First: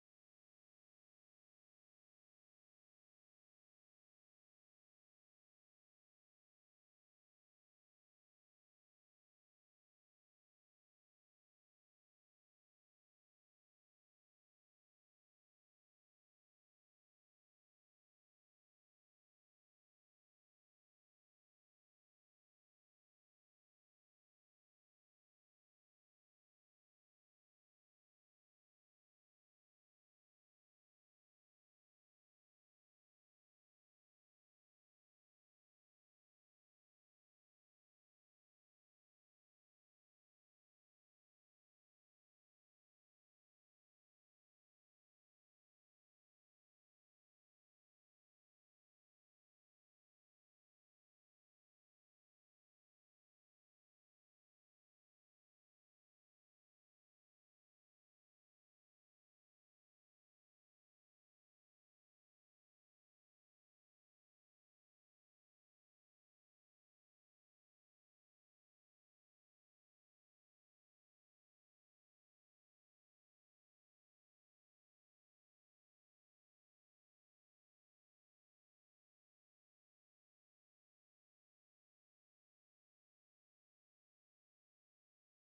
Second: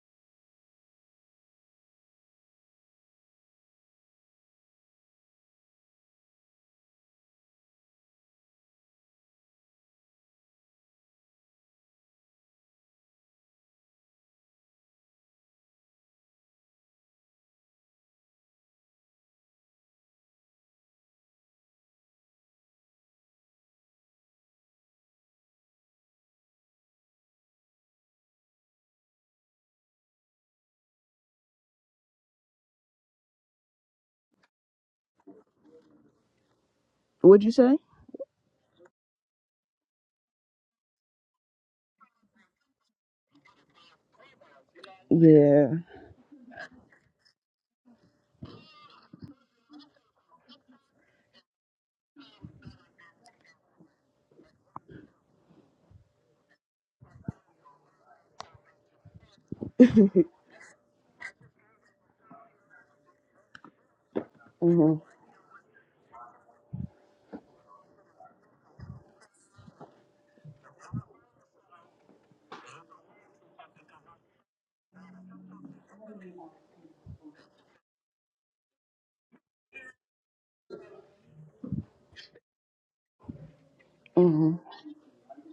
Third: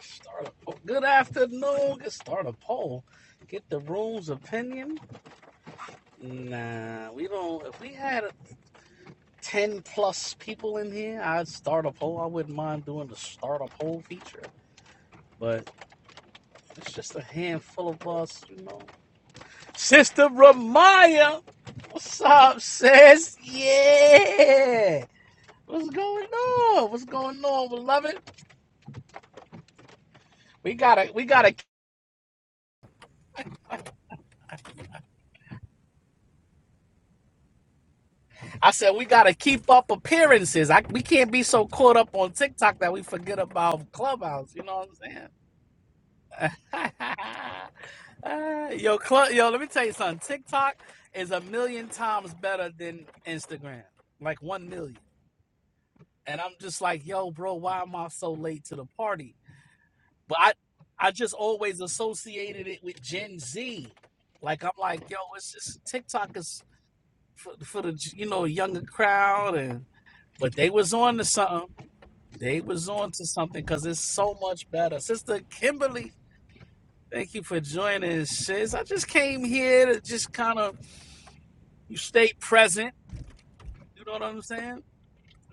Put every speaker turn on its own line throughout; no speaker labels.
Start a poll. Good afternoon. Get start a poll. Get the room's opinion. Nah, we don't. If we had ten plus people in here, I'd start a poll. I wouldn't mind doing the start a poll feature, but it's just a handful of us, you know. Sister Ramaya, what's up, sis? Yeah. What's going on? What's going on, beloved? We got a we got a
What'd you say?
I said we gotta keep up appearances. I, we can't be so caught up on TikTok that we forget about Clubhouse. You know what
Yeah.
I'm saying? Uh, yo, Club, yo, let me tell you something. TikTok is a million times better than Instagram, like one million. And I'm just like, yo, bro, why am I so late to the party? But I, I just always associated it with Gen Z. Like I'm
Mhm.
like, yo, it's just TikTok is for, for the you know younger crowd and But they was on to something. They was on to something because it's so much better. Sister Kimberly, thank you for joining sis. I just came here to just kind of you stay present. You know what I'm
Mhm.
saying?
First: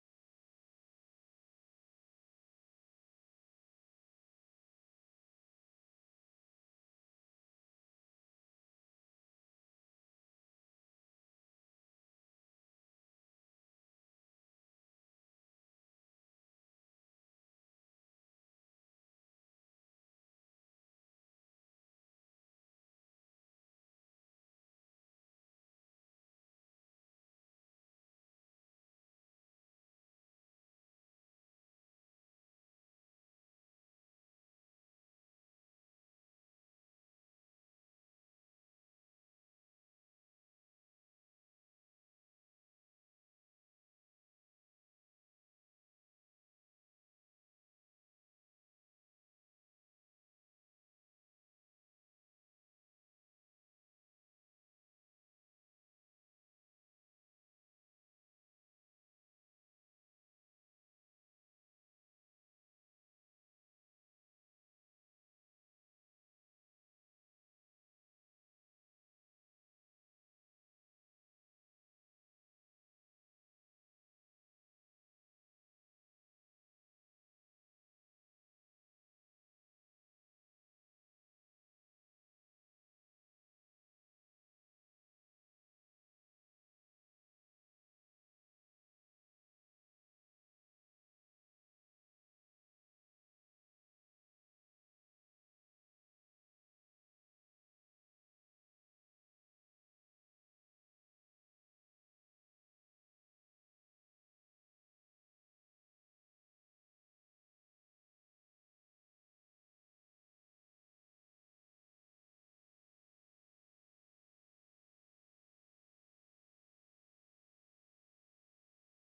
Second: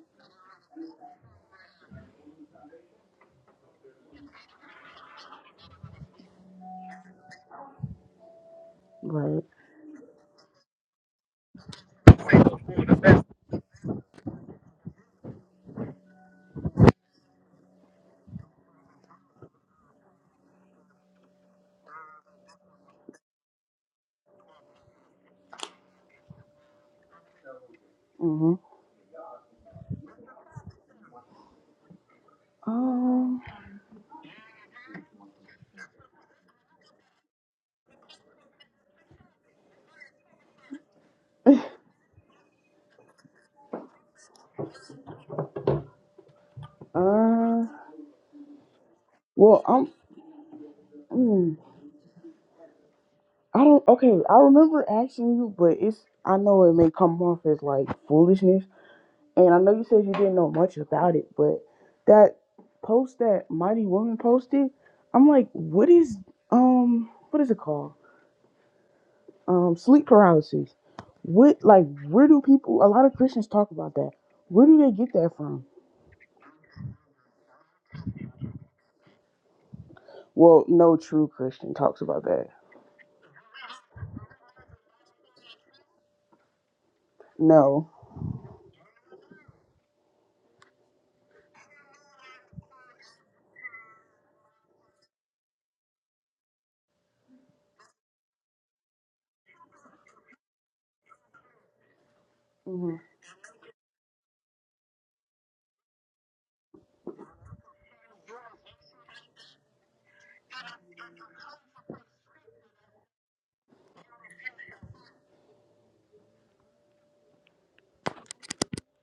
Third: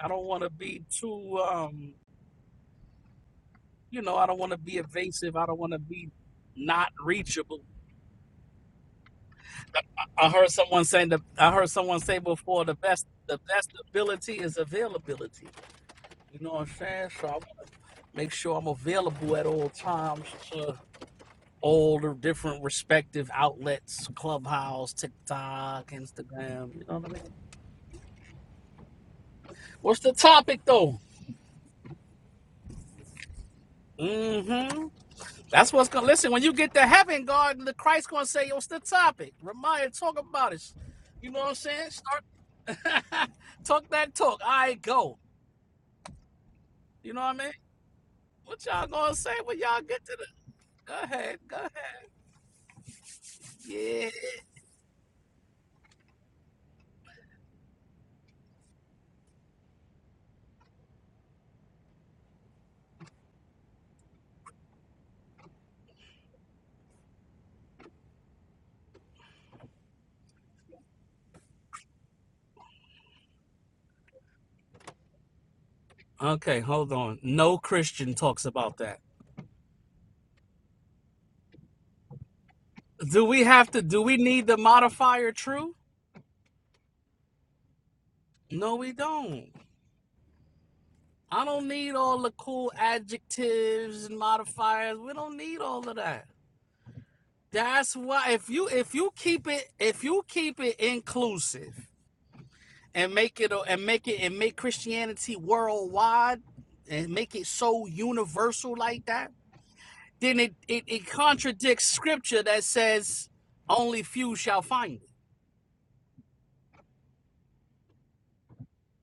I don't want to be too um, you know, I don't want to be evasive. I don't want to be not reachable.
Right.
I heard someone saying the I heard someone say before the best the best ability is availability. You know what I'm saying? So I want to make sure I'm available at all times. to. old or different respective outlets, Clubhouse, TikTok, Instagram. You know what I mean?
Mhm.
What's the topic though?
Um.
Mm-hmm. That's what's gonna listen. When you get to heaven, God, the Christ gonna say, "What's the topic?" Remind, talk about it. You know what I'm saying? Start talk that talk. All right, go. You know what I mean?
Uh.
What y'all gonna say when
Well,
y'all
I'm.
get to the? Go ahead.
Mm,
Go ahead.
I don't.
Yeah.
Okay. I remember asking you, but it's. I know it may come off as like foolishness, and I know you said you didn't know much about it, but that post that Mighty Woman posted, I'm like, what is um, what is it called? Um, sleep paralysis. What like where do people? A lot of Christians talk about that. Where do they get that from?
Okay, hold on. No Christian talks about that.
Well, no true Christian talks about that.
Do we have to? Do we need the modifier true?
No.
No, we don't. I don't need all the cool adjectives and modifiers. We don't need all of that. That's why if you if you keep it if you keep it inclusive
hmm
and make it and make it and make Christianity worldwide and make it so universal like that, then it it, it contradicts scripture that says only few shall find it.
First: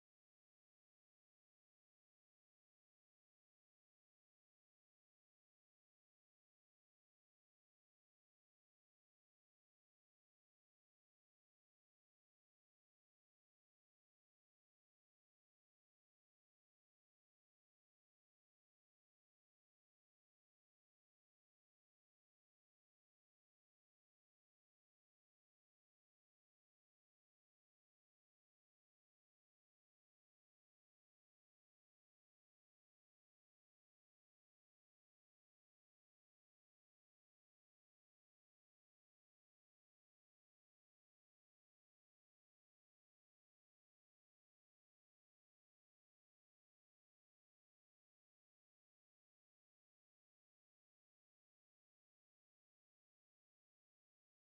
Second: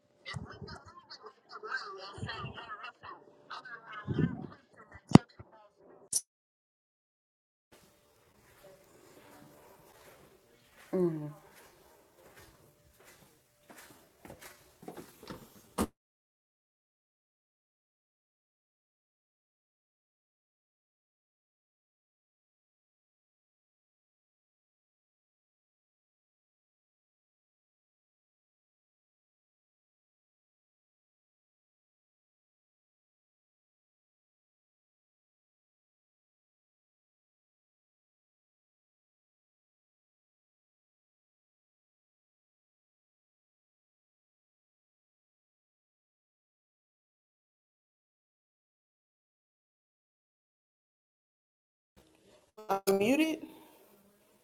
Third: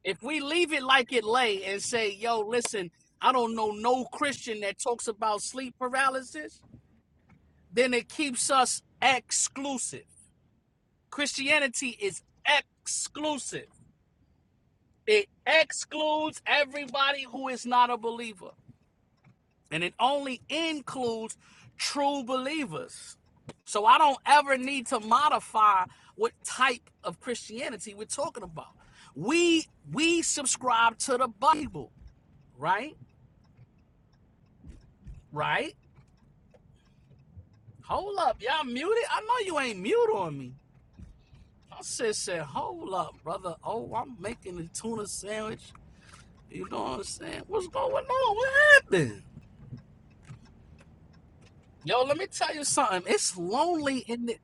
If we leave it like it lay and say, "Yo, listen, I don't know no Christian that talks about sleep paralysis." then it keeps us exclusive. Christianity is exclusive. It excludes everybody who is not a believer, and it only includes true believers. So I don't ever need to modify what type of Christianity we're talking about. We we subscribe to the Bible, right? Right? Hold up, y'all muted. I know you ain't mute on me. I said, said, hold up, brother. Oh, I'm making a tuna sandwich. You know what I'm saying? What's going on? What happened? Yo, let me tell you
I'm
something. It's
muted.
lonely in the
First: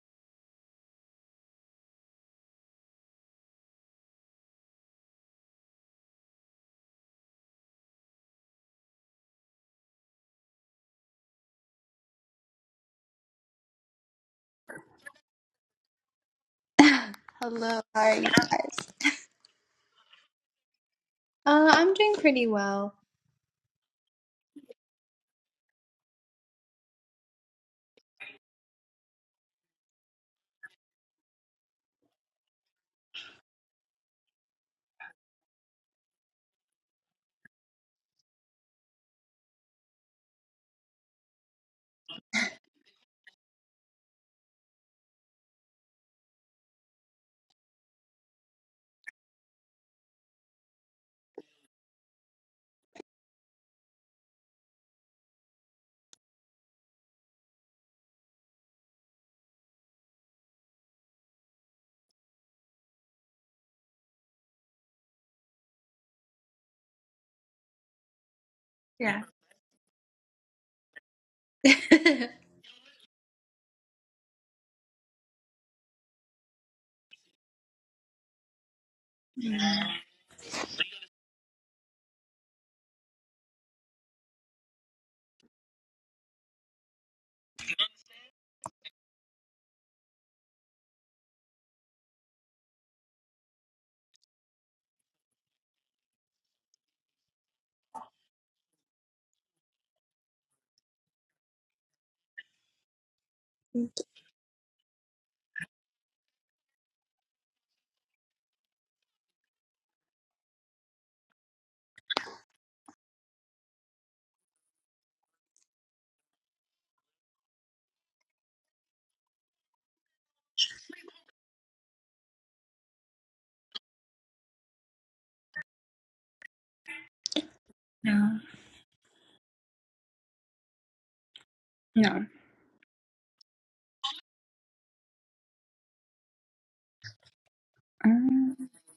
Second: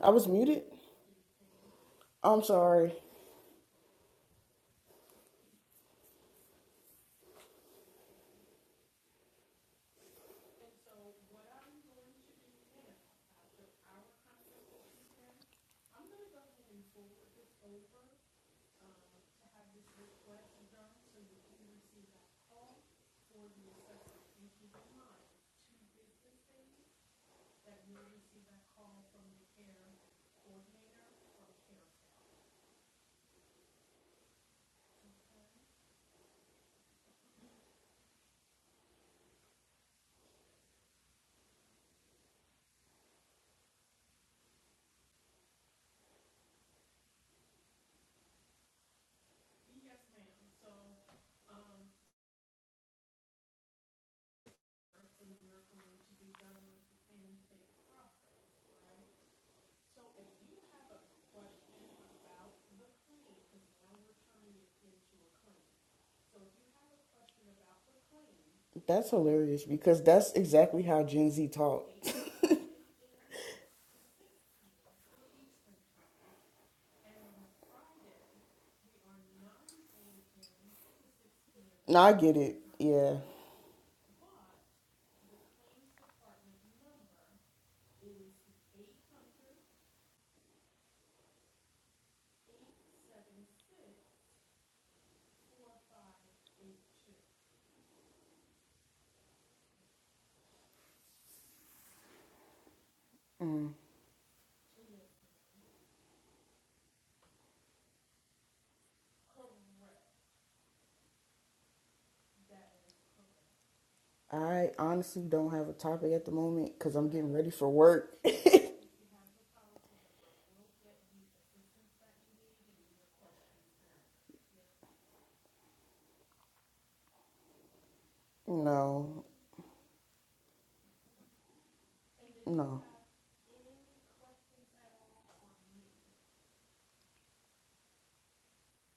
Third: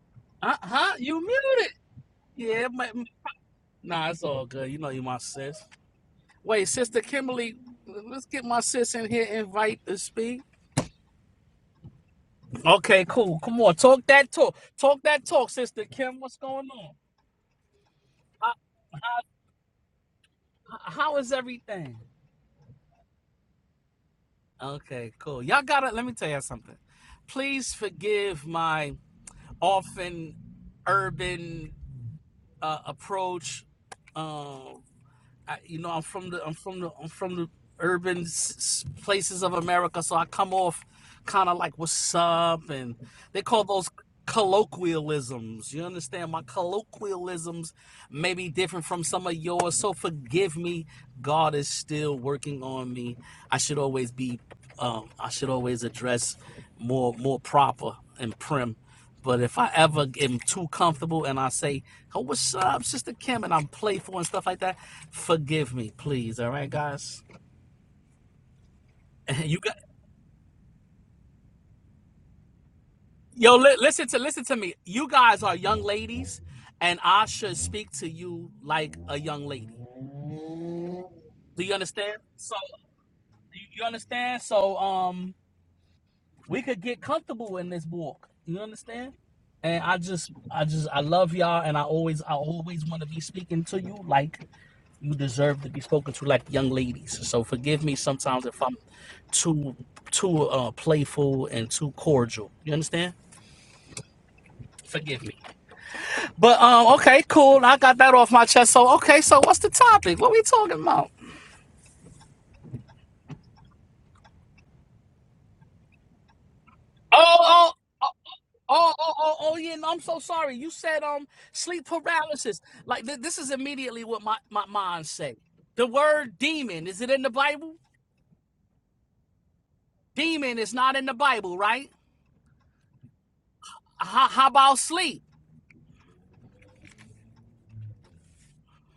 I was
uh
muted.
huh. You muted.
I'm
Yeah, my,
sorry.
nah, it's all good. You know you my sis. Wait, sister Kimberly, let's get my sis in here, invite to speak. Okay, cool. Come on, talk that talk. Talk that talk, sister Kim. What's going on?
Hello, how are you
How,
guys?
how is
Uh, I'm
everything?
doing pretty well.
Okay, cool. Y'all gotta let me tell y'all something. Please forgive my often urban uh, approach. uh, I, you know, I'm from the I'm from the I'm from the urban s- s- places of America, so I come off kind of like what's up, and they call those colloquialisms. You understand? My colloquialisms may be different from some of yours, so forgive me. God is still working on me. I should always be, um, I should always address more more proper and prim. But if I ever am too comfortable and I say, "Oh, what's up, Sister Kim?" and I'm playful and stuff like that, forgive me, please. All right, guys.
That's
Yeah.
You
hilarious
got
because that's exactly how Gen Z talk.
yo. Li- listen to listen to me. You guys are young ladies, and I should speak to you like a young lady. Do you
no, I
understand?
get
So
it. Yeah.
you you understand? So um, we could get comfortable in this walk. You understand? And I just, I just, I love y'all, and I always, I always want to be speaking to you like you deserve to be spoken to like young ladies. So forgive me sometimes if I'm too too uh, playful and too cordial. You understand? Forgive me. But um, okay, cool. I got that off my chest. So okay, so what's the topic? What we talking about?
I honestly don't have a topic at the moment because I'm getting
Oh,
ready for
oh.
work.
Oh, oh, oh, oh, yeah, no, I'm so sorry. You said um sleep paralysis. Like th- this is immediately what my, my mind say. The word demon, is it in the Bible?
No.
no,
Demon is not in the Bible, right?
No.
no.
How, how about sleep?
uh,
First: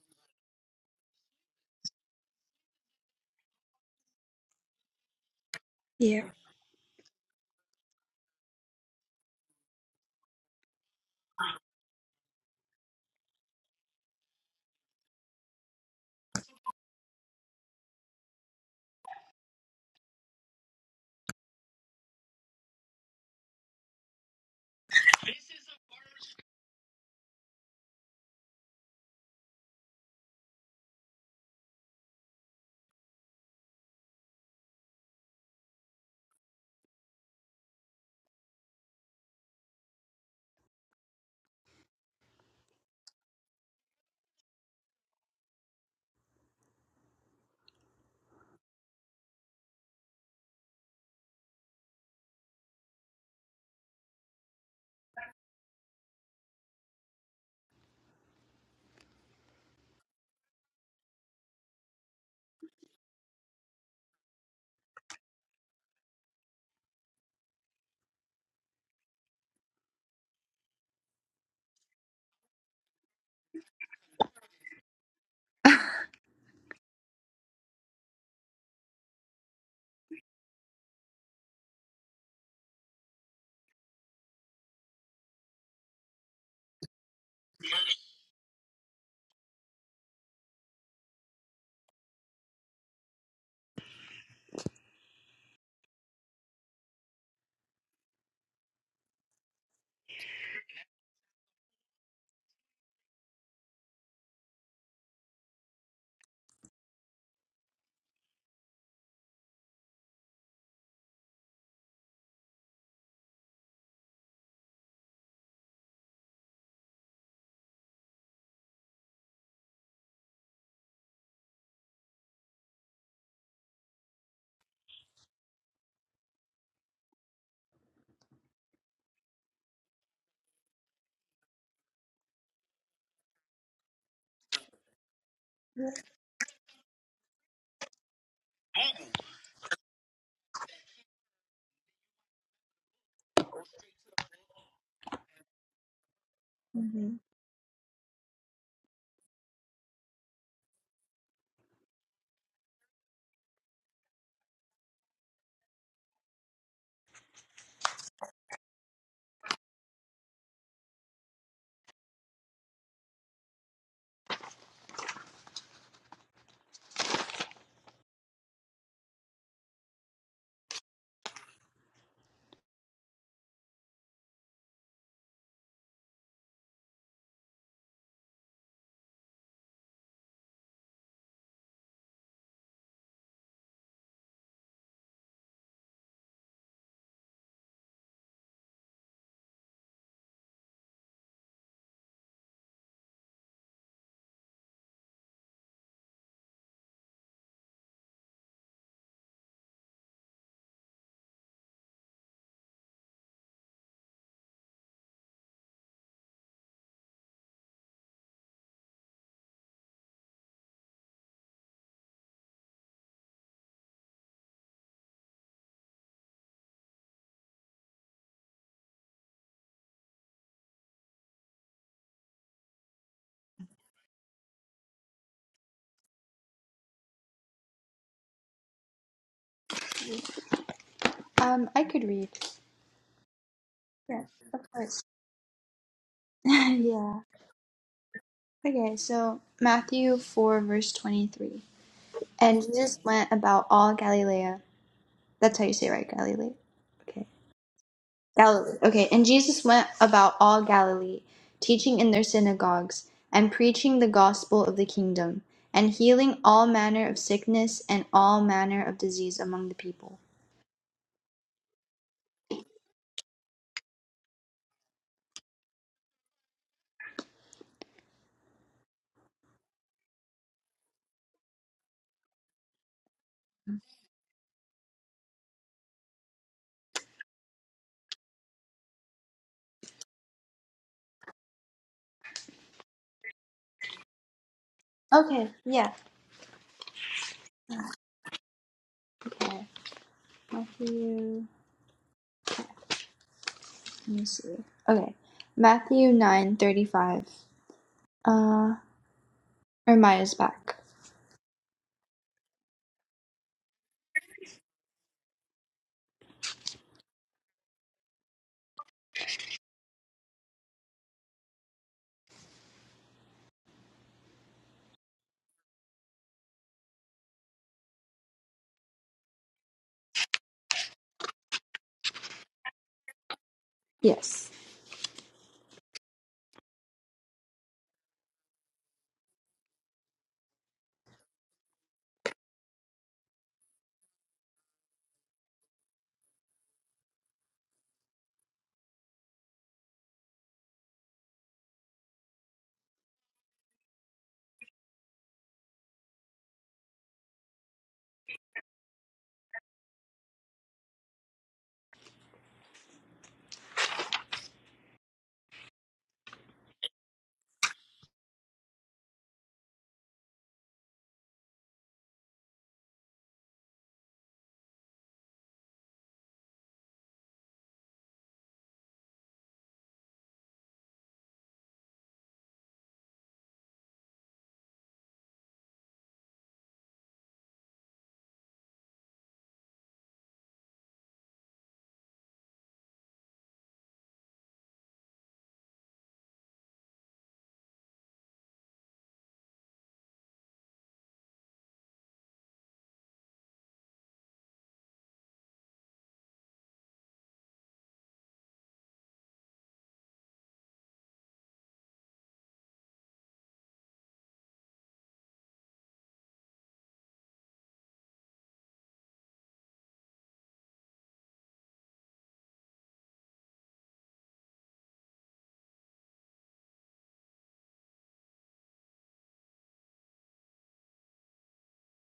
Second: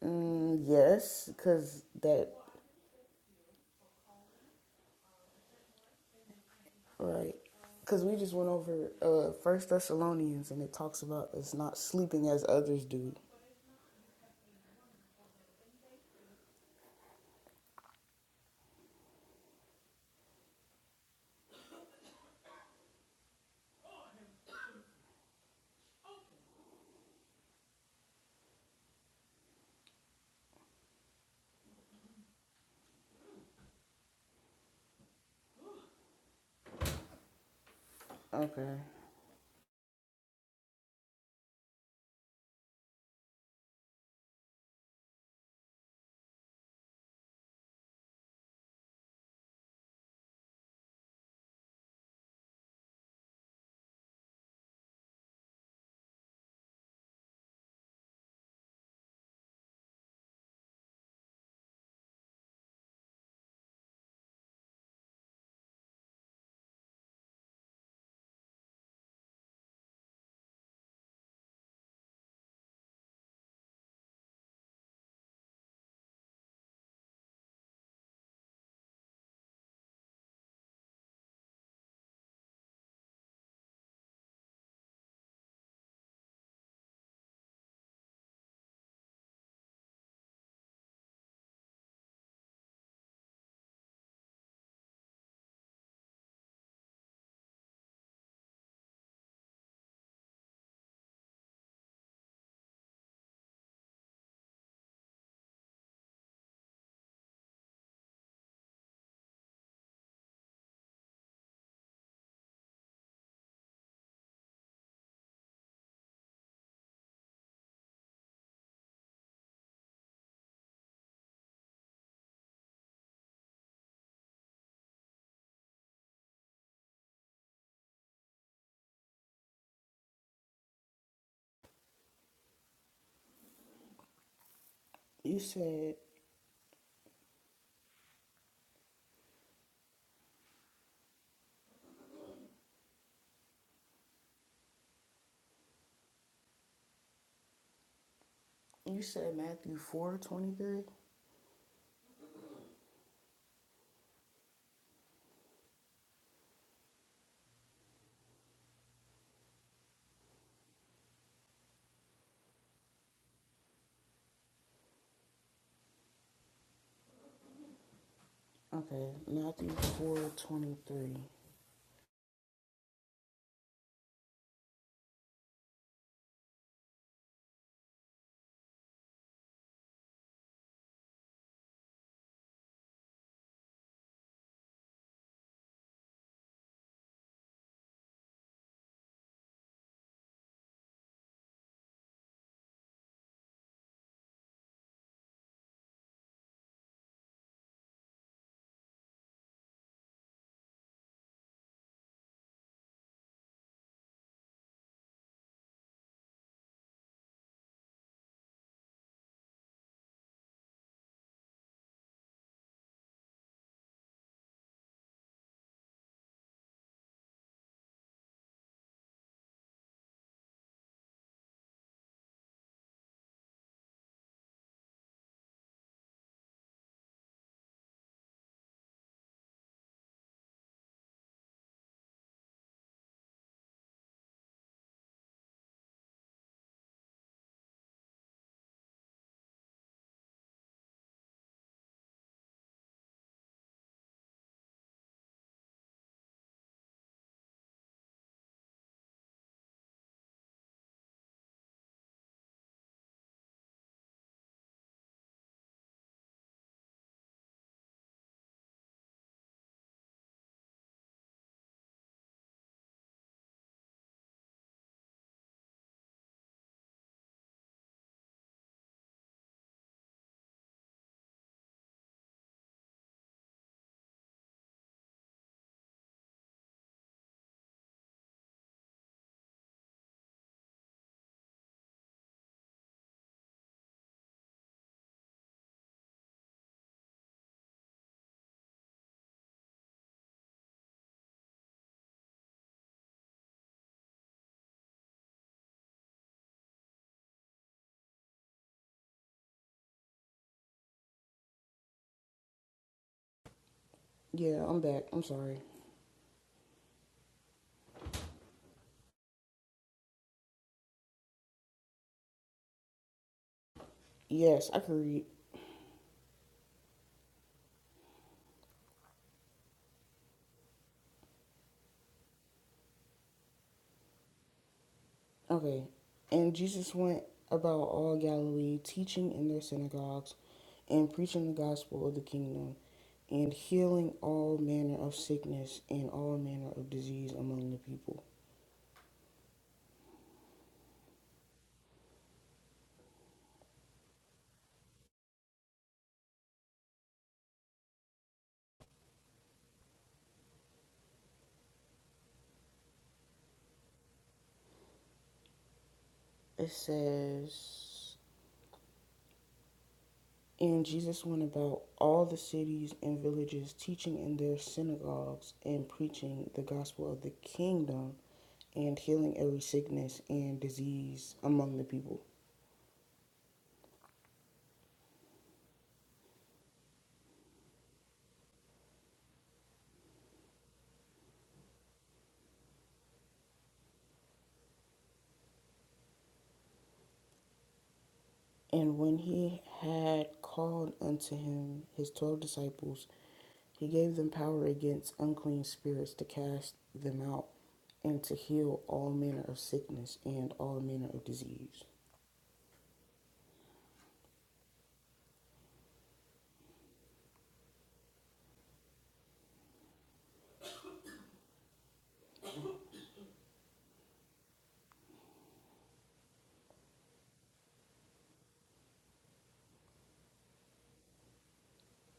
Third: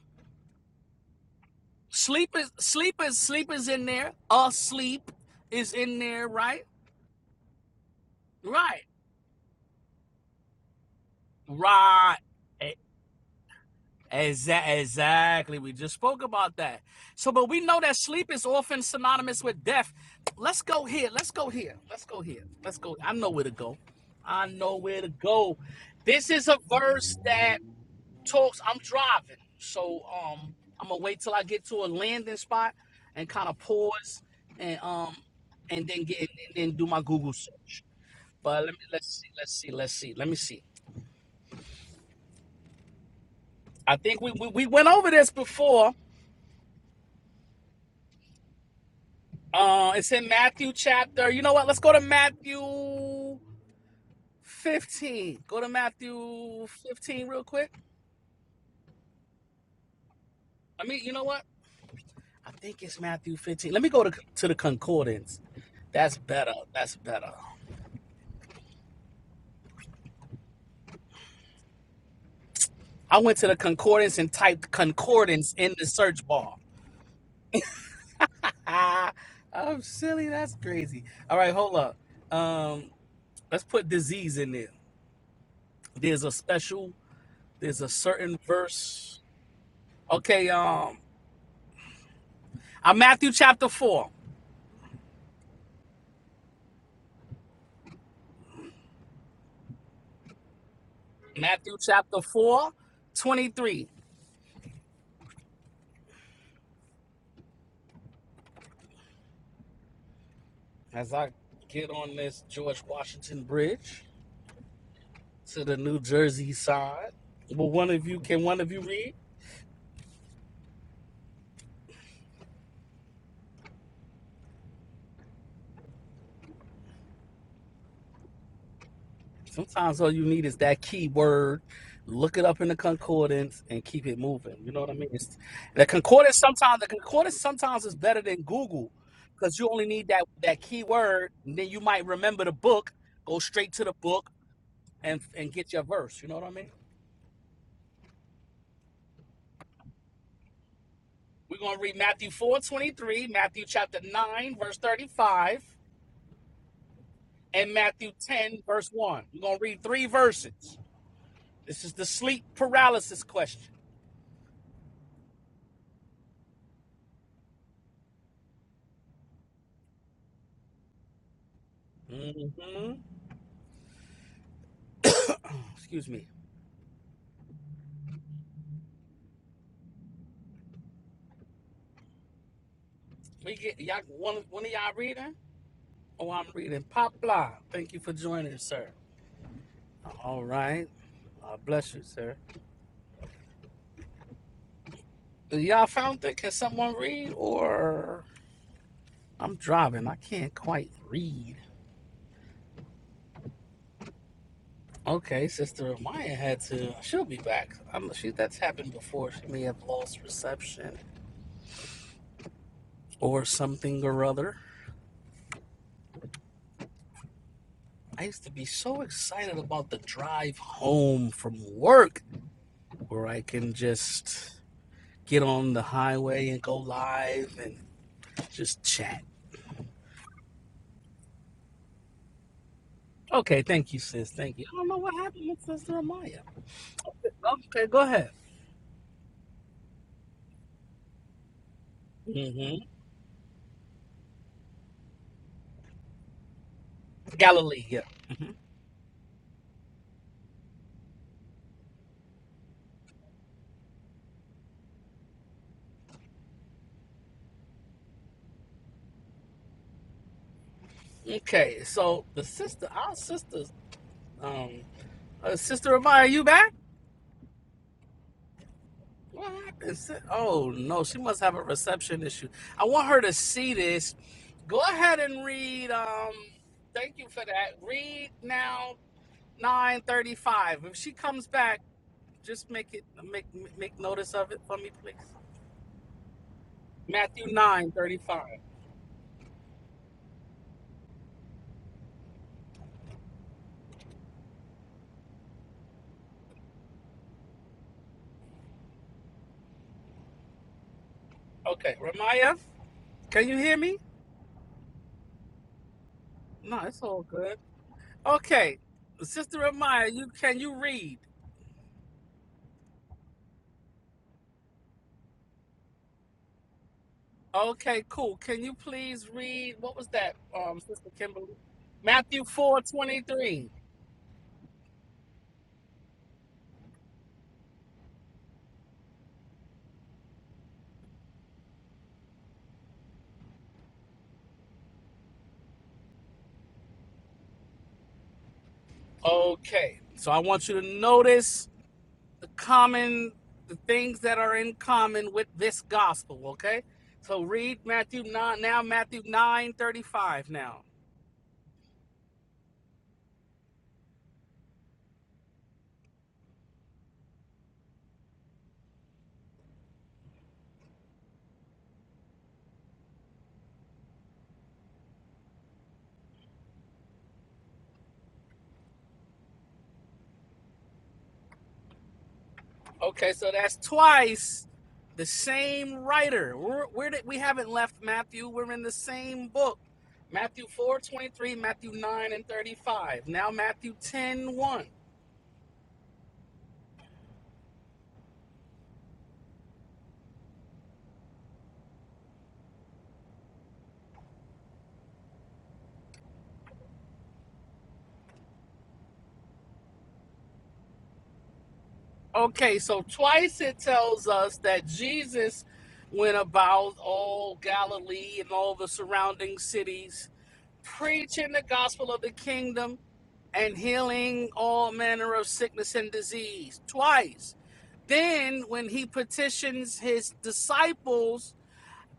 Mm, yes, because that,
Sleep is sleep is sleep is in there. Asleep is in
Yeah.
there, right?
right. Because we just went
Right.
over uh First Thessalonians and it talks about us not
Right.
sleeping as
E-
others do.
exa- exactly. We just spoke about that. So, but we know that sleep is often synonymous with death. Let's go here. Let's go here. Let's go here. Let's go. I know where to go. I know where to go. This is a verse that talks. I'm driving, so um, I'm gonna wait till I get to a landing spot and kind of pause and um, and then get and then do my Google search. But let
Okay.
me let's see, let's see, let's see, let me see. I think we we, we went over this before. Uh, it's in Matthew chapter. You know what? Let's go to Matthew 15. Go to Matthew 15 real quick. I mean, you know what? I think it's Matthew 15. Let me go to to the concordance. That's better. That's better. I went to the concordance and typed concordance in the search bar. Ah, I'm silly. That's crazy. All right, hold up. Um, let's put disease in there. There's a special. There's a certain verse. Okay. Um, I'm Matthew chapter four. Matthew chapter four, twenty three. As I get on this George Washington Bridge to the New Jersey side, will one of you? Can one of you read? Sometimes all you need is that key word, look it up in the concordance, and keep it moving. You know what I mean? It's,
You
the
said.
concordance sometimes the concordance sometimes is better than Google because you only need that that key word, and then you might remember the book, go straight to the book, and and get your verse. You know what I mean?
hmm
You said Matthew four twenty three.
We're gonna read Matthew four twenty three, Matthew chapter nine verse thirty five, and Matthew ten verse one. We're gonna read three verses. This is the sleep paralysis question.
Okay, Matthew four twenty three.
hmm Excuse me. We get y'all one of- one of y'all reading? Oh, I'm reading. Poplar, thank you for joining, sir. All right. Uh, bless you, sir. Y'all found it? Can someone read? Or I'm driving. I can't quite read. Okay, Sister Amaya had to. She'll be back. I'm, she that's happened before. She may have lost reception or something or other. I used to be so excited about the drive home from work, where I can just get on the highway and go live and Just chat.
Um, I could read.
Okay, thank you,
Yes,
sis. Thank you.
of
I don't know
course.
what happened with Sister Amaya.
yeah.
Okay, go ahead.
Okay, so Matthew 4, verse 23. And
hmm
Jesus went about all Galilee. That's how you say it, right? Galilee. Okay.
Galilee, yeah. hmm
Galilee. Okay. And Jesus went about all Galilee, teaching in their synagogues and preaching the gospel of the kingdom and healing all manner of sickness and all manner of disease among the people.
Okay, so the sister, our sisters, um, uh, Sister Amaya, you back? What happened? sis? Oh no, she must have a reception issue. I want her to see this. Go ahead and read. Um, thank you for that. Read now, nine thirty-five. If she comes back, just make it make make notice of it for me, please.
Okay. Yeah.
Matthew 9 35.
Okay. Matthew. Let me see. Okay. Matthew nine thirty five. Uh, or Maya's back.
Okay, Ramaya, can you hear me?
Yeah, I'm back. I'm sorry.
No, it's all good. Okay, Sister Ramaya, you can you read?
Yes, I can read.
Okay, cool. Can you please read? What was that, um, Sister Kimberly? Matthew four twenty three.
Yes.
Okay, and Jesus went about all Galilee, teaching in their synagogues and preaching the gospel of the kingdom, and healing all manner of sickness and all manner of disease among the people.
Okay, so I want you to notice the common the things that are in common with this gospel okay so read matthew 9 now matthew 9 35. now
It says, and Jesus went about all the cities and villages, teaching in their synagogues and preaching the gospel of the kingdom and healing every sickness and disease among the people.
okay so that's twice the same writer we're, we're we haven't left matthew we're in the same book matthew 4 23, matthew 9 and 35 now matthew ten one.
And when he had called unto him his twelve disciples, he gave them power against unclean spirits to cast them out and to heal all manner of sickness and all manner of disease.
okay so twice it tells us that jesus went about all galilee and all the surrounding cities preaching the gospel of the kingdom and healing all manner of sickness and disease twice. Then, when he petitions his disciples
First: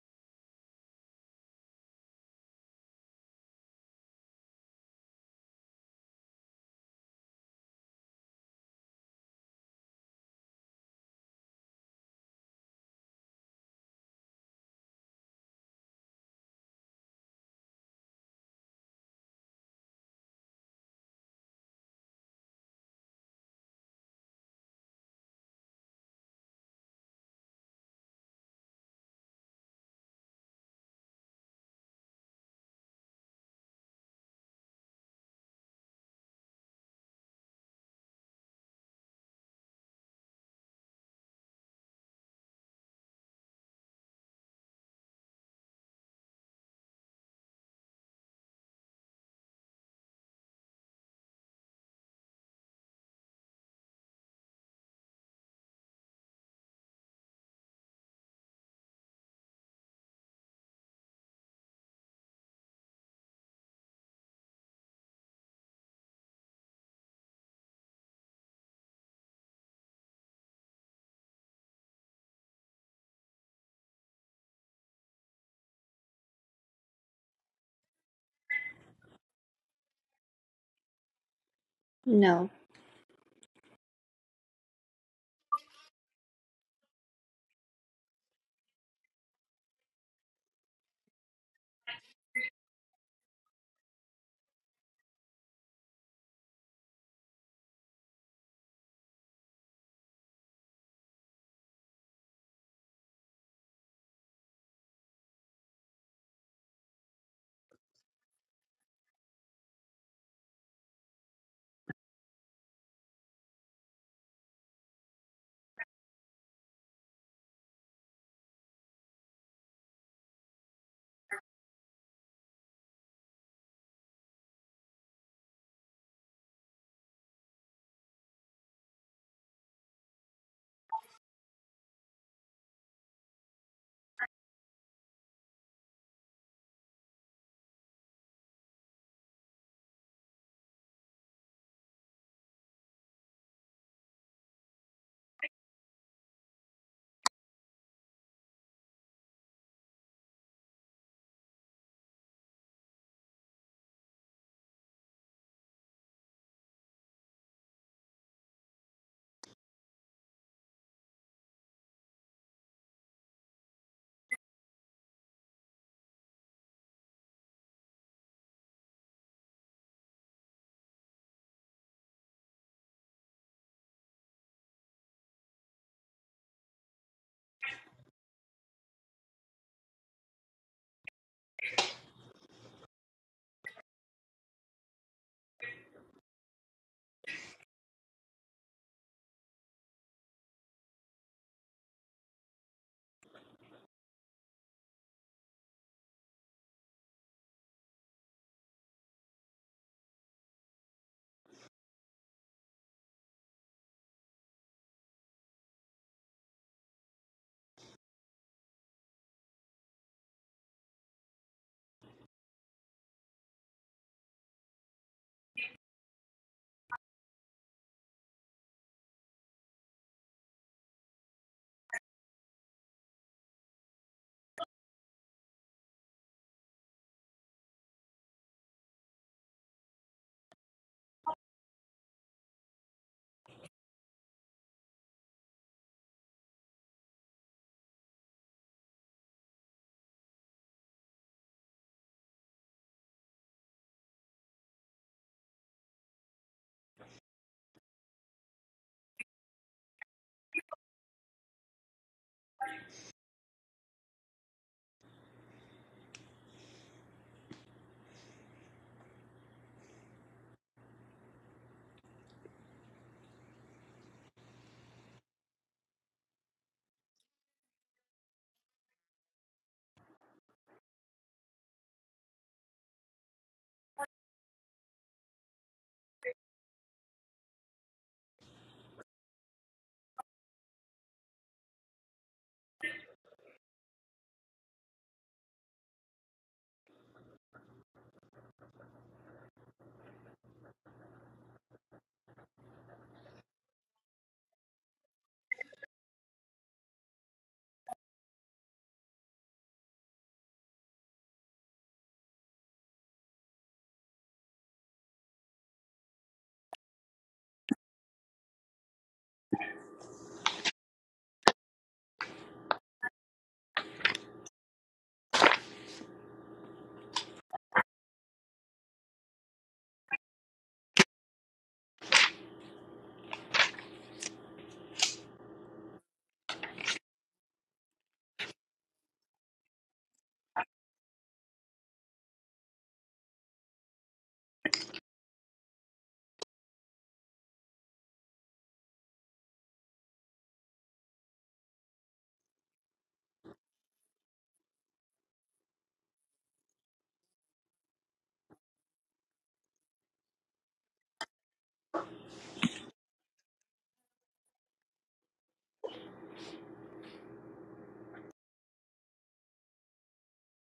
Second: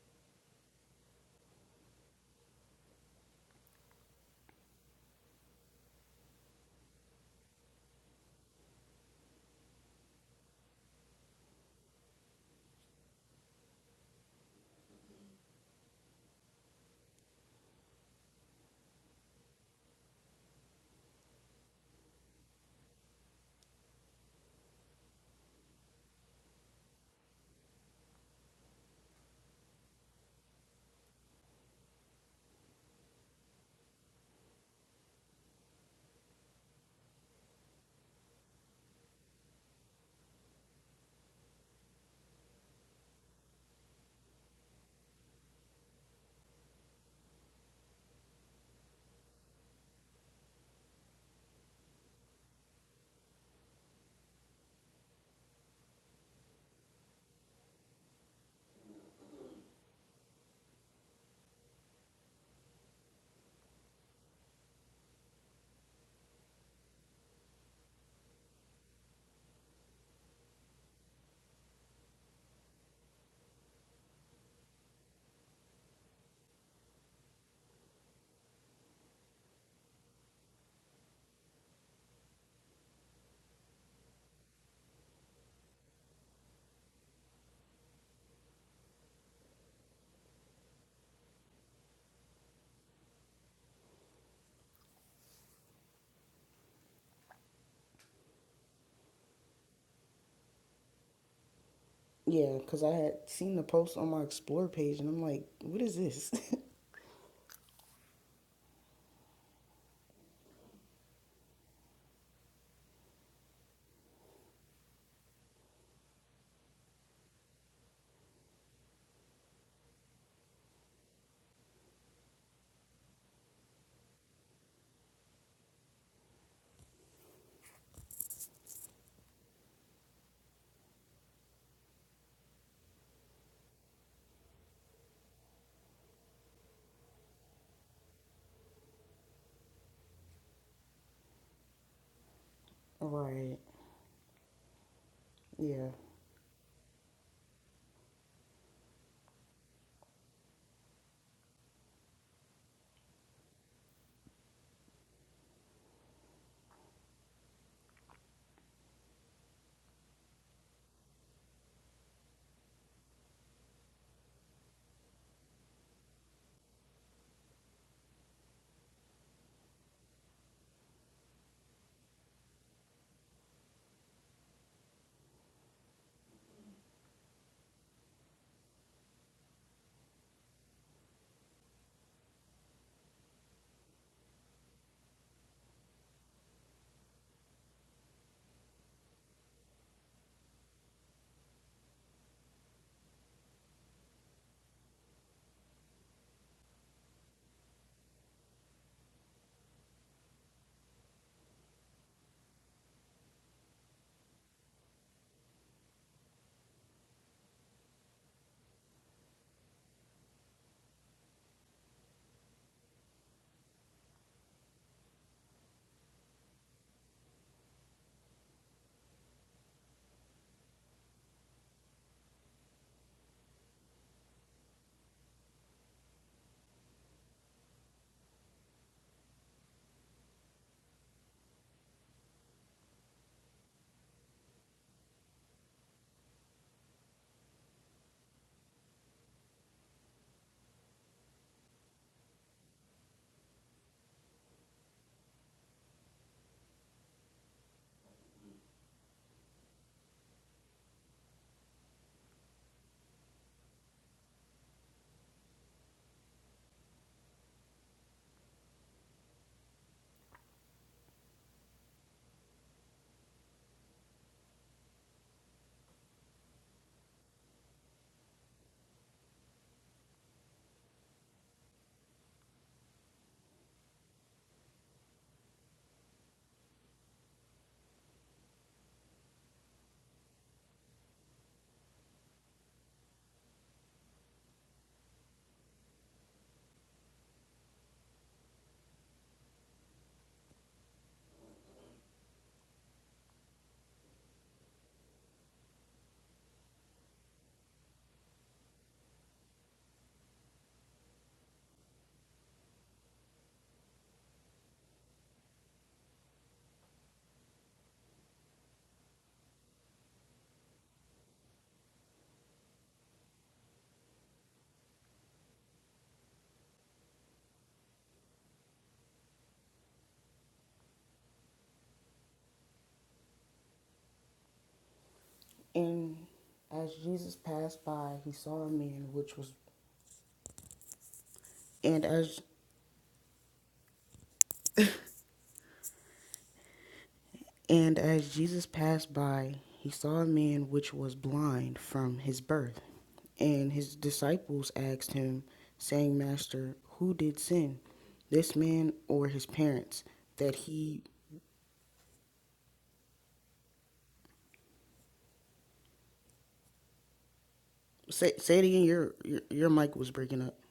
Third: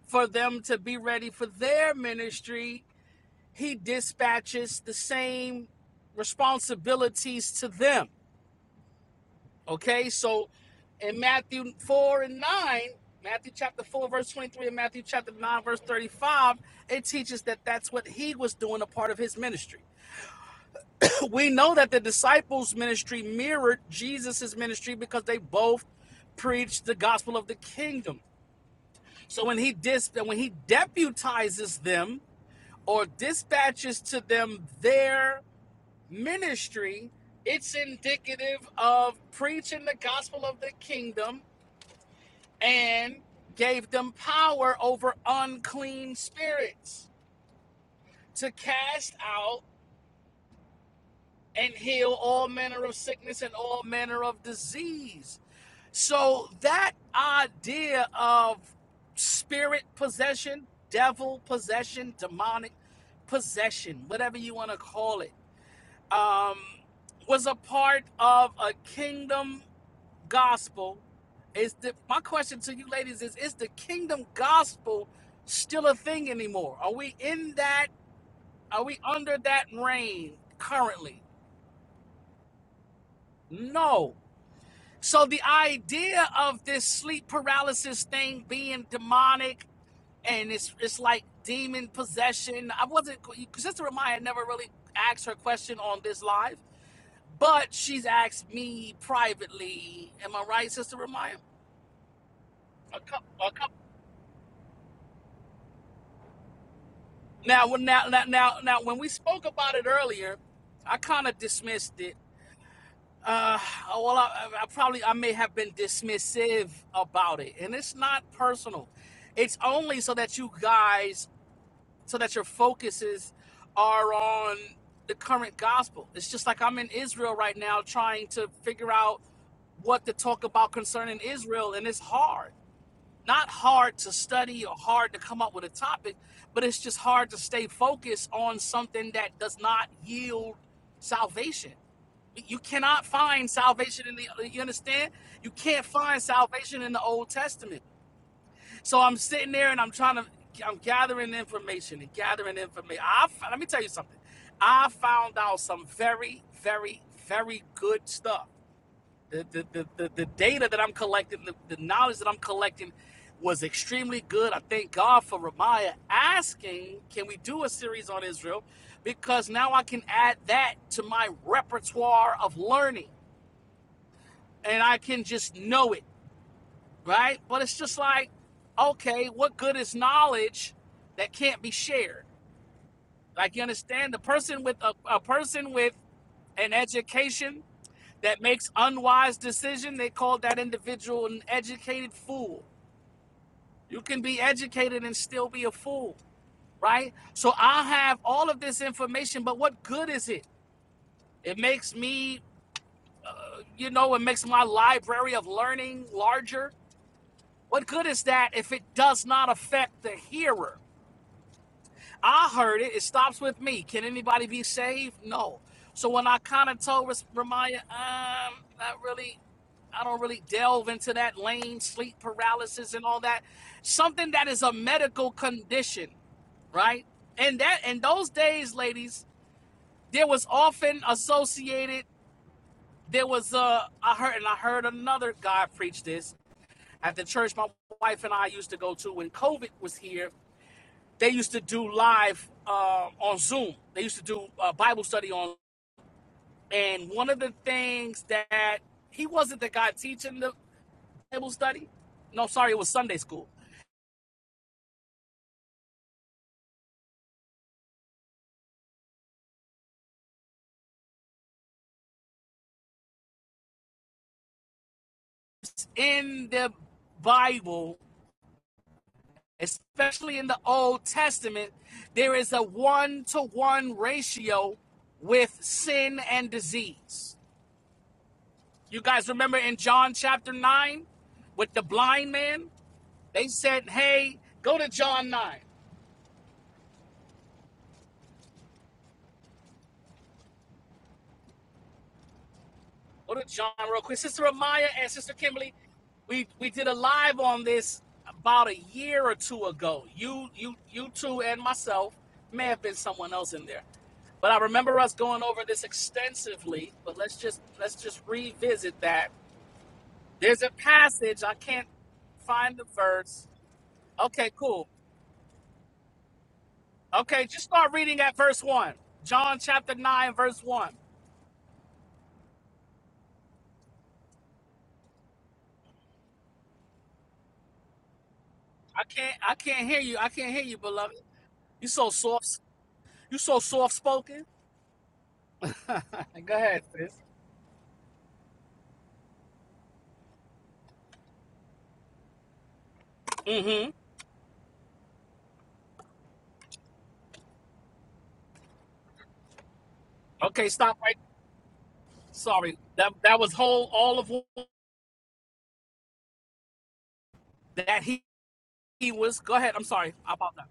for them to be ready for their ministry, he dispatches the same responsibilities to them. Okay, so in Matthew 4 and 9, Matthew chapter 4, verse 23, and Matthew chapter 9, verse 35, it teaches that that's what he was doing a part of his ministry we know that the disciples' ministry mirrored Jesus's ministry because they both preached the gospel of the kingdom. So when he dis- when he deputizes them or dispatches to them their ministry, it's indicative of preaching the gospel of the kingdom and gave them power over unclean spirits to cast out and heal all manner of sickness and all manner of disease. So that idea of spirit possession, devil possession, demonic possession, whatever you want to call it, um, was a part of a kingdom gospel. Is the my question to you ladies is is the kingdom gospel still a thing anymore? Are we in that are we under that reign currently?
No.
No. So the idea of this sleep paralysis thing being demonic and it's it's like demon possession. I wasn't just to remind. I never really asked her question on this live, but she's asked me privately. Am I right, Sister Ramaya?
Yeah, because I
A
had
couple, a
seen the
couple.
post on my Explore page and I'm like, what is this?
Now, when- now, now, now, now, when we spoke about it earlier, I kind of dismissed it. Uh, well, I, I probably I may have been dismissive about it, and it's not personal. It's only so that you guys so that your focuses are on the current gospel. It's just like I'm in Israel right now trying to figure out what to talk about concerning Israel, and it's hard. Not hard to study or hard to come up with a topic, but it's just hard to stay focused on something that does not yield salvation. You cannot find
right.
salvation in the, you understand? You can't
Yeah.
find salvation in the Old Testament. So I'm sitting there and I'm trying to, I'm gathering information and gathering information. I let me tell you something. I found out some very, very, very good stuff. The the the, the, the data that I'm collecting, the, the knowledge that I'm collecting, was extremely good. I thank God for Ramaya asking, can we do a series on Israel? Because now I can add that to my repertoire of learning, and I can just know it right? But it's just like, okay, what good is knowledge that can't be shared? Like you understand, the person with a, a person with an education that makes unwise decision, they call that individual an educated fool. You can be educated and still be a fool, right? So I have all of this information, but what good is it? It makes me, you know, it makes my library of learning larger. What good is that if it does not affect the hearer? I heard it. It stops with me. Can anybody be saved? No. So when I kind of told Ramaya, um, not really. I don't really delve into that lane, sleep paralysis, and all that. Something that is a medical condition, right? And that in those days, ladies, there was often associated. There was a I heard and I heard another guy preach this at the church my wife and I used to go to when COVID was here they used to do live uh, on Zoom. They used to do uh, Bible study on, and one of the things that he wasn't the guy teaching the Bible study. No, sorry, it was Sunday school. In the Bible, especially in the Old Testament, there is a one-to-one ratio with sin and disease. You guys remember in John chapter nine with the blind man? They said, "Hey, go to John 9." Go to John real quick. Sister Amaya and Sister Kimberly, we we did a live on this about a year or two ago. You you you two and myself may have been someone else in there, but I remember us going over this extensively. But let's just let's just revisit that. There's a passage I can't find the verse. Okay, cool. Okay, just start reading at verse one. John chapter nine, verse one.
And as Jesus passed by, he saw a
I
man
can't
which was.
I can't hear you. I can't hear you, beloved. You
And
so
as
soft. You so soft spoken. Go ahead, sis.
And as Jesus passed by, he saw a man which was blind from his birth. And
Mm-hmm.
his disciples asked him, saying, Master, who did sin, this man or his parents, that
Okay, stop
he
right. Sorry, that that was whole all of that he,
say, say it again,
he
your,
was.
your
Go
your
ahead. I'm
mic was
sorry How
breaking
about
up,
that.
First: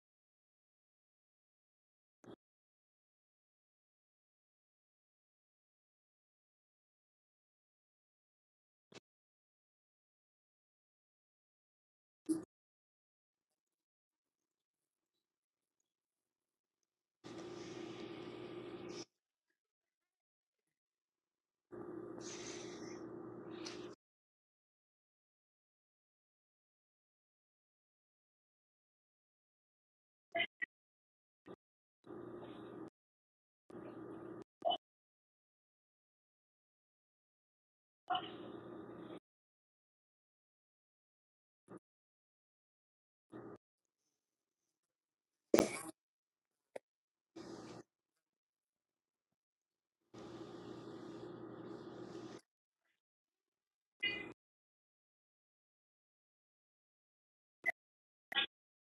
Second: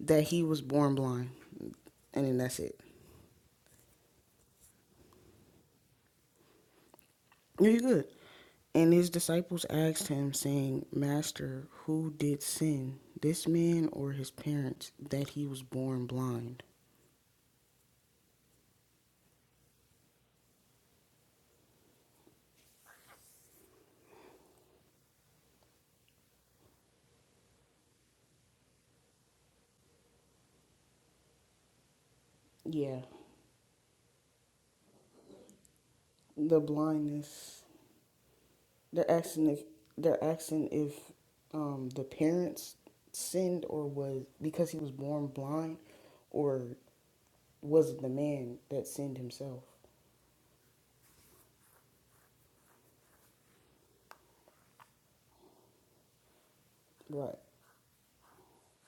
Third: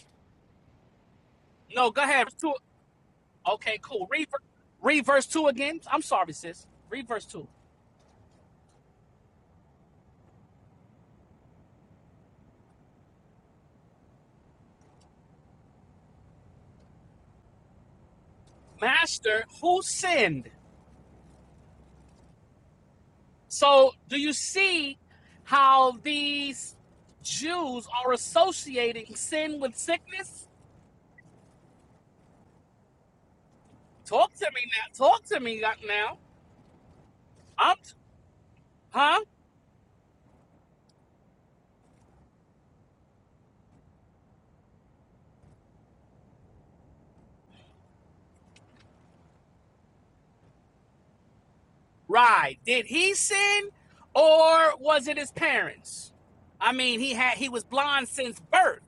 that he was born blind.
No, go ahead.
And
Verse
then
Two.
that's it.
Okay, cool. Read, ver- read verse two again. I'm sorry, sis. Read verse two.
You're good. And his disciples asked him, saying, Master, who did sin, this man or his parents, that he was born blind?
Master, who sinned? So, do you see how these Jews are associating sin with sickness?
Yeah.
Talk to me now. Talk to me now.
the blindness.
I'm
They're
huh?
asking if they're asking if um, the parents sinned or was because he was born blind, or was it the man that sinned himself?
Right. Did he sin or was it his parents? I mean, he had
Right.
he was blind since birth.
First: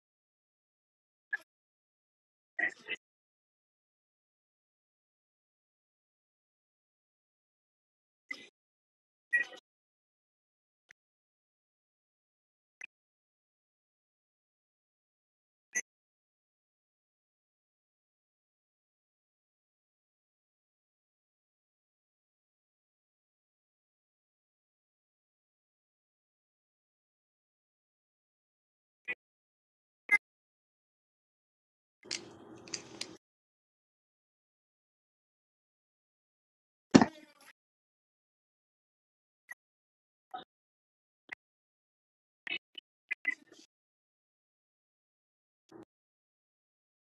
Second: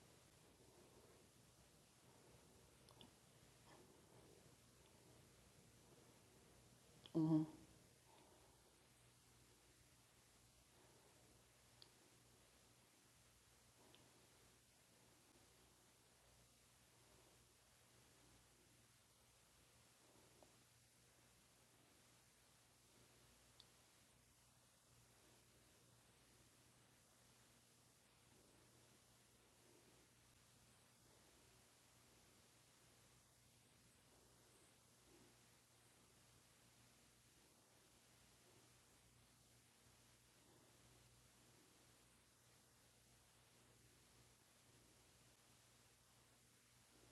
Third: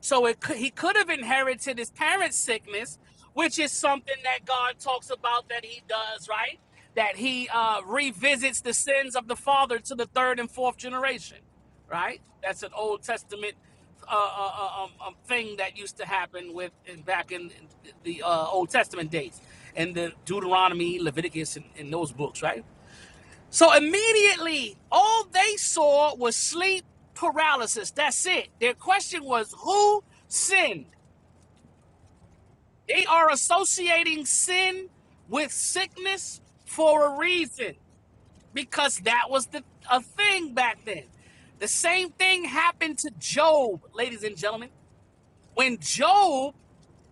So it could, he could have inherited his parents' sickness, which is something that God talks about that he does, right? That
hmm
he uh, revisits the sins of the father to the third and fourth generation, right? That's an Old Testament uh, uh, uh, um, um, thing that used to happen with in, back in the uh, Old Testament days, in the Deuteronomy, Leviticus, and, and those books, right? So immediately, all they saw was sleep paralysis. That's it. Their question was, who sinned? They are associating sin with sickness for a reason, because that was the a thing back then. The same thing happened to Job, ladies and gentlemen. When Job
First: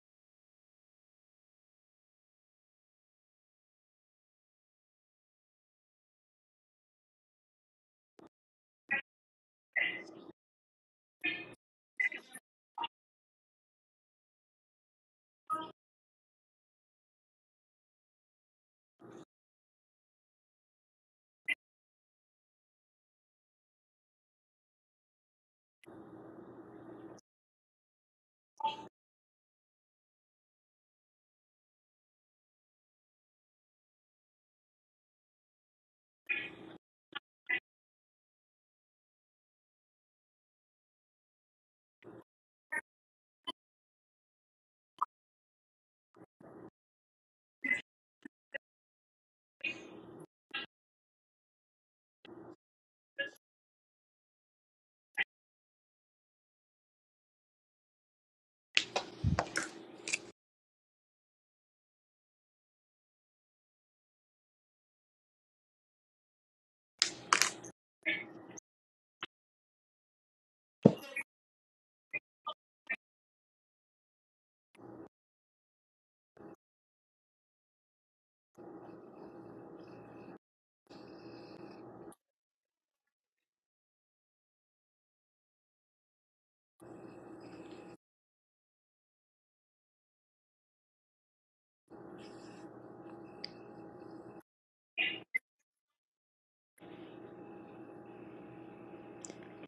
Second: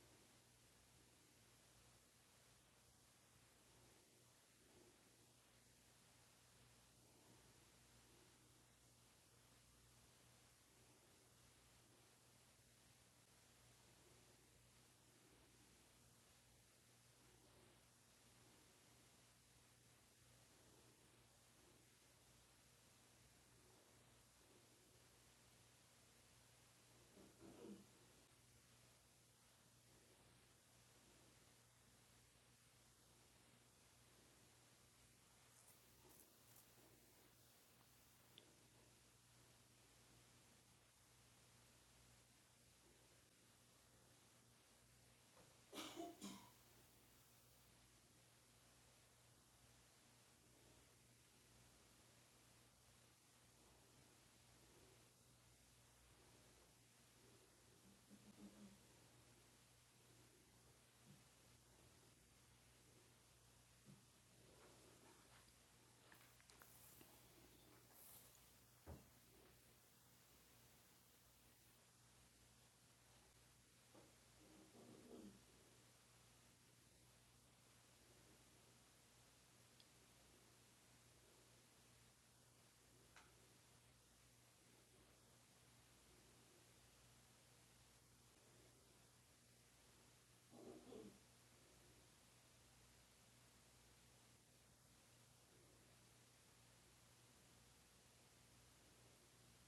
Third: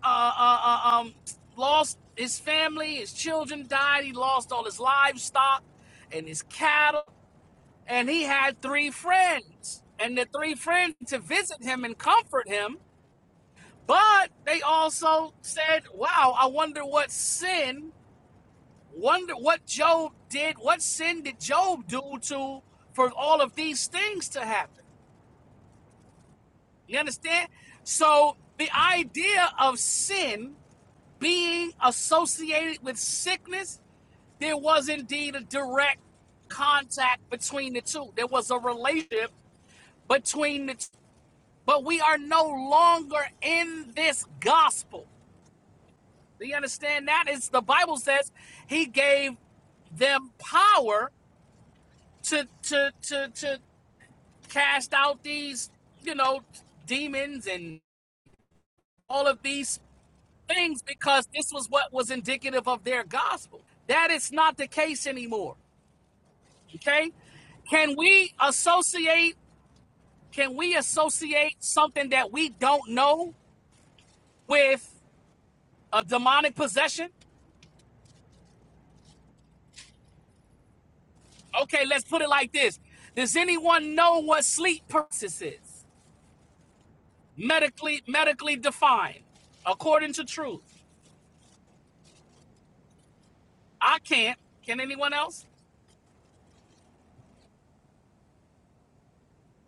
uh, uh, uh, um, lost his family, his children died. He lost all his livestock and his cattle and he had three friends and the three friends to visit him and comfort him but they also said wow i wonder what sin wonder what job did what sin did job do to for all of these things to happen you understand so the idea of sin being associated with sickness there was indeed a direct contact between the two there was a relationship between the two But we are no longer in this gospel. Do you understand that? It's the Bible says he gave them power to to to to cast out these, you know, demons and all of these things because this was what was indicative of their gospel. That is not the case anymore. Okay? Can we associate can we associate something that we don't know with a demonic possession? Okay, let's put it like this. Does anyone know what sleep paralysis is? Medically medically defined, according to truth. I can't. Can anyone else?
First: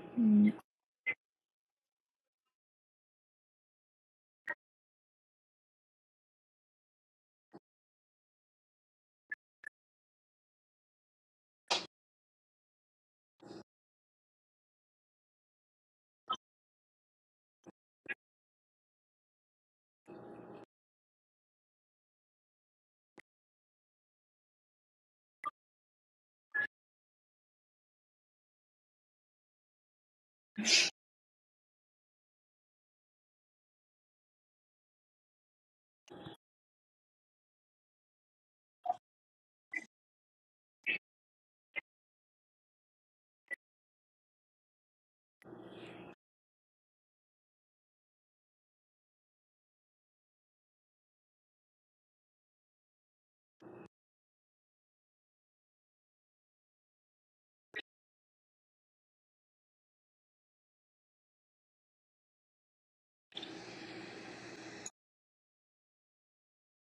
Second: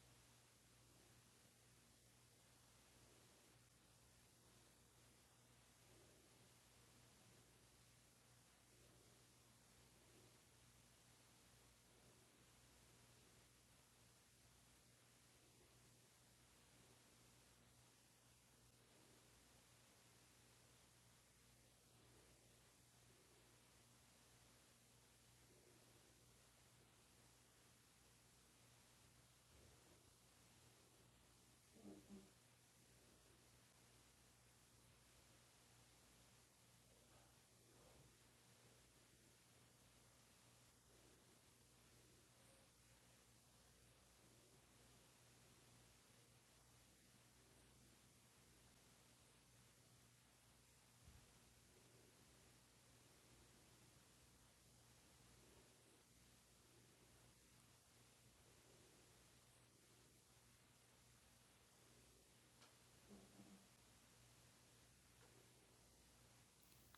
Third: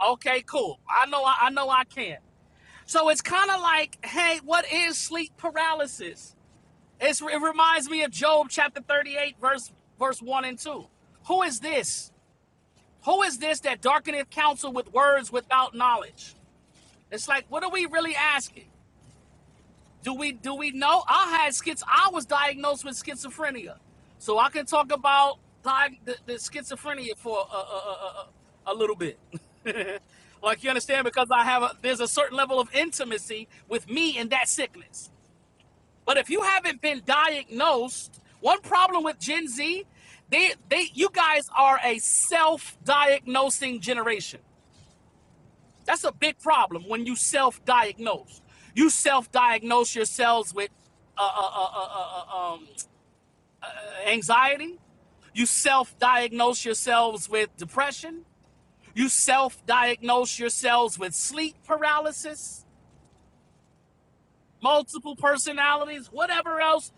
Okay,
No.
cool. I know I, I know I can. So it's kind of like, hey, what is sleep paralysis? It's, it reminds me of Job chapter 38, verse verse 1 and 2. Who is this? Who is this that darkeneth counsel with words without knowledge? It's like, what are we really asking? Do we do we know? I had schiz. I was diagnosed with schizophrenia, so I can talk about di- the, the schizophrenia for a, a, a, a little bit. like you understand, because I have a, there's a certain level of intimacy with me and that sickness. But if you haven't been diagnosed, one problem with Gen Z, they they you guys are a self-diagnosing generation. That's a big problem when you self-diagnose. You self-diagnose yourselves with anxiety. You self diagnose yourselves with depression. You self diagnose yourselves with sleep paralysis, multiple personalities, whatever else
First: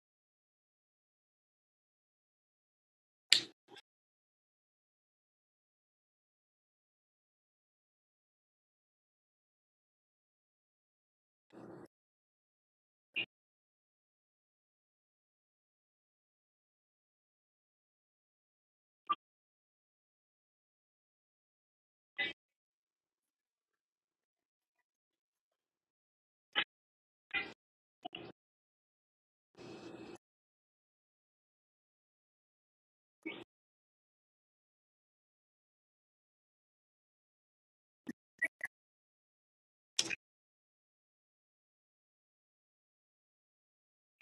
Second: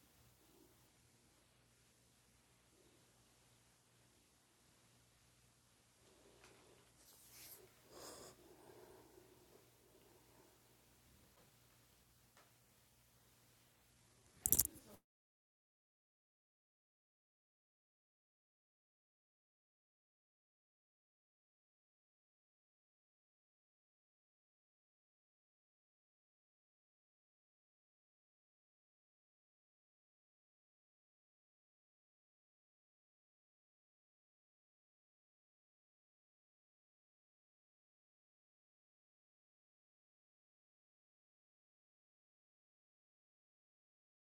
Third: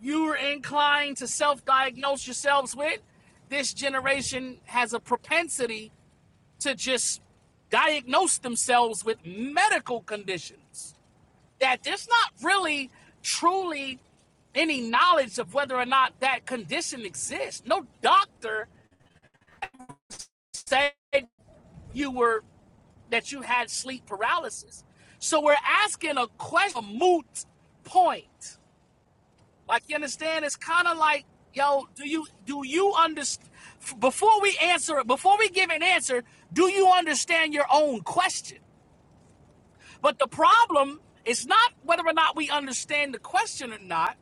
you're inclined to self diagnose yourselves with. This generation has a propensity to just diagnose themselves with medical conditions that there's not really truly any knowledge of whether or not that condition exists. No doctor said you were that you had sleep paralysis. So we're asking a question, a moot point. Like you understand, it's kind of like, yo, do you do you understand? Before we answer it, before we give an answer, do you understand your own question? But the problem is not whether or not we understand the question or not.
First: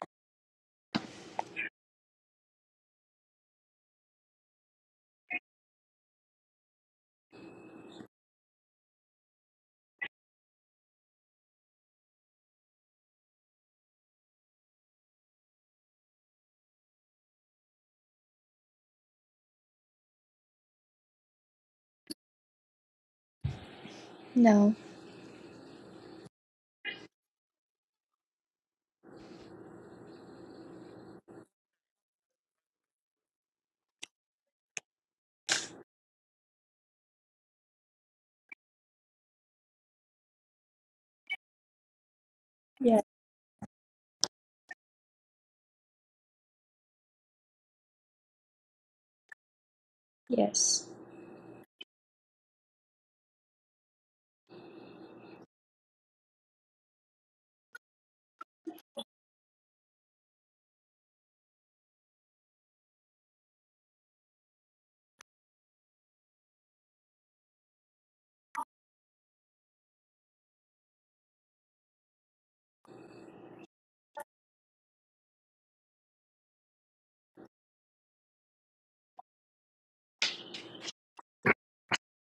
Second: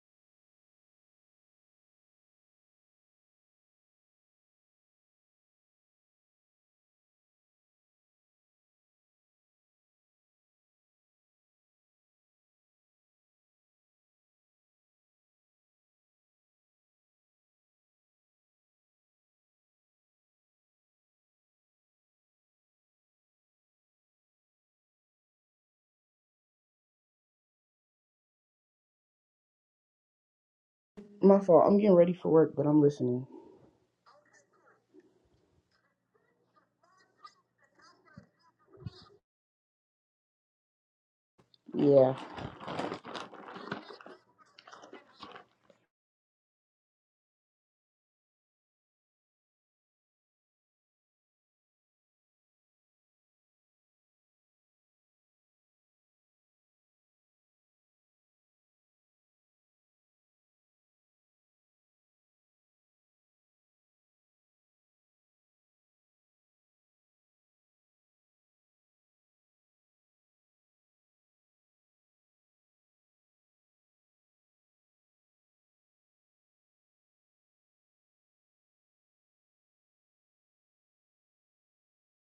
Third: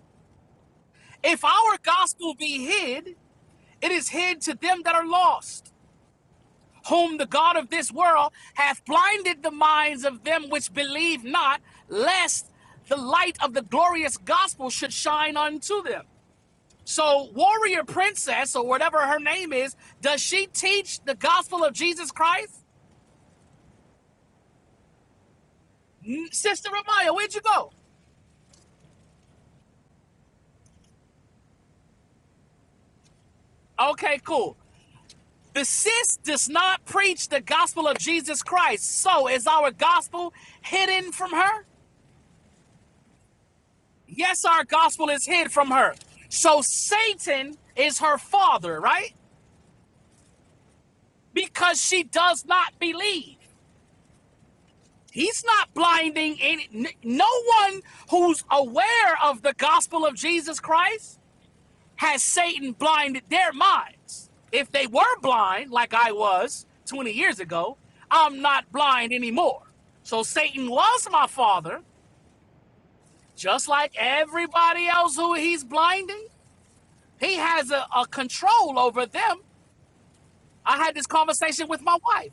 If our gospel be hid, it is hid to them that are lost. whom the God of this world hath blinded the minds of them which believe not, lest the light of the glorious gospel should shine unto them. So, warrior princess, or whatever her name is, does she teach the gospel of Jesus Christ?
No.
Sister Amaya, where'd you go?
My fault. I'm getting ready for work, but I'm listening.
Okay, cool. The sis does not preach the gospel of Jesus Christ. So, is our gospel hidden from her?
Yeah,
Yeah.
Yes, our gospel is hid from her. So Satan is her father, right?
Yes.
Because she does not believe. He's not blinding any. No one who's aware of the gospel of Jesus Christ has Satan blinded their minds. If they were blind, like I was 20 years ago, I'm not blind anymore. So Satan was my father, just like everybody else who he's blinding. He has a, a control over them. I had this conversation with my wife.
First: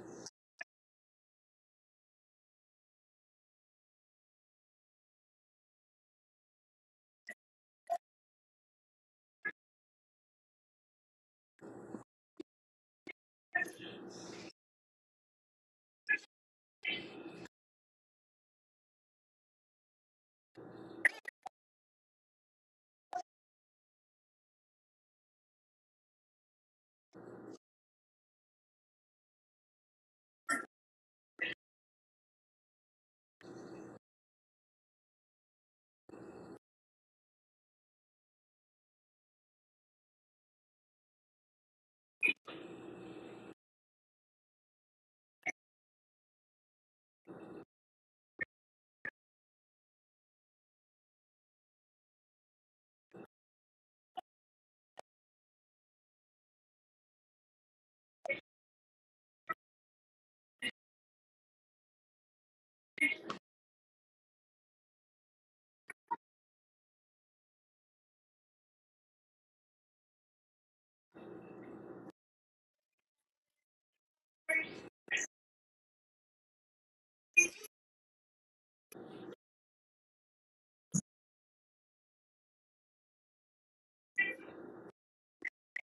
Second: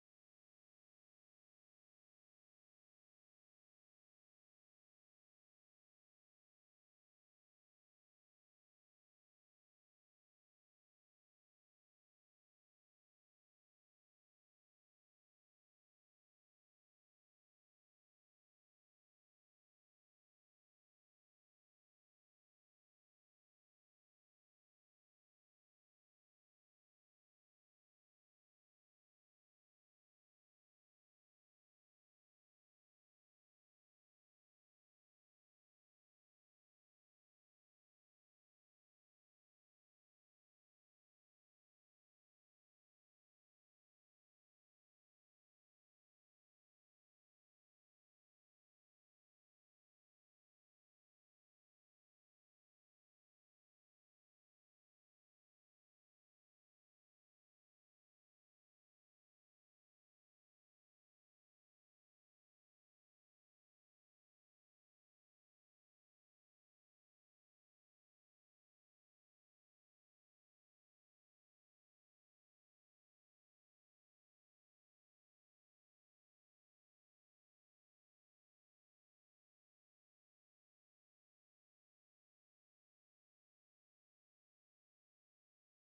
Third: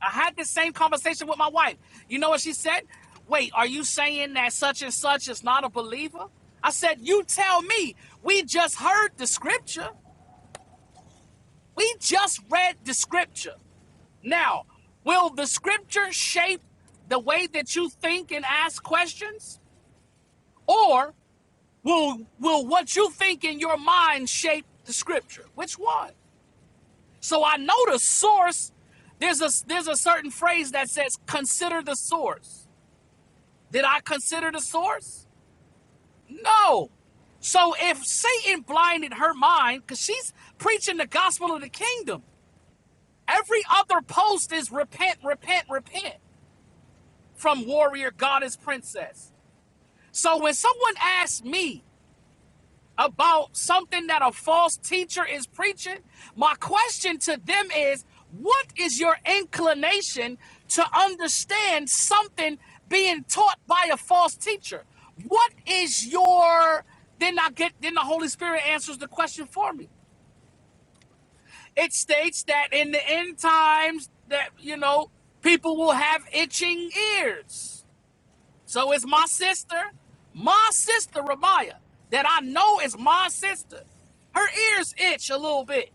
I had this same conversation with my wife. You know what she said? Wait, are you saying that such and such is not a believer? I said, You tell me. We just heard the scripture. We just read the scripture. Now, will the scripture shape the way that you think and ask questions? Or will will what you think in your mind shape the scripture? Which one? So I know the source. There's a there's a certain phrase that says consider the source. Did I consider the source? No. So if Satan blinded her mind, because she's preaching the gospel of the kingdom, every other post is repent, repent, repent from warrior, goddess, princess. So when someone asks me, about something that a false teacher is preaching, my question to them is what is your inclination to understand something being taught by a false teacher? What is your then I get then the Holy Spirit answers the question for me. It states that in the end times that you know people will have itching ears so it's my sister, my sister Ramaya, that I know is my sister. Her ears itch a little bit.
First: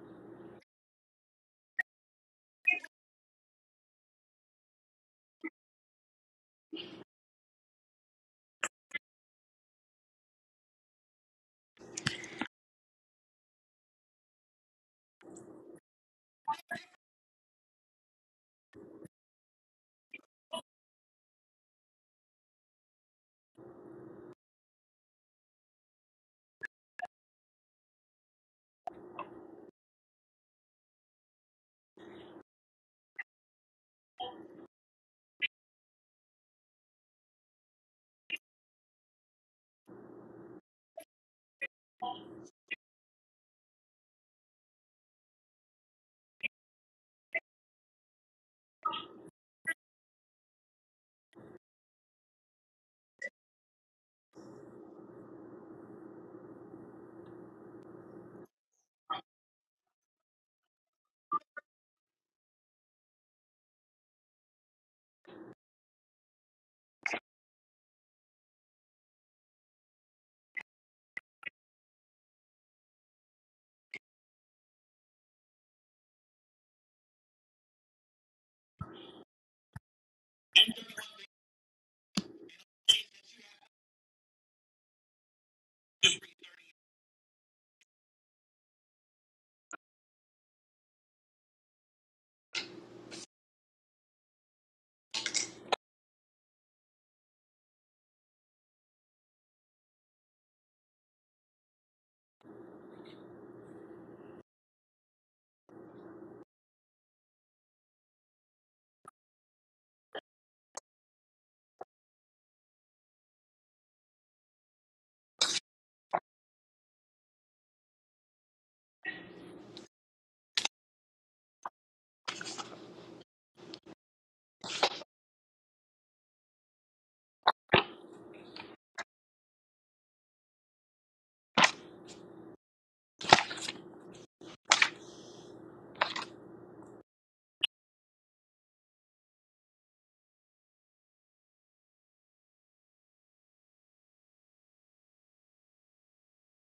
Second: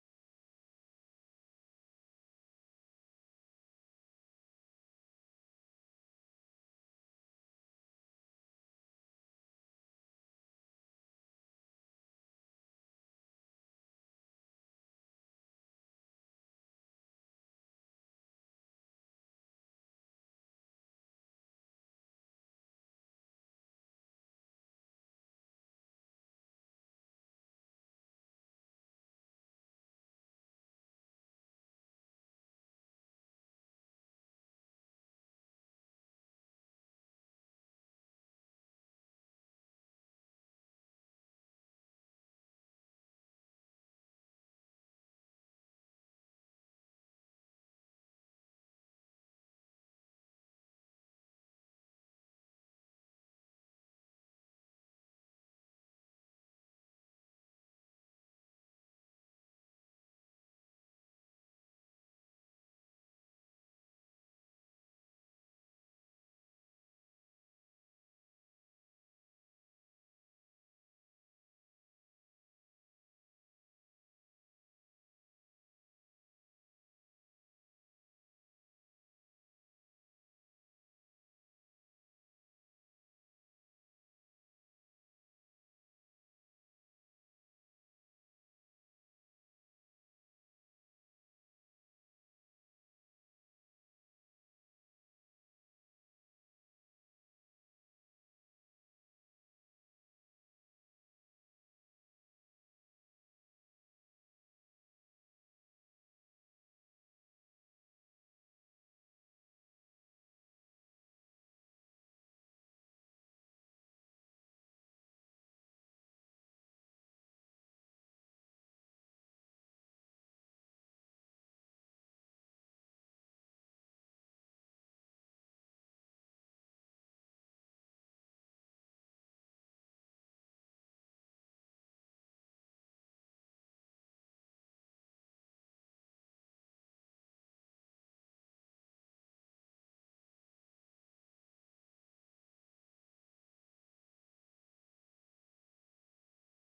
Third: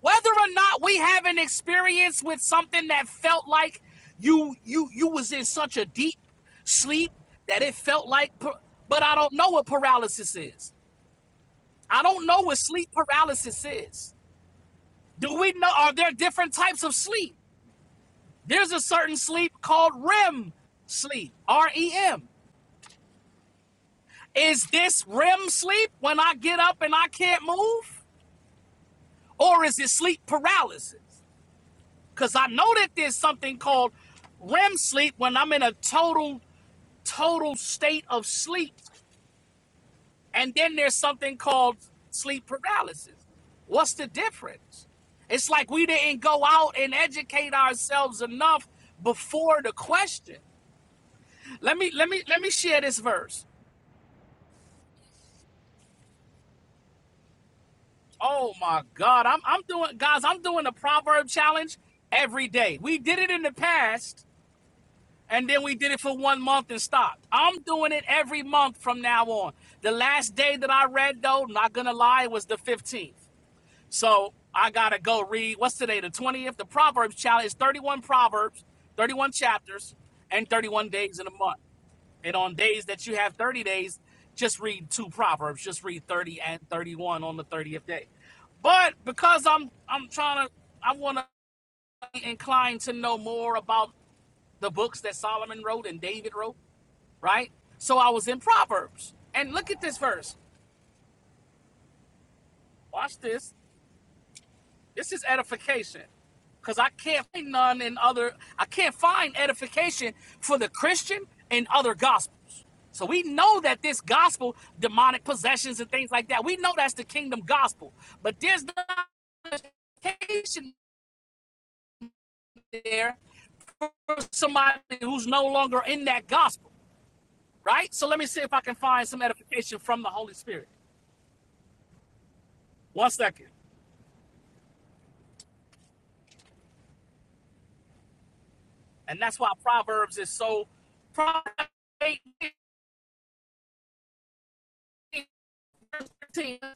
Whether or not we have an experience with something that felt like you you you was in such a deep sleep that it felt like but I don't know what paralysis is. I don't know what sleep paralysis is. Do we know are there different types of sleep? There's a certain sleep called REM sleep, R E M. Is this REM sleep when I get up and I can't move? Or is it sleep paralysis? Because I know that there's something called REM sleep when I'm in a total, total state of sleep. And then there's something called sleep paralysis. What's the difference? It's like we didn't go out and educate ourselves enough before the question. Let me let me let me share this verse. Oh my God. I'm I'm doing guys, I'm doing the proverb challenge every day. We did it in the past and then we did it for one month and stopped. I'm doing it every month from now on. The last day that I read though, not gonna lie, was the 15th. So I gotta go read what's today, the 20th? The Proverbs challenge is 31 Proverbs, 31 chapters, and 31 days in a month. And on days that you have 30 days, just read two proverbs. Just read 30 and 31 on the 30th day. But because I'm I'm trying to I want to be inclined to know more about the books that Solomon wrote and David wrote, right? So I was in Proverbs. And look at this verse. Watch this. This is edification. Because I can't find none in other, I can't find edification for the Christian in other gospels. So we know that this gospel, demonic possessions and things like that, we know that's the kingdom gospel. But there's not edification there for somebody who's no longer in that gospel, right? So let me see if I can find some edification from the Holy Spirit. One second. And that's why Proverbs is so Proverbs 8, 13, do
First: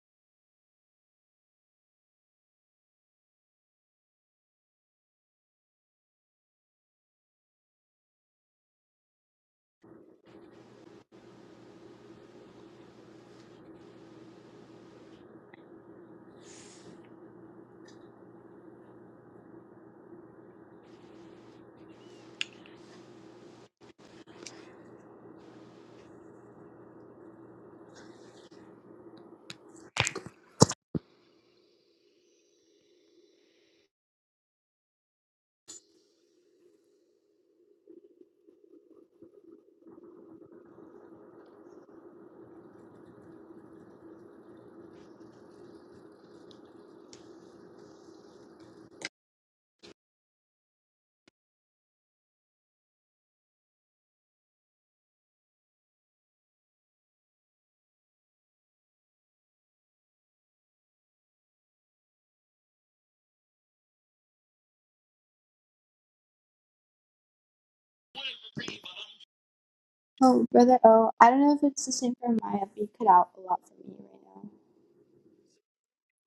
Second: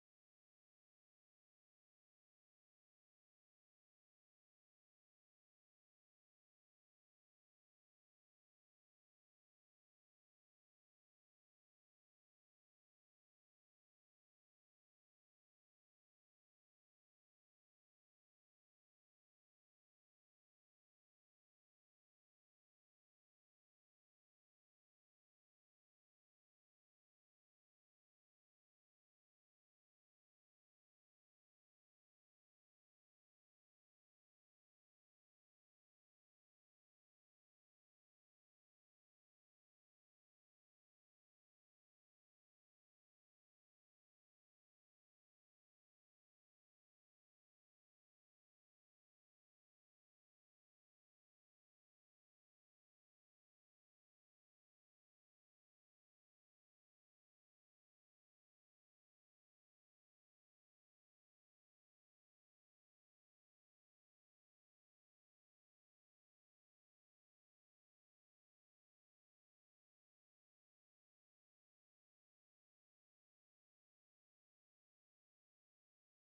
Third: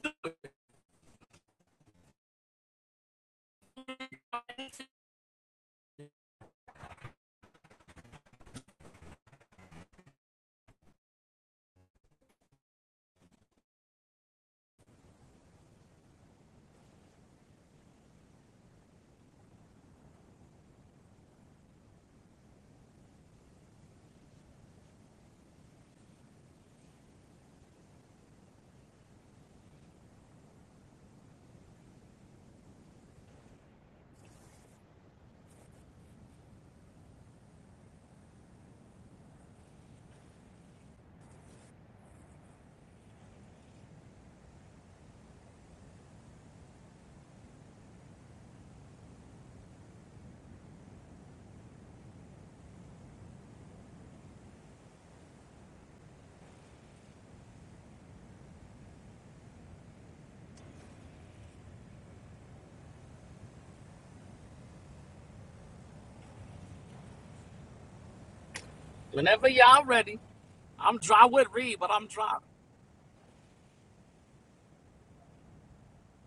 Whenever y'all ready,
Oh, brother.
I'm
Oh,
dry
I don't
with
know if
Reed,
it's
but
the
I'm
same for
dry.
Maya, but you cut out a lot for me right now.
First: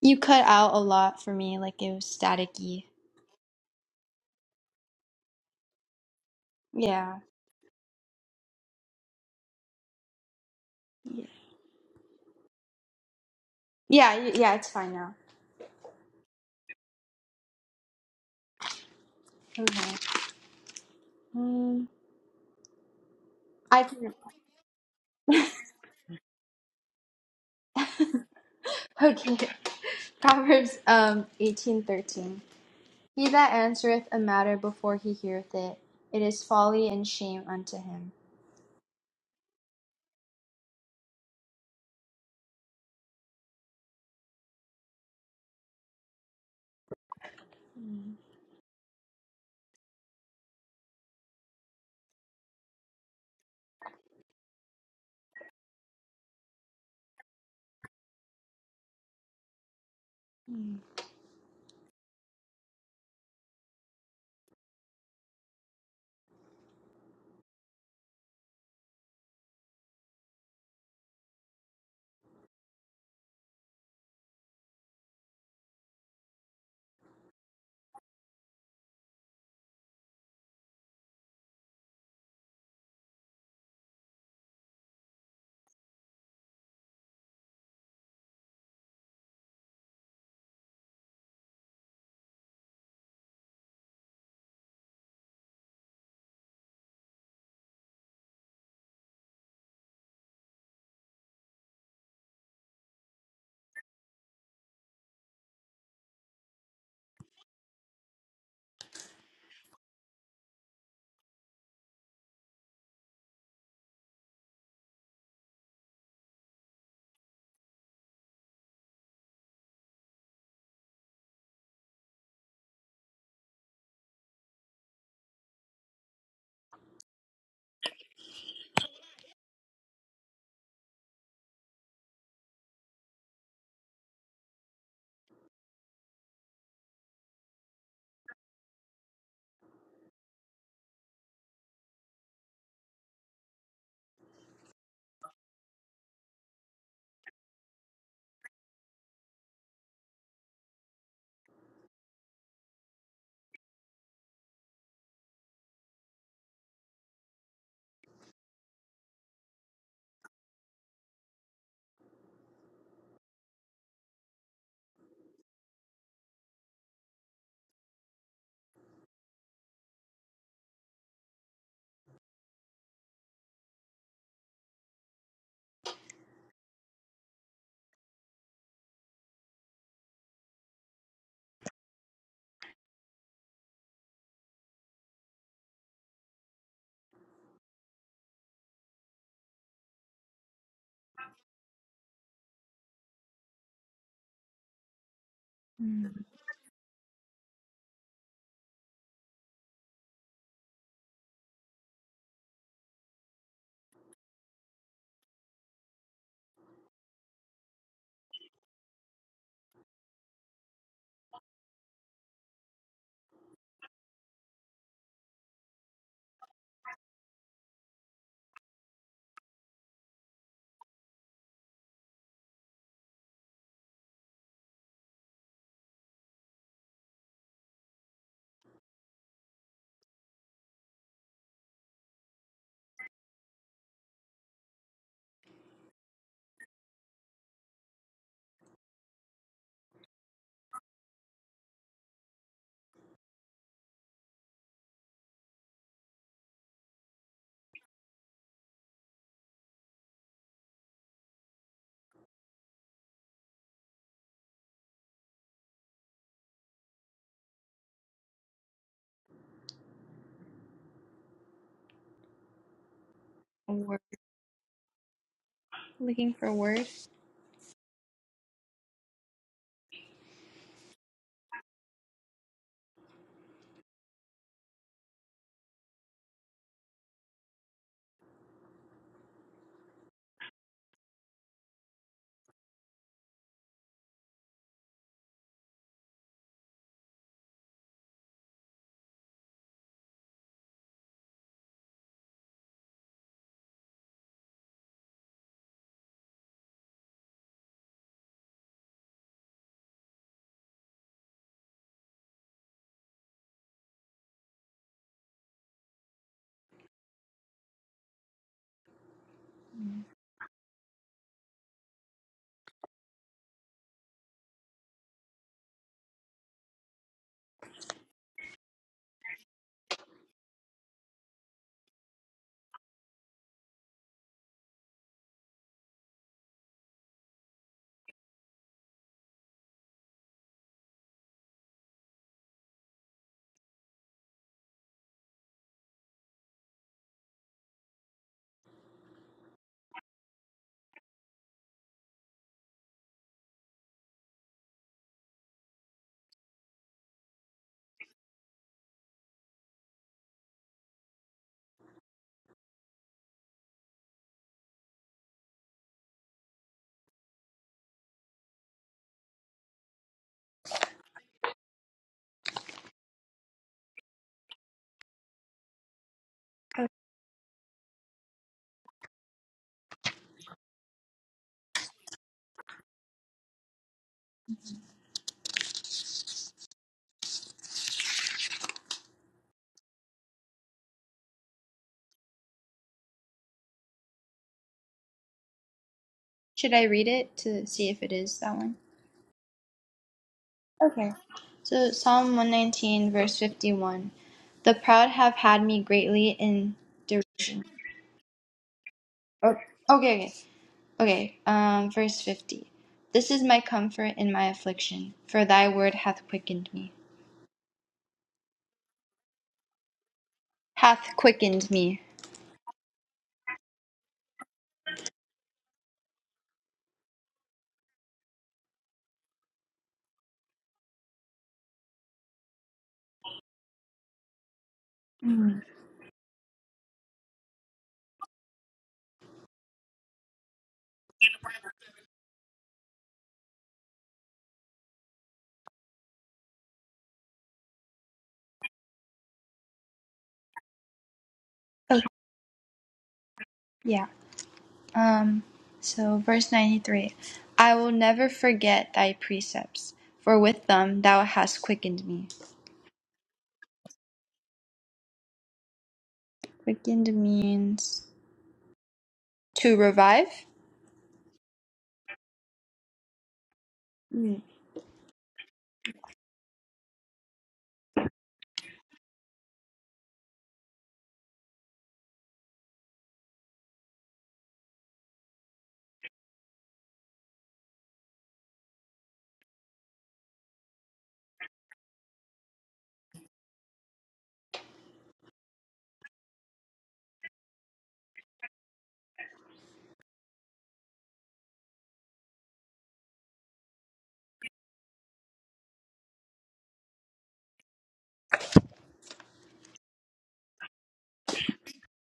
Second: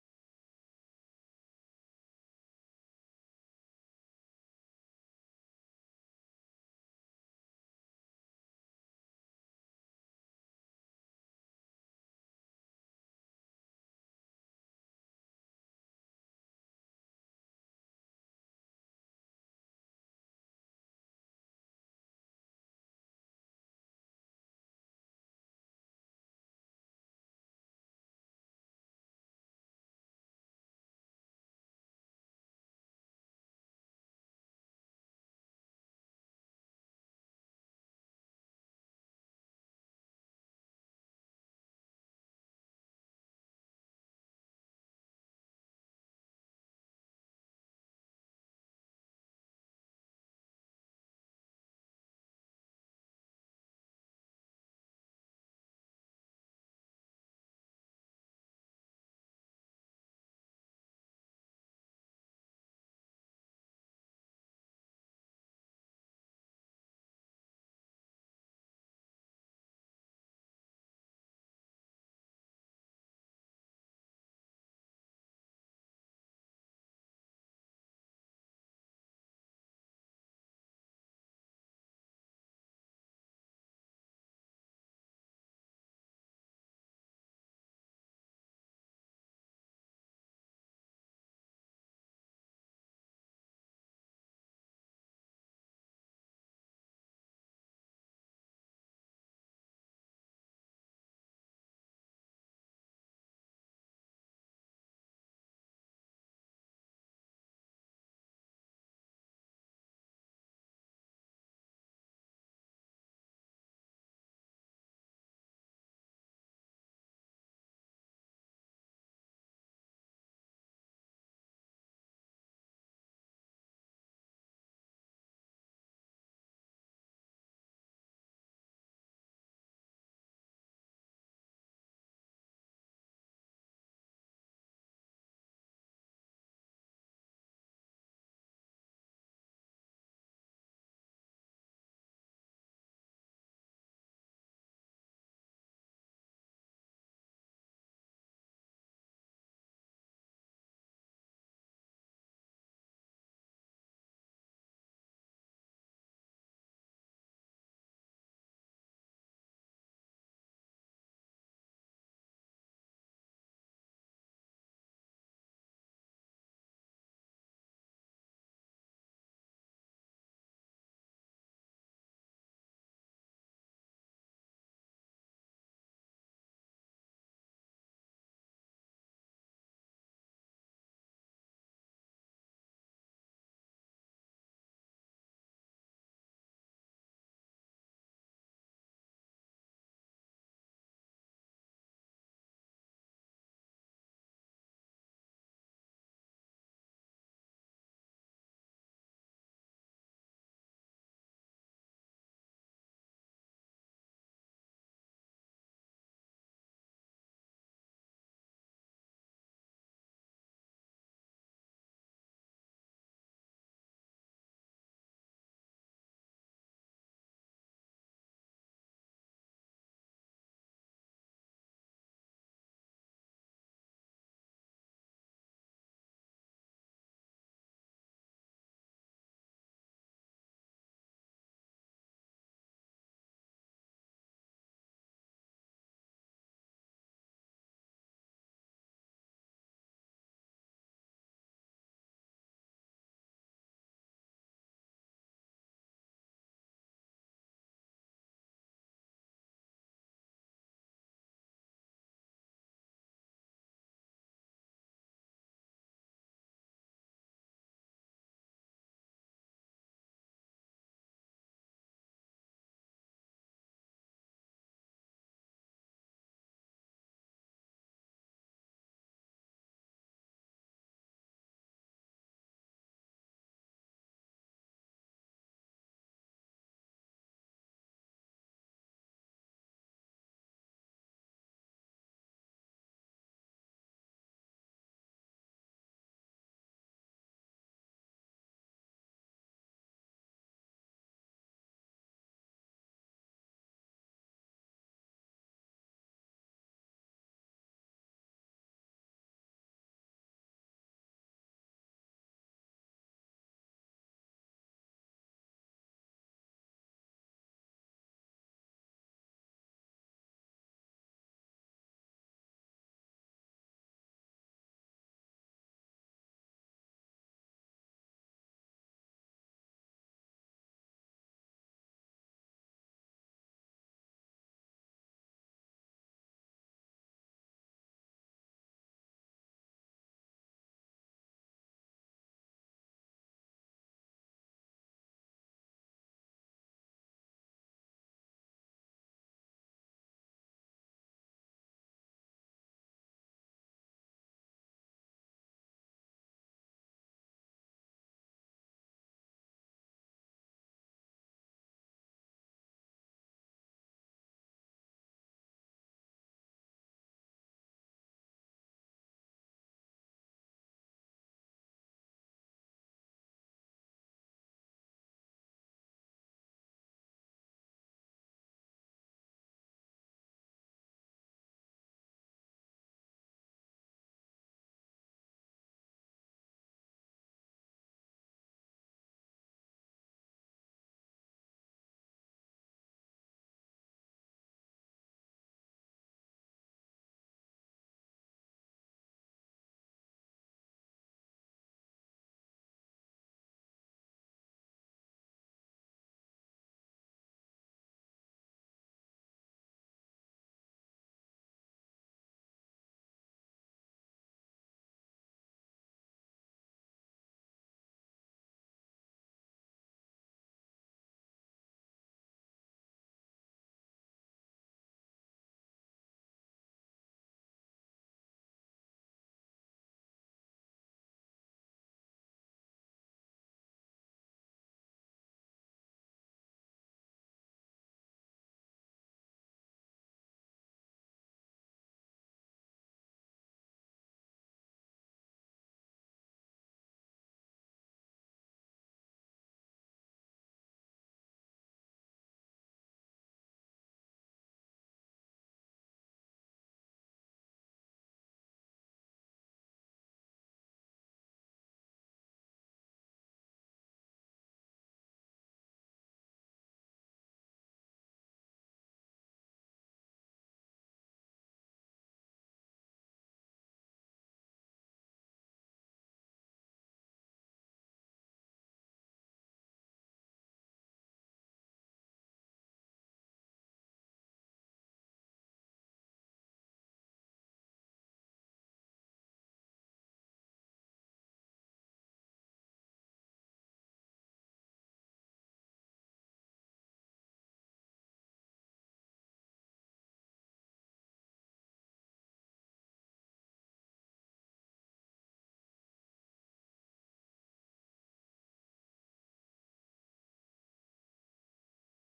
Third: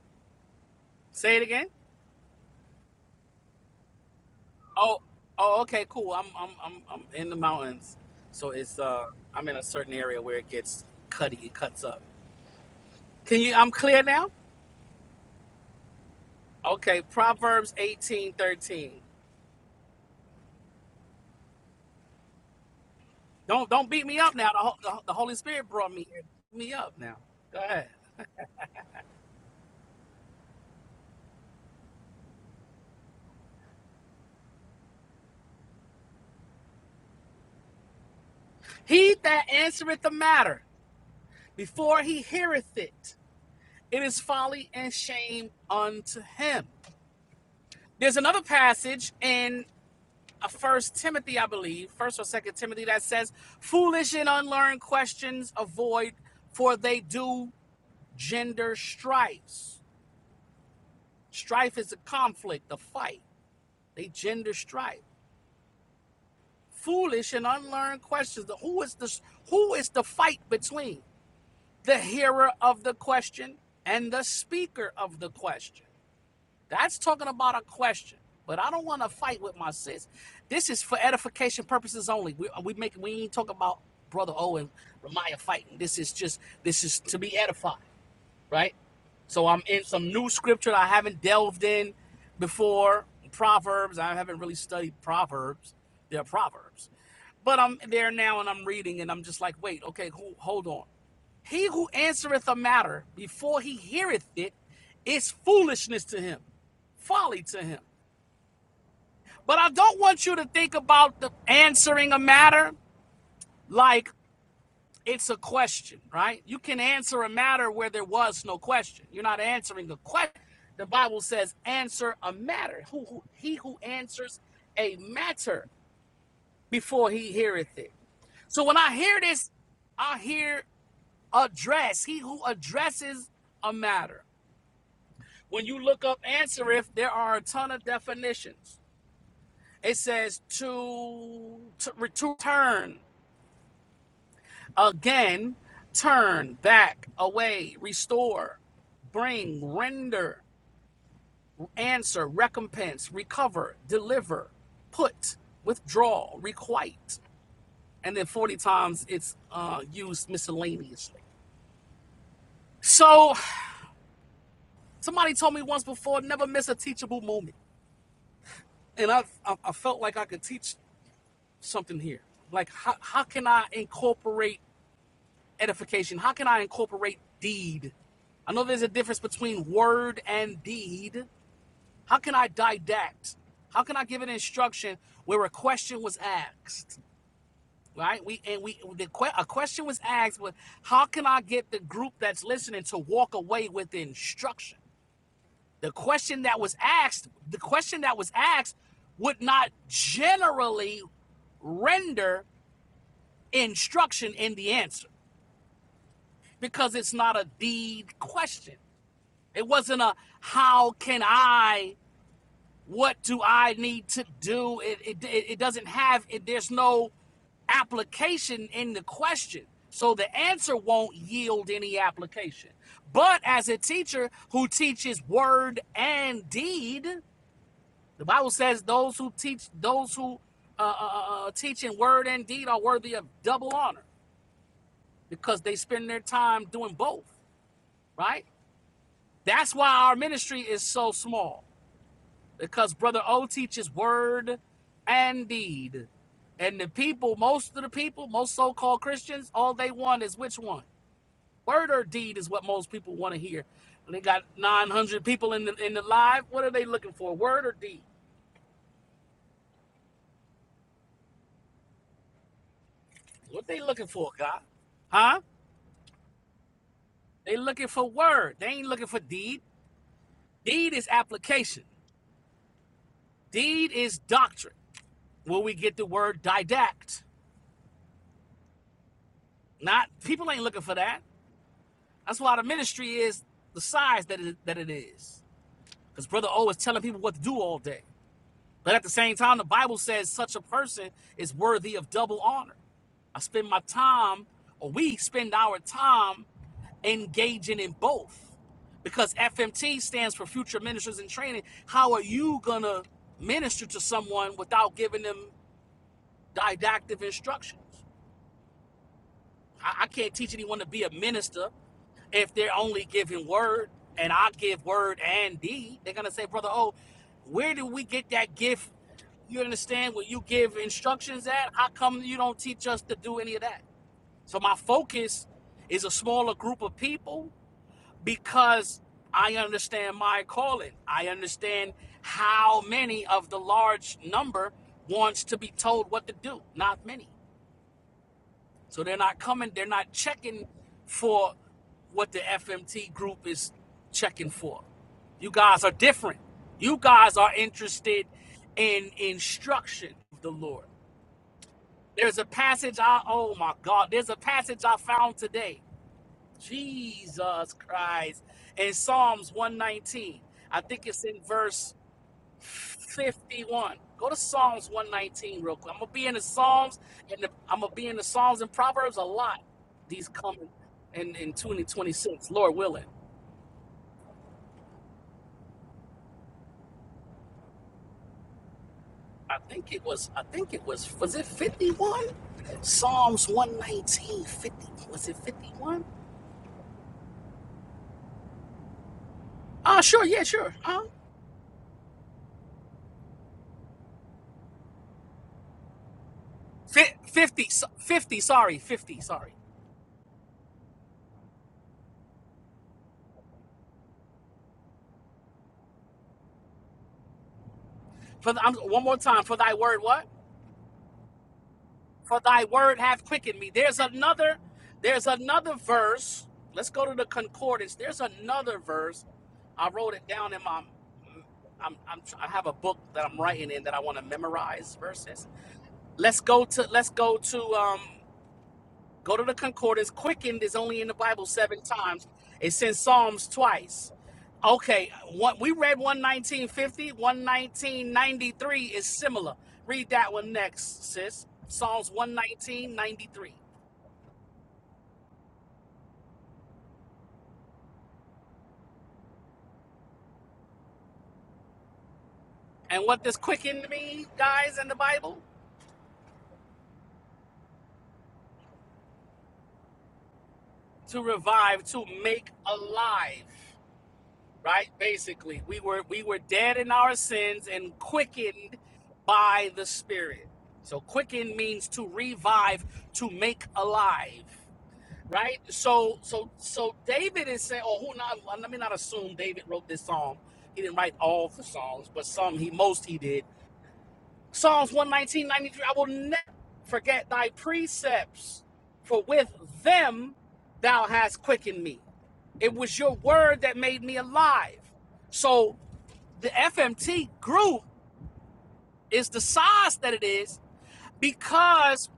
You cut out a lot for
Say it
me,
again.
like it was staticky.
Oh, oh, okay, cool. I'm, I'm, I'm, I'm
Yeah.
in the mountains, so it's uh, I'm in a certain area where it gets
Yeah,
cutty. It cuts up. Can you? I'm clear
yeah,
now.
y- yeah, it's fine now.
Okay, Proverbs 1813
Okay. Um,
Don't
I
don't beat
can
me up now. The, Ho- the, the Holy Spirit brought me here. Beat me up now. Go ahead.
Okay. Proverbs um eighteen thirteen. He that answereth a matter before he heareth it, it is folly and shame unto him.
He that answereth the matter before he heareth it, it is folly and shame unto him. There's another passage in a First Timothy, I believe, First or Second Timothy, that says, "Foolish and unlearned questions avoid, for they do gender strifes.
Hmm.
Strife is a conflict, a fight. They gender strife. Foolish and unlearned questions. Who is the who is the fight between the hearer of the question and the speaker of the question? That's talking about a question. But I don't want to fight with my sis. This is for edification purposes only. We we make we ain't talking about brother O and Ramaya fighting. This is just this is to be edified right? So I'm in some new scripture that I haven't delved in before. Proverbs. I haven't really studied Proverbs. They're Proverbs. But I'm there now and I'm reading and I'm just like, wait, okay, who, hold on. He who answereth a matter before he heareth it is foolishness to him, folly to him. But I don't want you to think about the answering a matter like it's a question, right? You can answer a matter where there was no question. You're not answering a question. The Bible says, answer a matter. Who, who he who answers a matter before he heareth it. So when I hear this, I hear address, he who addresses a matter. When you look up answer if, there are a ton of definitions. It says to, to return, again, turn back away, restore, bring, render, answer, recompense, recover, deliver, put, withdraw, requite. And then 40 times it's uh, used miscellaneously. So somebody told me once before never miss a teachable moment. And I, I, I felt like I could teach something here. Like, how, how can I incorporate? edification? How can I incorporate deed? I know there's a difference between word and deed. How can I didact? How can I give an instruction where a question was asked? Right? We and we the que- a question was asked, but how can I get the group that's listening to walk away with instruction? The
Hmm.
question that was asked, the question that was asked would not generally render instruction in the answer because it's not a deed question. It wasn't a how can I, what do I need to do? It, it, it doesn't have, it, there's no application in the question. So the answer won't yield any application. But as a teacher who teaches word and deed, the Bible says those who teach, those who uh, uh, uh, uh, teach in word and deed are worthy of double honor because they spend their time doing both, right? That's why our ministry is so small. because Brother O teaches word and deed. And the people, most of the people, most so called Christians, all they want is which one? Word or deed is what most people want to hear. And they got 900 people in the, in the live. What are they looking for? Word or deed? What
A
they
word.
looking for, God? Huh?
Looking for a word.
They looking for word. They ain't looking for deed. Deed is application. Deed is doctrine. Where we get the word didact. Not people ain't looking for that. That's why the ministry is the size that it, that it is. Because Brother O is telling people what to do all day. But at the same time, the Bible says such a person is worthy of double honor. I spend my time, or we spend our time engaging in both. Because FMT stands for Future Ministers in Training. How are you going to minister to someone without giving them didactic instructions? I, I can't teach anyone to be a minister if they're only giving word and I give word and deed. They're gonna say, brother, oh, where do we get that gift? You understand where you give instructions at? How come you don't teach us to do any of that? So my focus is a smaller group of people because I understand my calling. I understand how many of the large number wants to be told what to do. Not many. So they're not coming, they're not checking for what the FMT group is checking for. You guys are different. You guys are interested in instruction of the Lord. There's a passage I oh my God, there's a passage I found today. Jesus Christ in Psalms 119. I think it's in verse 51. Go to Psalms 119 real quick. I'm gonna be in the
Oh,
Psalms and the, I'm gonna be in the Psalms and Proverbs a lot. These coming in in 2026, Lord willing. I think it was. I think it was. Was it 51? Psalms 119. 50. Was it 51?
Should I read it to see if it is that one?
Ah, sure. Yeah, sure. Huh?
Okay. So Psalm one nineteen verse fifty one. The proud have had me greatly in derision.
50. so- 50. Sorry. 50.
O-
Sorry.
Okay, okay, okay. Um, verse 50. This is my comfort in my affliction, for thy word hath quickened me.
For the, I'm, one more time. For thy word, what?
Hath quickened me.
for thy word hath quickened me. There's another, there's another verse. Let's go to the concordance. There's another verse. I wrote it down in my I'm, I'm I have a book that I'm writing in that I want to memorize verses. Let's go to let's go to um go to the concordance. Quickened is only in the Bible seven times. It's in Psalms twice. Okay, what we read one nineteen fifty one nineteen ninety three is similar. Read that one next, sis.
Okay.
Psalms 11993.
Yeah. Um, so verse 93. I will never forget thy precepts, for with them thou hast quickened me.
And what does quicken mean, guys, in the Bible?
Quickened means to revive.
To revive, to make alive.
Mm,
Right? Basically, we were we were dead in our sins and quickened by the Spirit. So quicken means to revive, to make alive. Right? So so so David is saying, or who not let me not assume David wrote this psalm. He didn't write all the songs, but some he most he did Psalms one nineteen ninety three. I will never forget thy precepts, for with them thou hast quickened me. It was your word that made me alive. So the FMT group is the size that it is because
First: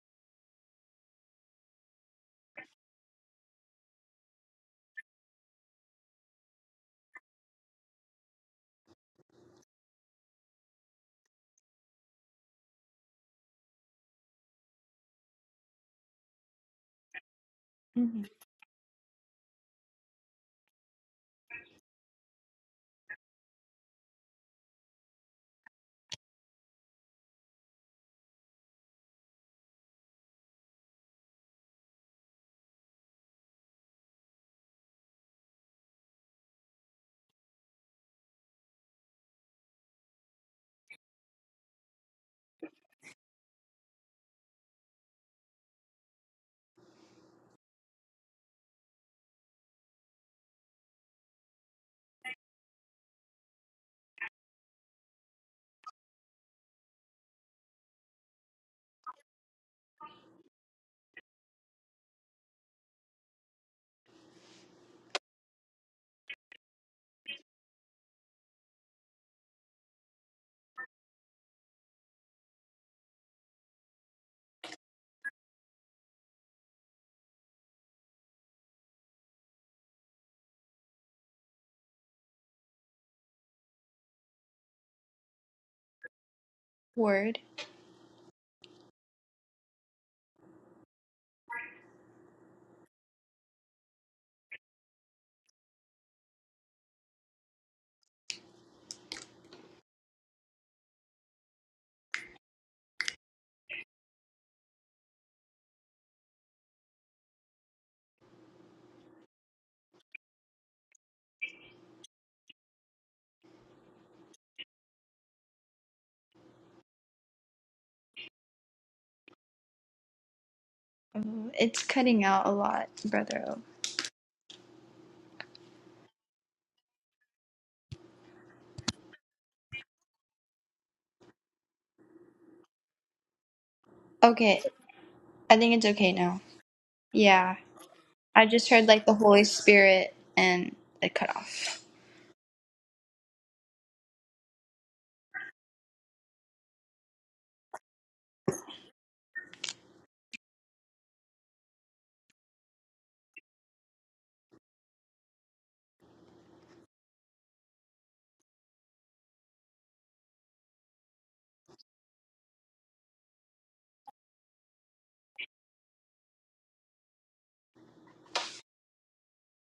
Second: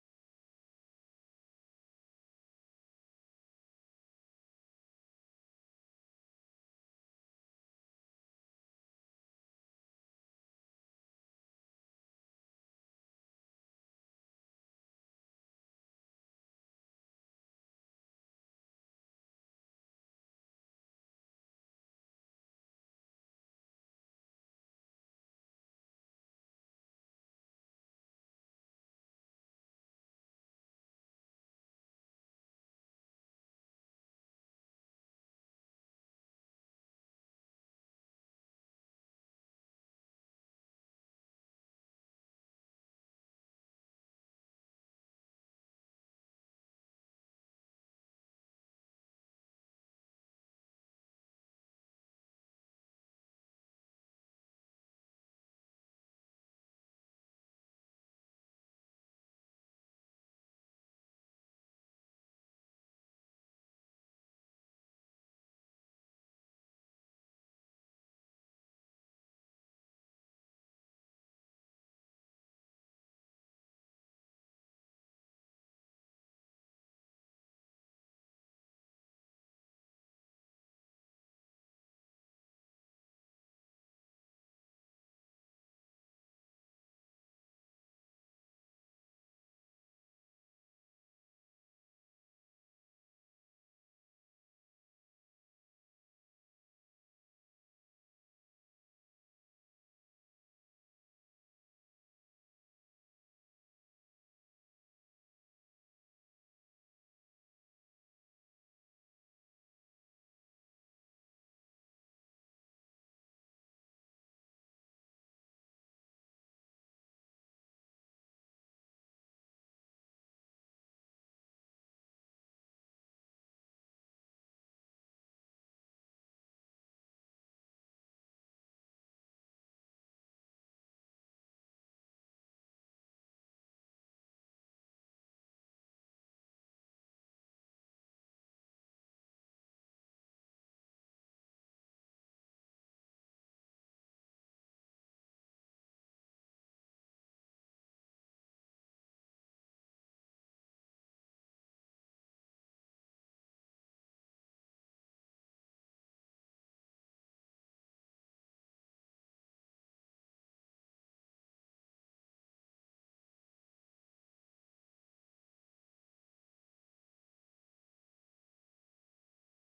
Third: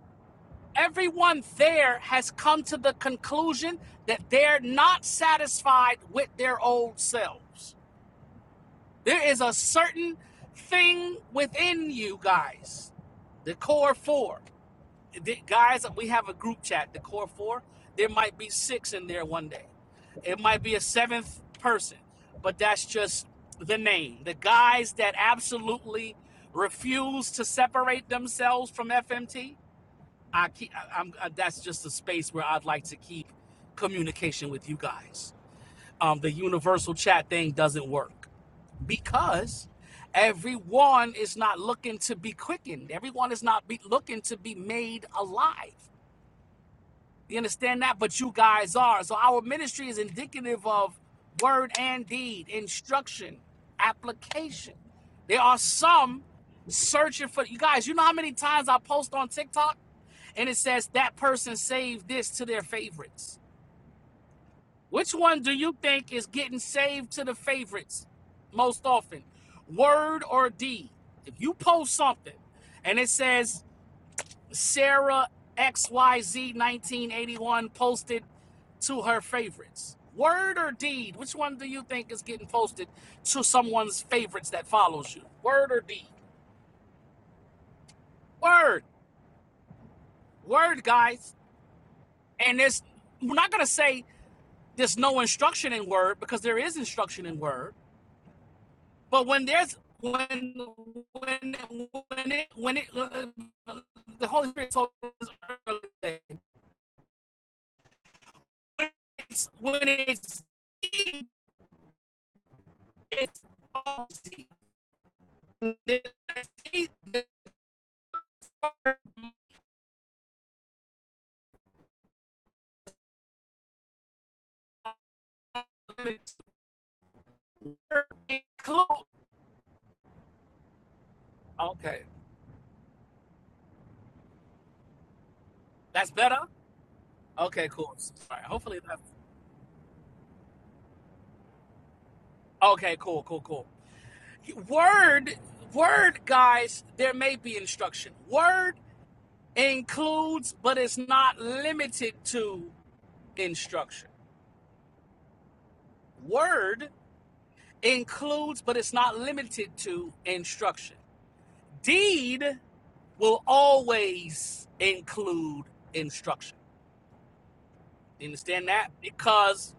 everyone there has come to the conclusion that they're not satisfied with their old selves. There is a certain thing within you guys, the core four. the guys, we have a group chat, the core four. There
mhm.
might be six in there one day. It might be a seventh person, but that's just the name. The guys that absolutely refuse to separate themselves from FMT, I keep. I, I'm. uh, that's just a space where I'd like to keep communication with you guys. Um, the universal chat thing doesn't work because everyone is not looking to be quickened. Everyone is not be, looking to be made alive. You understand that? But you guys are. So our ministry is indicative of word and deed, instruction, application. There are some searching for you guys. You know how many times I post on TikTok and it says that person saved this to their favorites. Which one do you think is getting saved to the favorites most often? Word or deed? If you post something and it says Sarah XYZ1981 posted to her favorites. Word or deed? Which one do you think is getting posted to someone's favorites that follows you? Word or deed?
Word.
Word. Word, guys. And it's we're not gonna say there's no instruction in word because there is instruction in word. But when there's when when when it when it uh, uh, the Holy Spirit told us earlier, when it's when it's it's palsy.
Oh, It's cutting out a lot, brother.
Cool. Okay,
Okay, I think it's
that's
okay
better.
now. Yeah.
Okay, cool. Sorry.
I just
Hopefully,
heard
that.
like the Holy Spirit and it cut off.
Okay, cool, cool, cool. Word, word, guys. There may be instruction. Word includes, but it's not limited to instruction. Word includes, but it's not limited to instruction. Deed will always include instruction. You understand that? Because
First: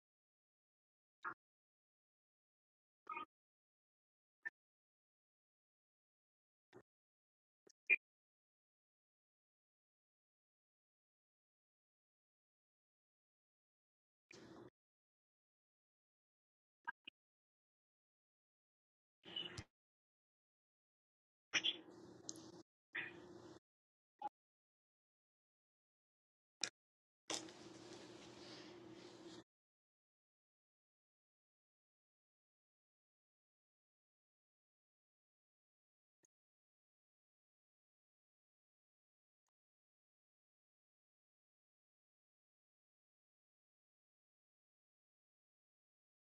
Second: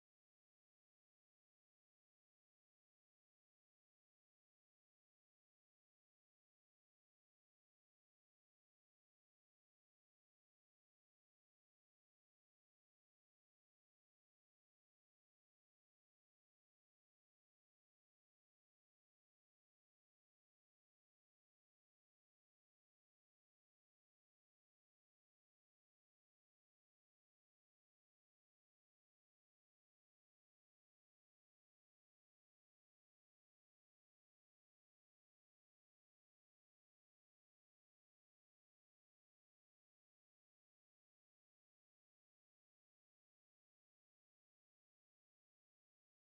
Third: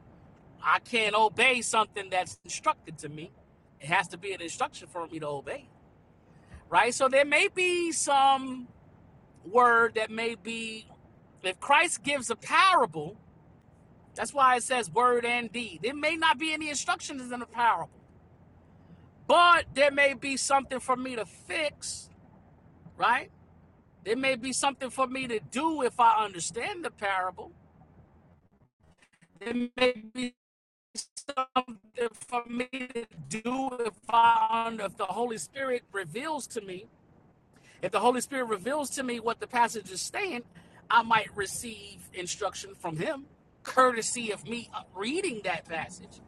I can't obey something that's instructed to me. It has to be an instruction for me to obey, right? So there may be some word that may be, if Christ gives a parable, that's why it says word and deed. There may not be any instructions in the parable, but there may be something for me to fix, right? There may be something for me to do if I understand the parable. There may be something for me to do if I um, if the Holy Spirit reveals to me, if the Holy Spirit reveals to me what the passage is saying, I might receive instruction from Him, courtesy of me uh, reading that passage.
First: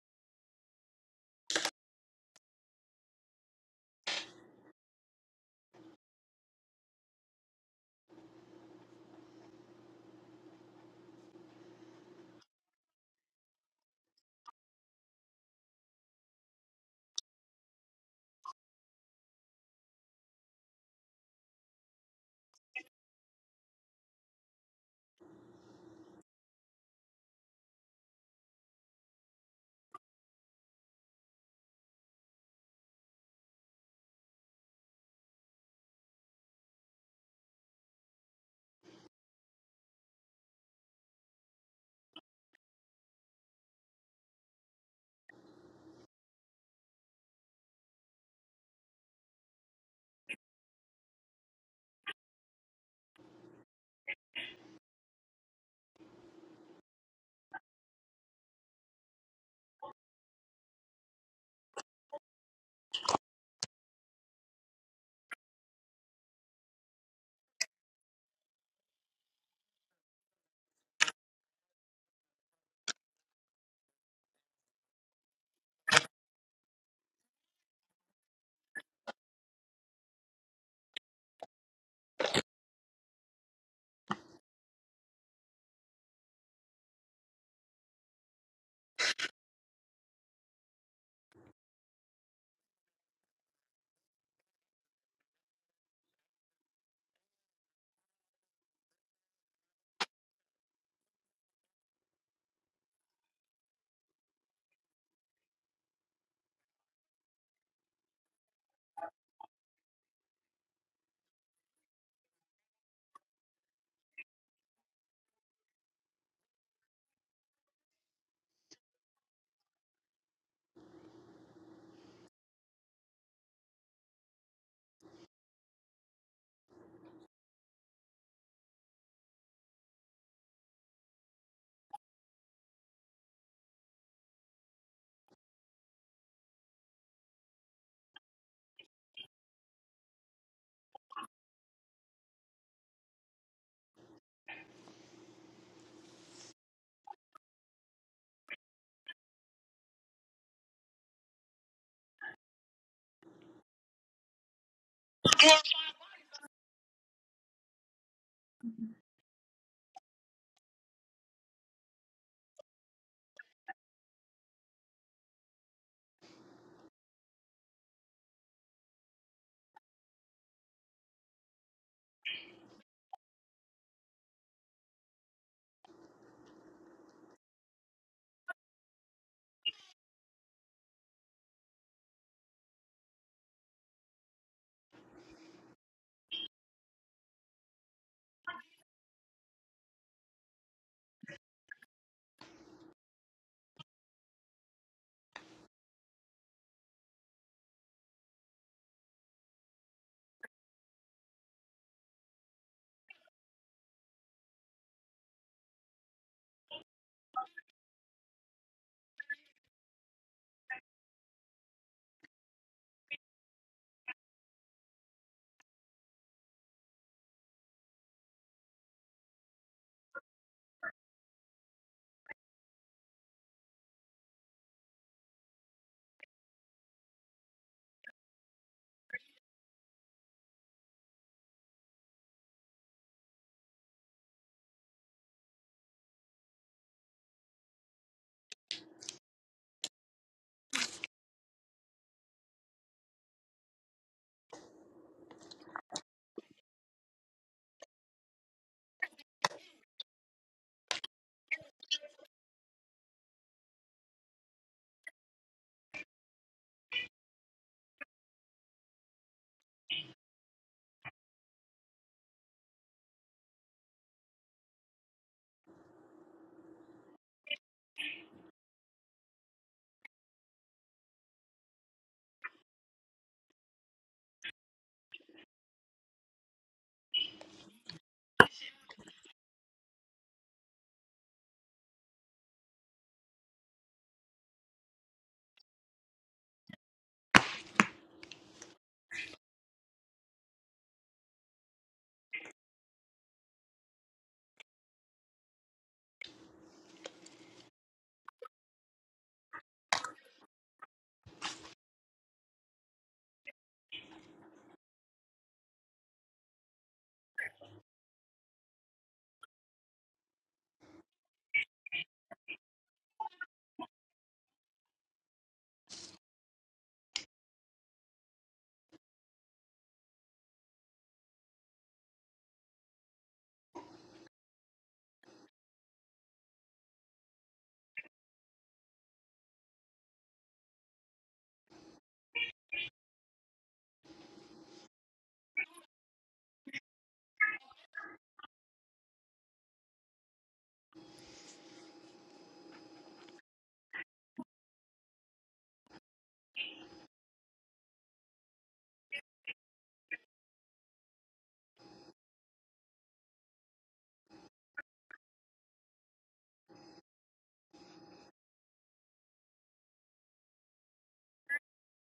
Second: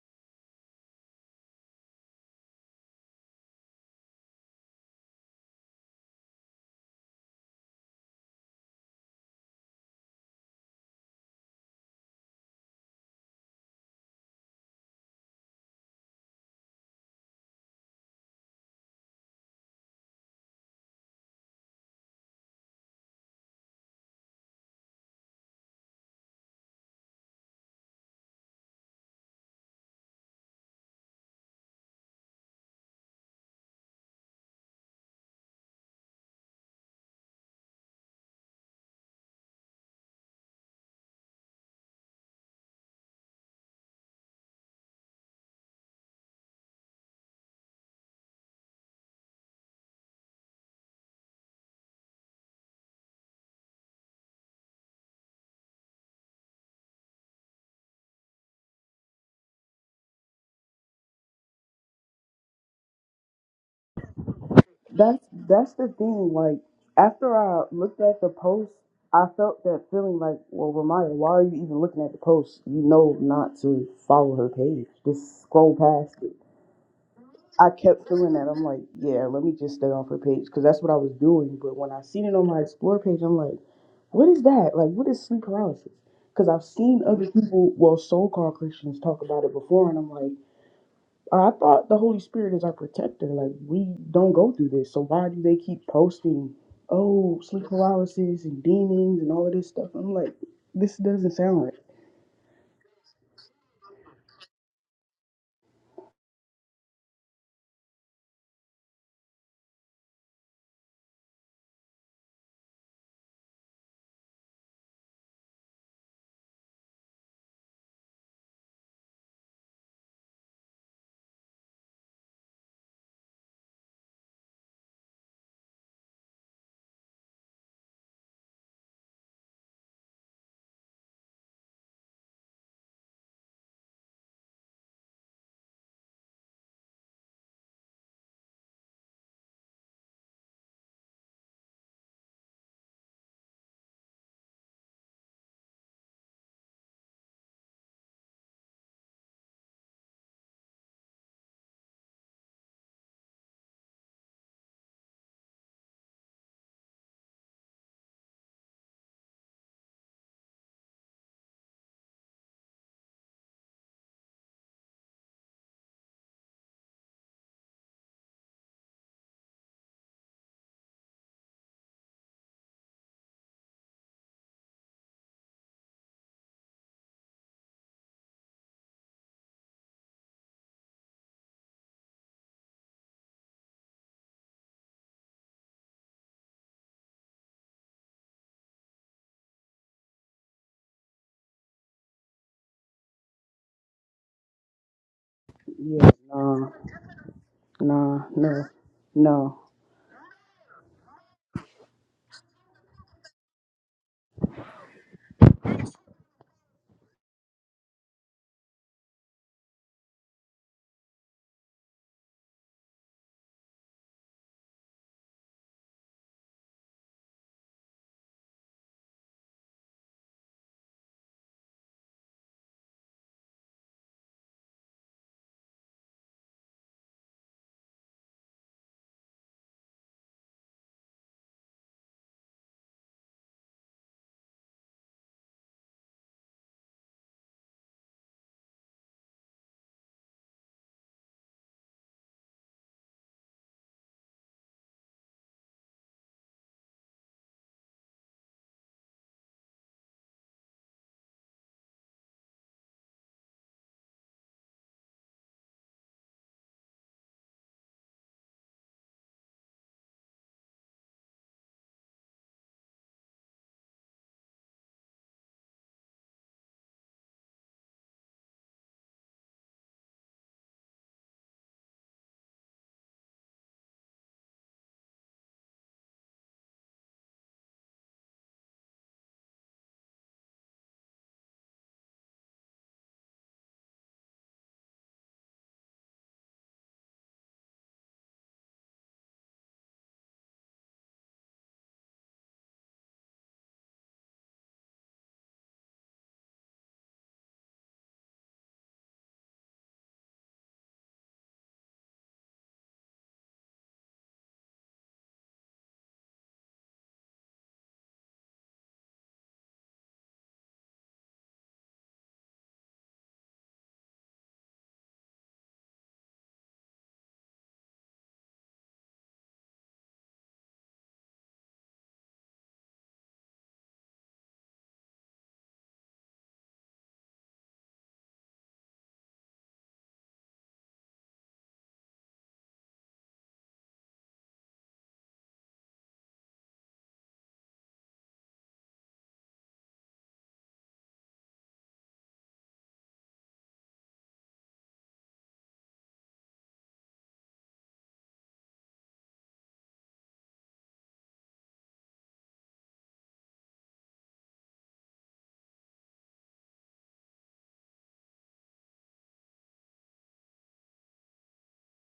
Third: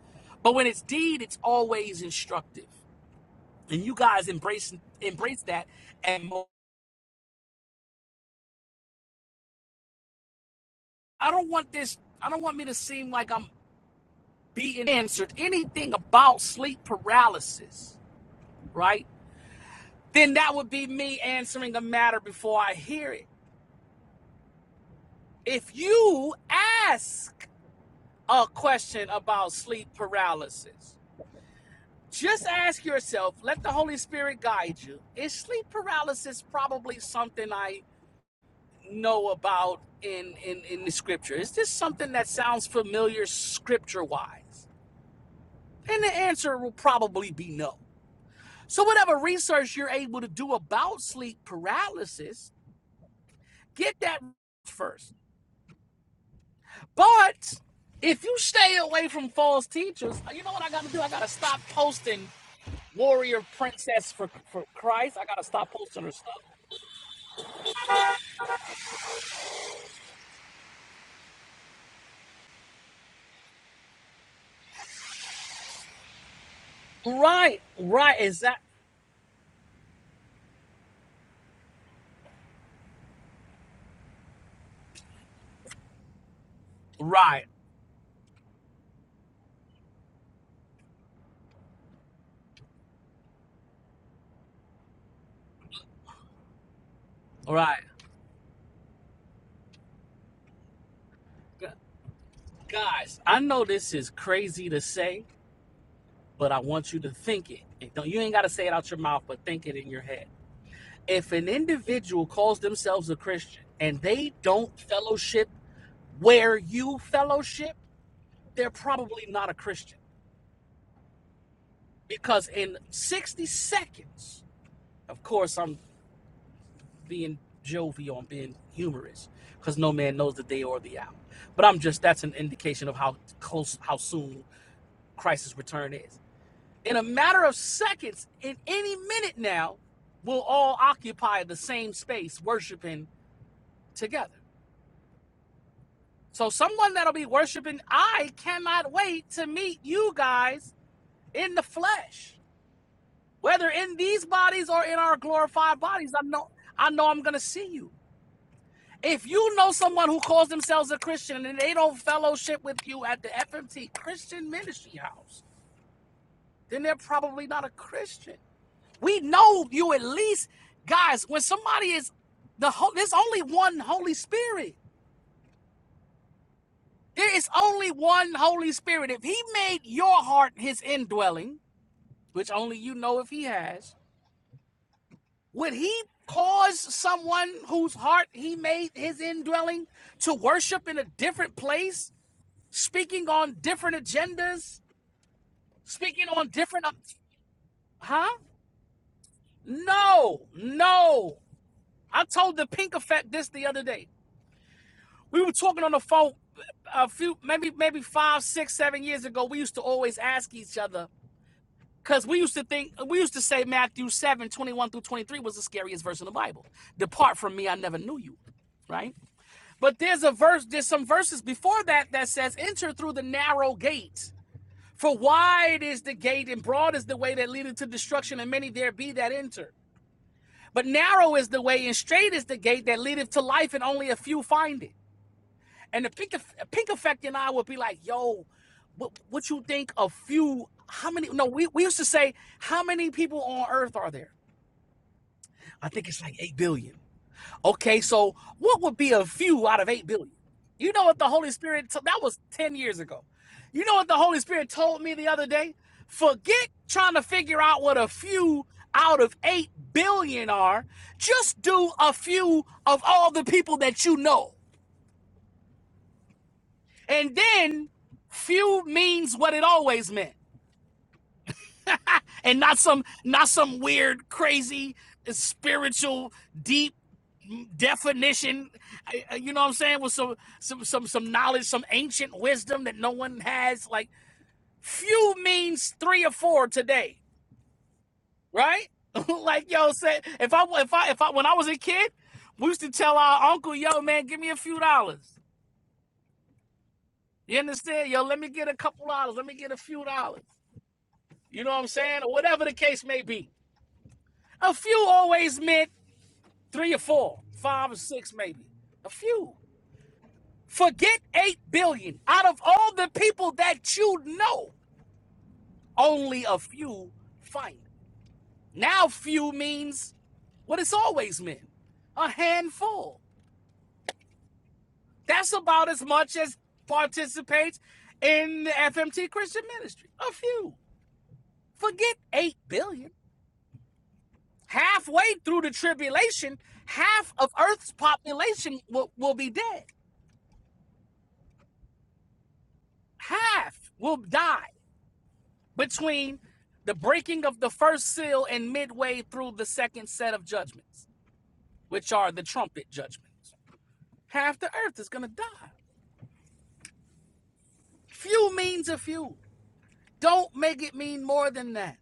But when it's deed, it's always instructive, and you guys embrace embrace that. And I don't want this. I don't want me to seem like I'm being answered anything about sleep paralysis, right? then that would be me answering a matter before I hear it. If you ask a question about sleep paralysis, just ask yourself, let the Holy Spirit guide you. Is sleep paralysis probably something I know about in, in, in the scripture? Is this something that sounds familiar scripture wise? And the answer will probably be no. So, whatever research you're able to do about sleep paralysis, get that first. But if you stay away from false teachers, you know what I got to do? I got to stop posting warrior princess for for Christ. I
that's
got to stop
that's the
posting her
thing.
stuff.
Like after I looked at the post, I felt that feeling like, well, Ramaya, why are you even looking at the post? You know not to follow her page. Just scroll past it.
Right,
I kept
right,
doing
is
that.
that
I'm like, yeah, let me just stay off her page because that's what I was doing. But when I seen it on my explore page, I'm like, what is that? Like, what is sleep paralysis? Because I've seen other
right,
people, well, so-called Christians talk about it before, and I'm like, I thought the Holy Spirit is our protector. Like, we don't go through this, so why do they keep posting, oh, sleep
right,
paralysis and demons and all of this stuff? I'm like, this doesn't sound right.
guys? I know this is crazy to say, but I want you to think it. It Don't you ain't got to say it out your mouth, but think it in your head. If an individual calls themselves a Christian and they don't fellowship where you fellowship, they're probably not a Christian. because in 60 seconds, of course, I'm being jovial, I'm being humorous, because no man knows the day or the hour. But I'm just, that's an indication of how close, how soon Christ's return is. In a matter of seconds, in any minute now, we'll all occupy the same space worshiping together. So, someone that'll be worshiping, I cannot wait to meet you guys in the flesh. whether in these bodies or in our glorified bodies i know i know i'm gonna see you if you know someone who calls themselves a christian and they don't fellowship with you at the fmt christian ministry house then they're probably not a christian we know you at least guys when somebody is the ho- there's only one holy spirit there is only one holy spirit if he made your heart his indwelling which only you know if he has would he cause someone whose heart he made his indwelling to worship in a different place, speaking on different agendas,
Yeah,
speaking on
nah,
different,
nah,
huh?
no, no,
No, no. I told the Pink Effect this the other day. We were talking on the phone a few, maybe, maybe five, six, seven years ago. We used to always ask each other because we used to think, we used to say Matthew 7 21 through 23 was the scariest verse in the Bible. Depart from me, I never knew you, right? But there's a verse, there's some verses before that that says, Enter through the narrow gate. For wide is the gate and broad is the way that leadeth to destruction, and many there be that enter. But narrow is the way and straight is the gate that leadeth to life, and only a few find it. And the pink, pink effect and I would be like, Yo, what, what you think a few? How many? No, we, we used to say, How many people on earth are there? I think it's like 8 billion. Okay, so what would be a few out of 8 billion? You know what the Holy Spirit, t- that was 10 years ago. You know what the Holy Spirit told me the other day? Forget trying to figure out what a few out of 8 billion are. Just do a few of all the people that you know. And then few means what it always meant. And not some not some weird crazy spiritual deep definition you know what i'm saying with some some some some knowledge some ancient wisdom that no one has like few means three or four today right like yo said if i if i if i when i was a kid we used to tell our uncle yo man give me a few dollars you understand yo let me get a couple dollars let me get a few dollars you know what i'm saying or whatever the case may be a few always meant three or four five or six maybe a few Forget 8 billion. Out of all the people that you know, only a few find it. Now, few means what it's always meant a handful. That's about as much as participates in the FMT Christian ministry. A few. Forget 8 billion. Halfway through the tribulation, half of Earth's population will, will be dead. Half will die between the breaking of the first seal and midway through the second set of judgments, which are the trumpet judgments. Half the earth is going to die. Few means a few. Don't make it mean more than that.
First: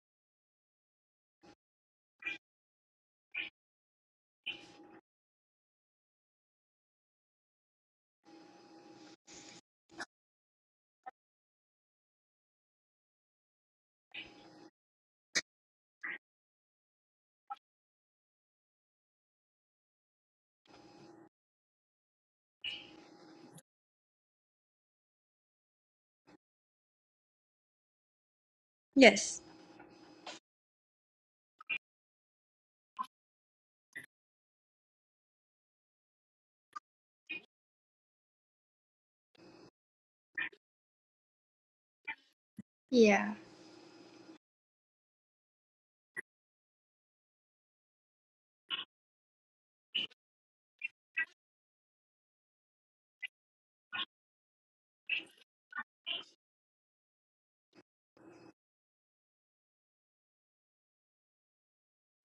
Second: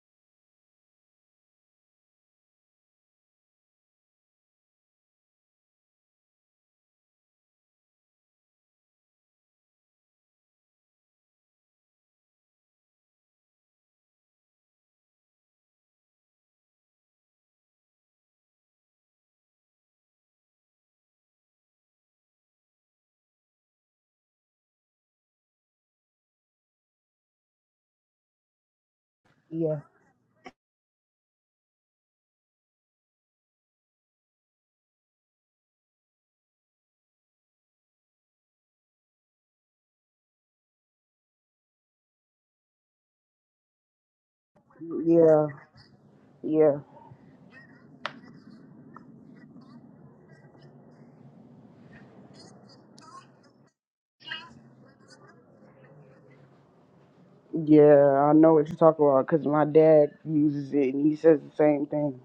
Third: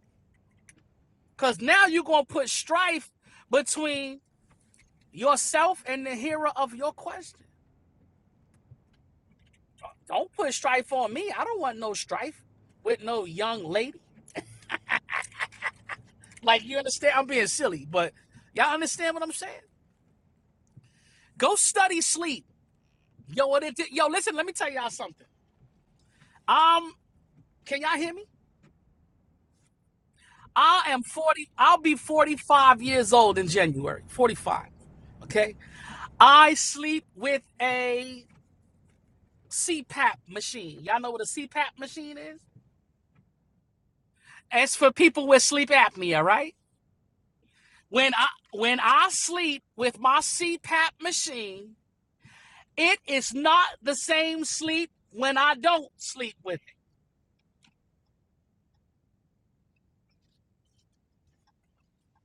Because now you're going to put strife between yourself and the hearer of your question. Don't put strife on me. I don't want no strife with no young lady. Like, you understand? I'm being silly, but y'all understand what I'm saying? Go study sleep. Yo, what it did. Yo, listen, let me tell y'all something. Um, can y'all hear me?
Yes.
yeah,
I am 40, I'll be 45 years old in January. 45. Okay. I sleep with a CPAP machine. Y'all know what a CPAP machine is?
Yeah.
It's for people with
yeah,
sleep apnea, right?
yeah.
When I when I sleep with my CPAP machine, it is not the same sleep when I don't sleep with it.
Yeah, I know what you're talking about because my dad uses it and he says the same thing.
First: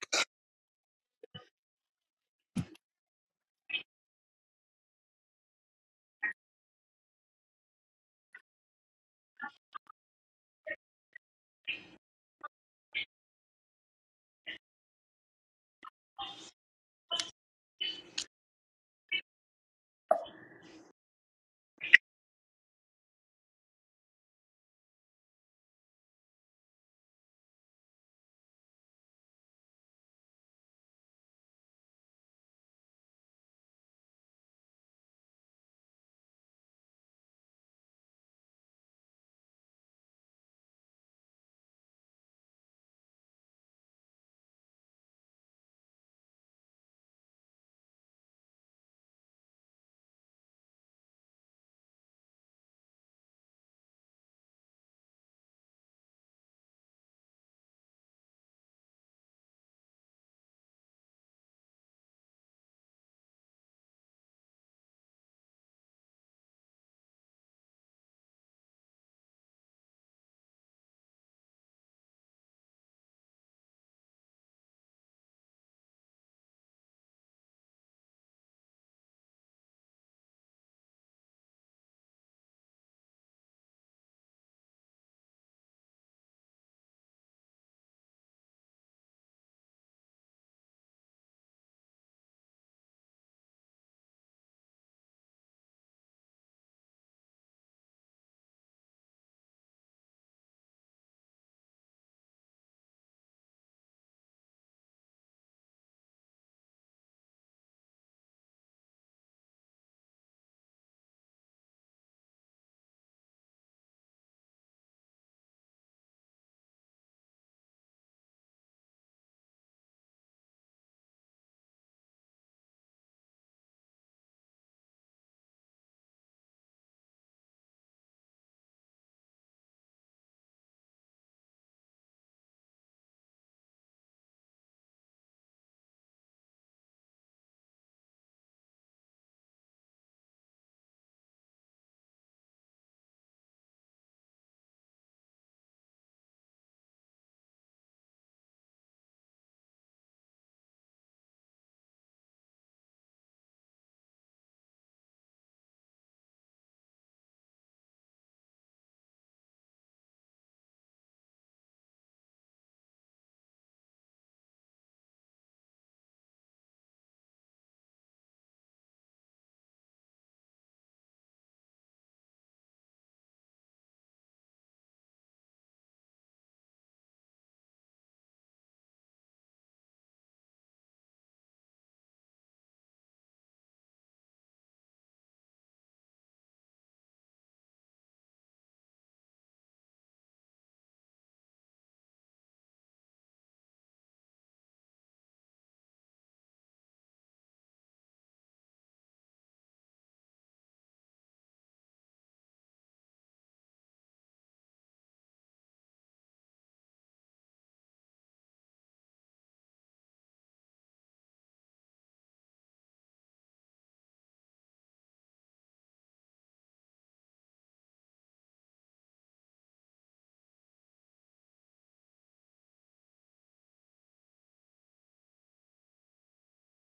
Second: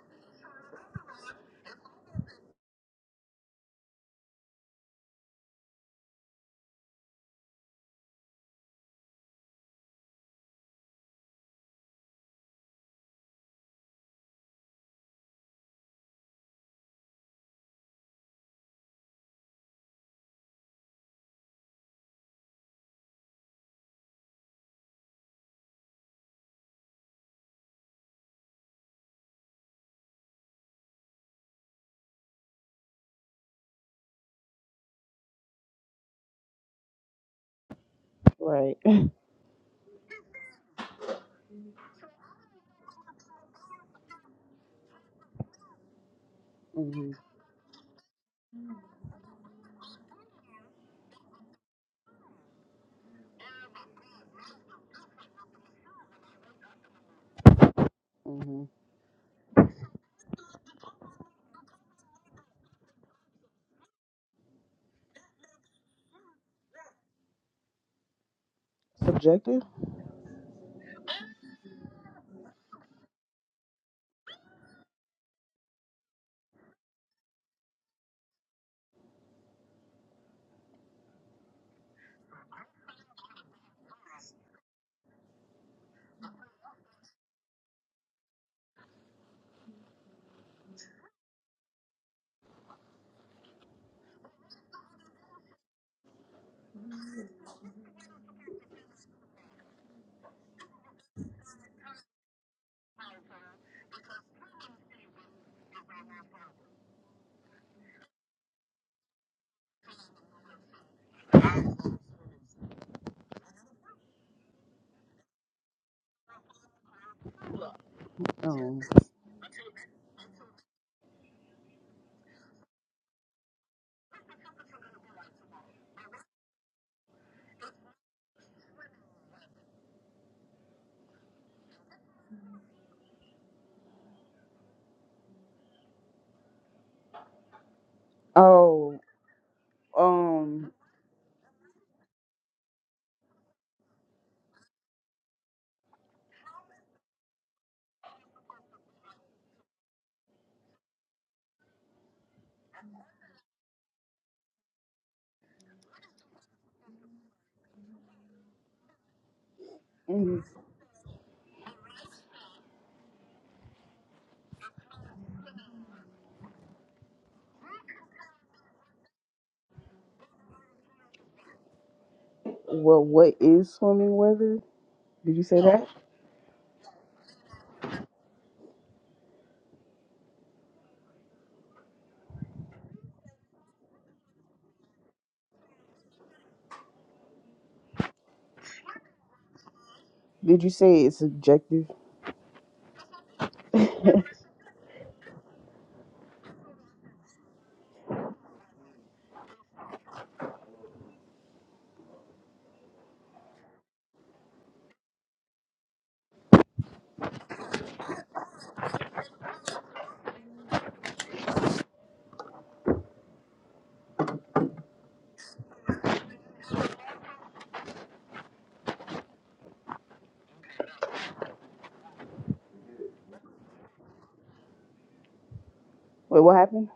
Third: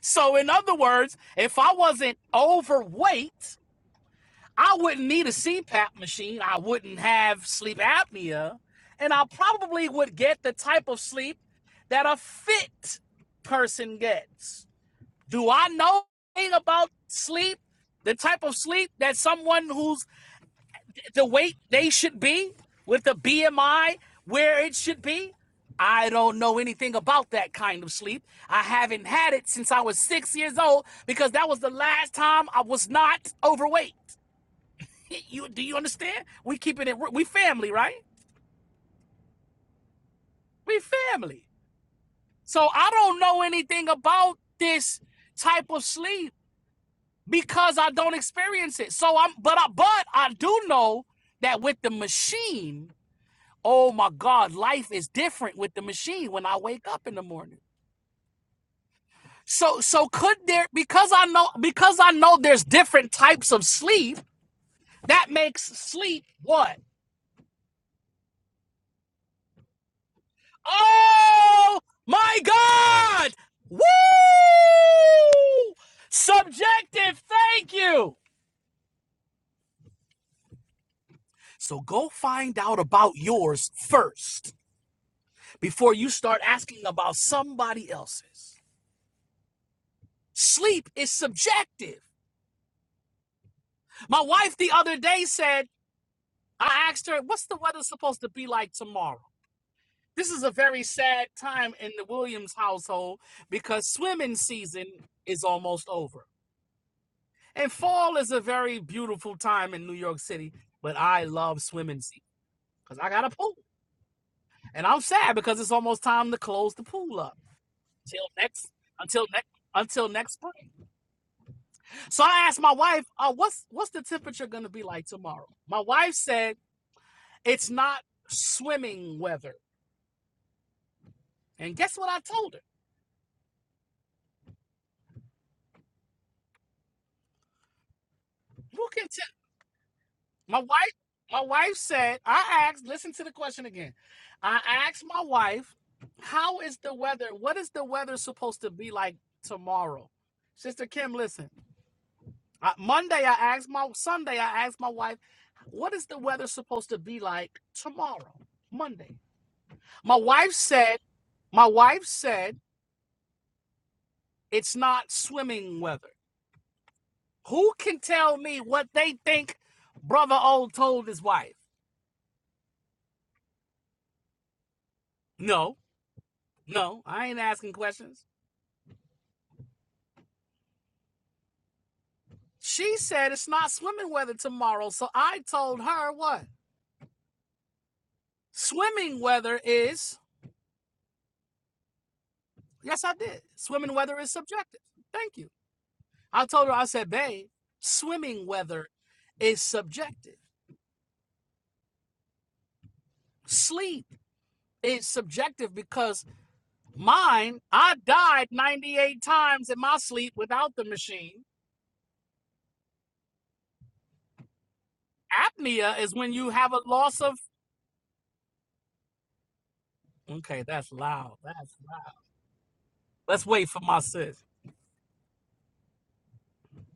So in other words, if I wasn't overweight, I wouldn't need a CPAP machine. I wouldn't have sleep apnea. And I probably would get the type of sleep that a fit person gets. Do I know anything about sleep? The type of sleep that someone who's the weight they should be with the BMI where it should be? I don't know anything about that kind of sleep. I haven't had it since I was six years old because that was the last time I was not overweight. You do you understand? We keep it at work. We family, right?
Right.
We family. So I don't know anything about this type of sleep
hmm
because I don't experience it. So I'm but I but I do know that with the machine, oh my God, life is different with the machine when I wake up in the morning.
hmm
So so could there because I know because I know there's different types of sleep, that makes sleep what?
Subjective?
Oh my God! Woo! Subjective, thank you. So go find out about yours first before you start asking about somebody else's. Sleep is subjective. My wife the other day said, I asked her, what's the weather supposed to be like tomorrow? This is a very sad time in the Williams household because swimming season is almost over. And fall is a very beautiful time in New York City, but I love swimming season because I got a pool. And I'm sad because it's almost time to close the pool up until next
Um,
until next until next spring. So I asked my wife, uh, what's what's the temperature gonna be like tomorrow? My wife said it's not swimming weather. And guess what I told her? You
oh,
can My
um,
wife, my wife said, I asked, listen to the question again. I asked my wife, how is the weather? What is the weather supposed to be like tomorrow? Sister Kim, listen. I, Monday, I asked my Sunday, I asked my wife, what is the weather supposed to be like tomorrow? Monday. My
mhm.
wife said, my wife said, it's not swimming weather. Who can tell me what they think Brother Old told his wife?
well, what is swimming weather? Did you say
No,
that?
no, I ain't asking questions. She said it's not swimming weather tomorrow. So I told her what? Swimming weather is,
Did you say it's subjective?
yes, I did. Swimming weather
Wait,
is subjective. Thank you. I told her, I said, babe, swimming weather is subjective. Sleep is subjective because mine, I died 98 times in my sleep without the machine. Apnea is when you have a loss of, okay, that's loud. That's loud. Let's wait for my sis.
what happened?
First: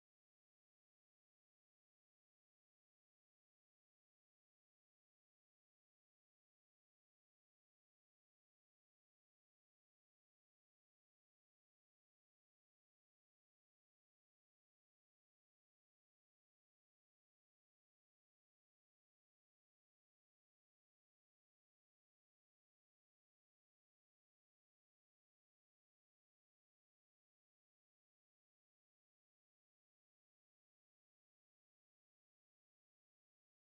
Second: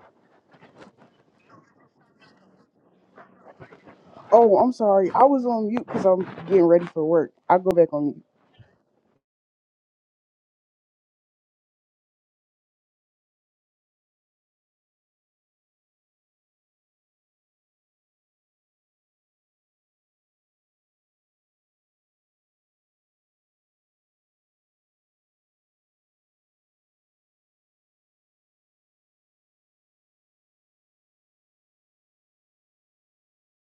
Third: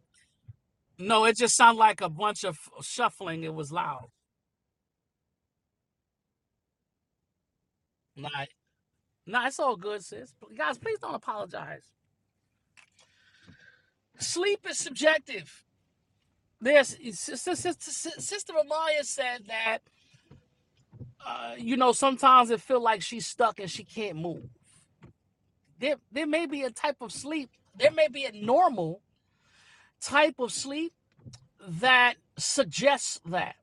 No, it just sounded like a bunch of shuffling. It was loud.
Oh, I'm sorry. I was on mute because I'm getting ready for work. I'll go back on mute.
Nah, nah, it's all good, sis. Guys, please don't apologize. Sleep is subjective. There's Sister Amaya said that uh, you know sometimes it feel like she's stuck and she can't move. There, there may be a type of sleep. There may be a normal type of sleep that suggests that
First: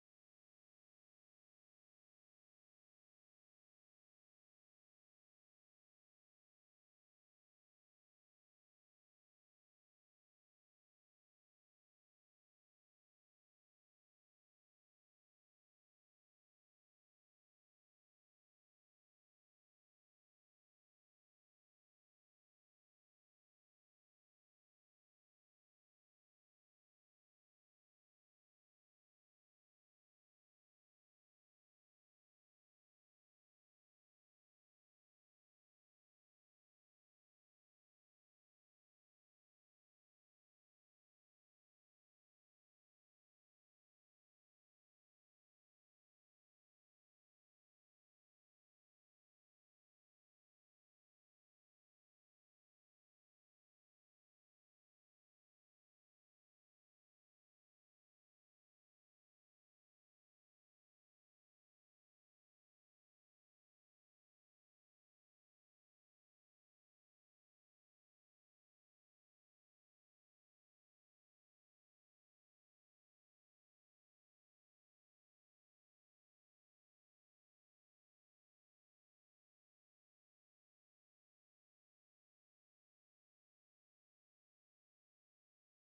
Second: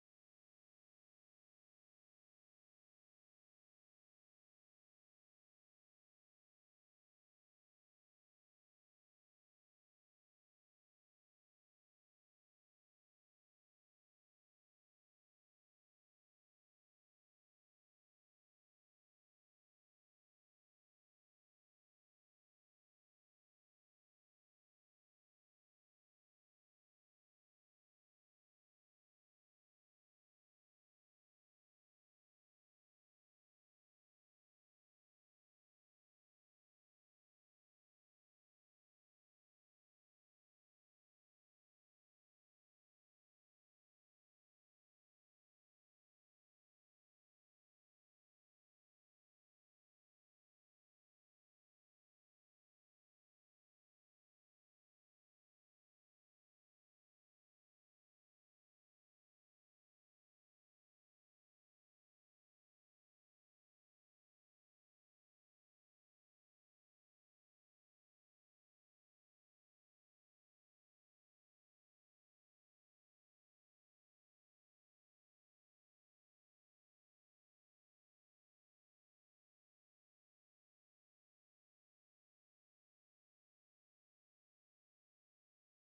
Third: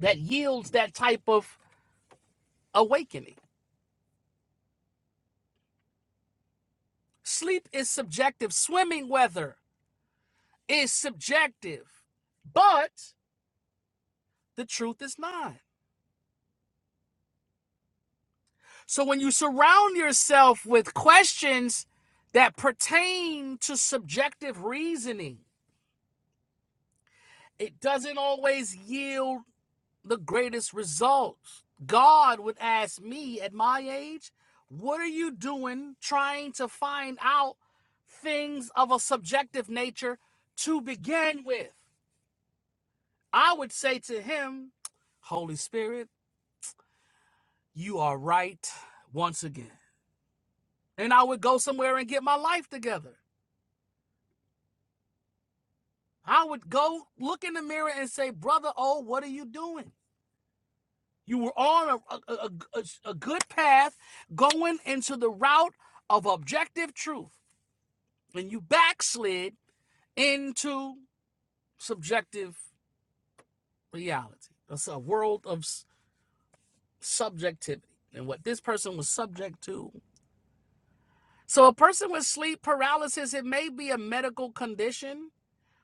that yields that type of awakening. Sleep is subjective. Swimming weather is subjective, but the truth is not. So when you surround yourself with questions that pertain to subjective reasoning, it doesn't always yield the greatest results. God would ask me at my age, What are you doing trying to find out things of a subjective nature to begin with? I would say to him, Holy Spirit, you are right once again. And I would go somewhere and get my life together. I would go look in the mirror and say, Brother, oh, what are you doing? You were on a, a, a, a good path going into the route of objective truth, and you backslid into subjective reality. That's a world of subjectivity and what this person was subject to. So, a person with sleep paralysis, it may be a medical condition,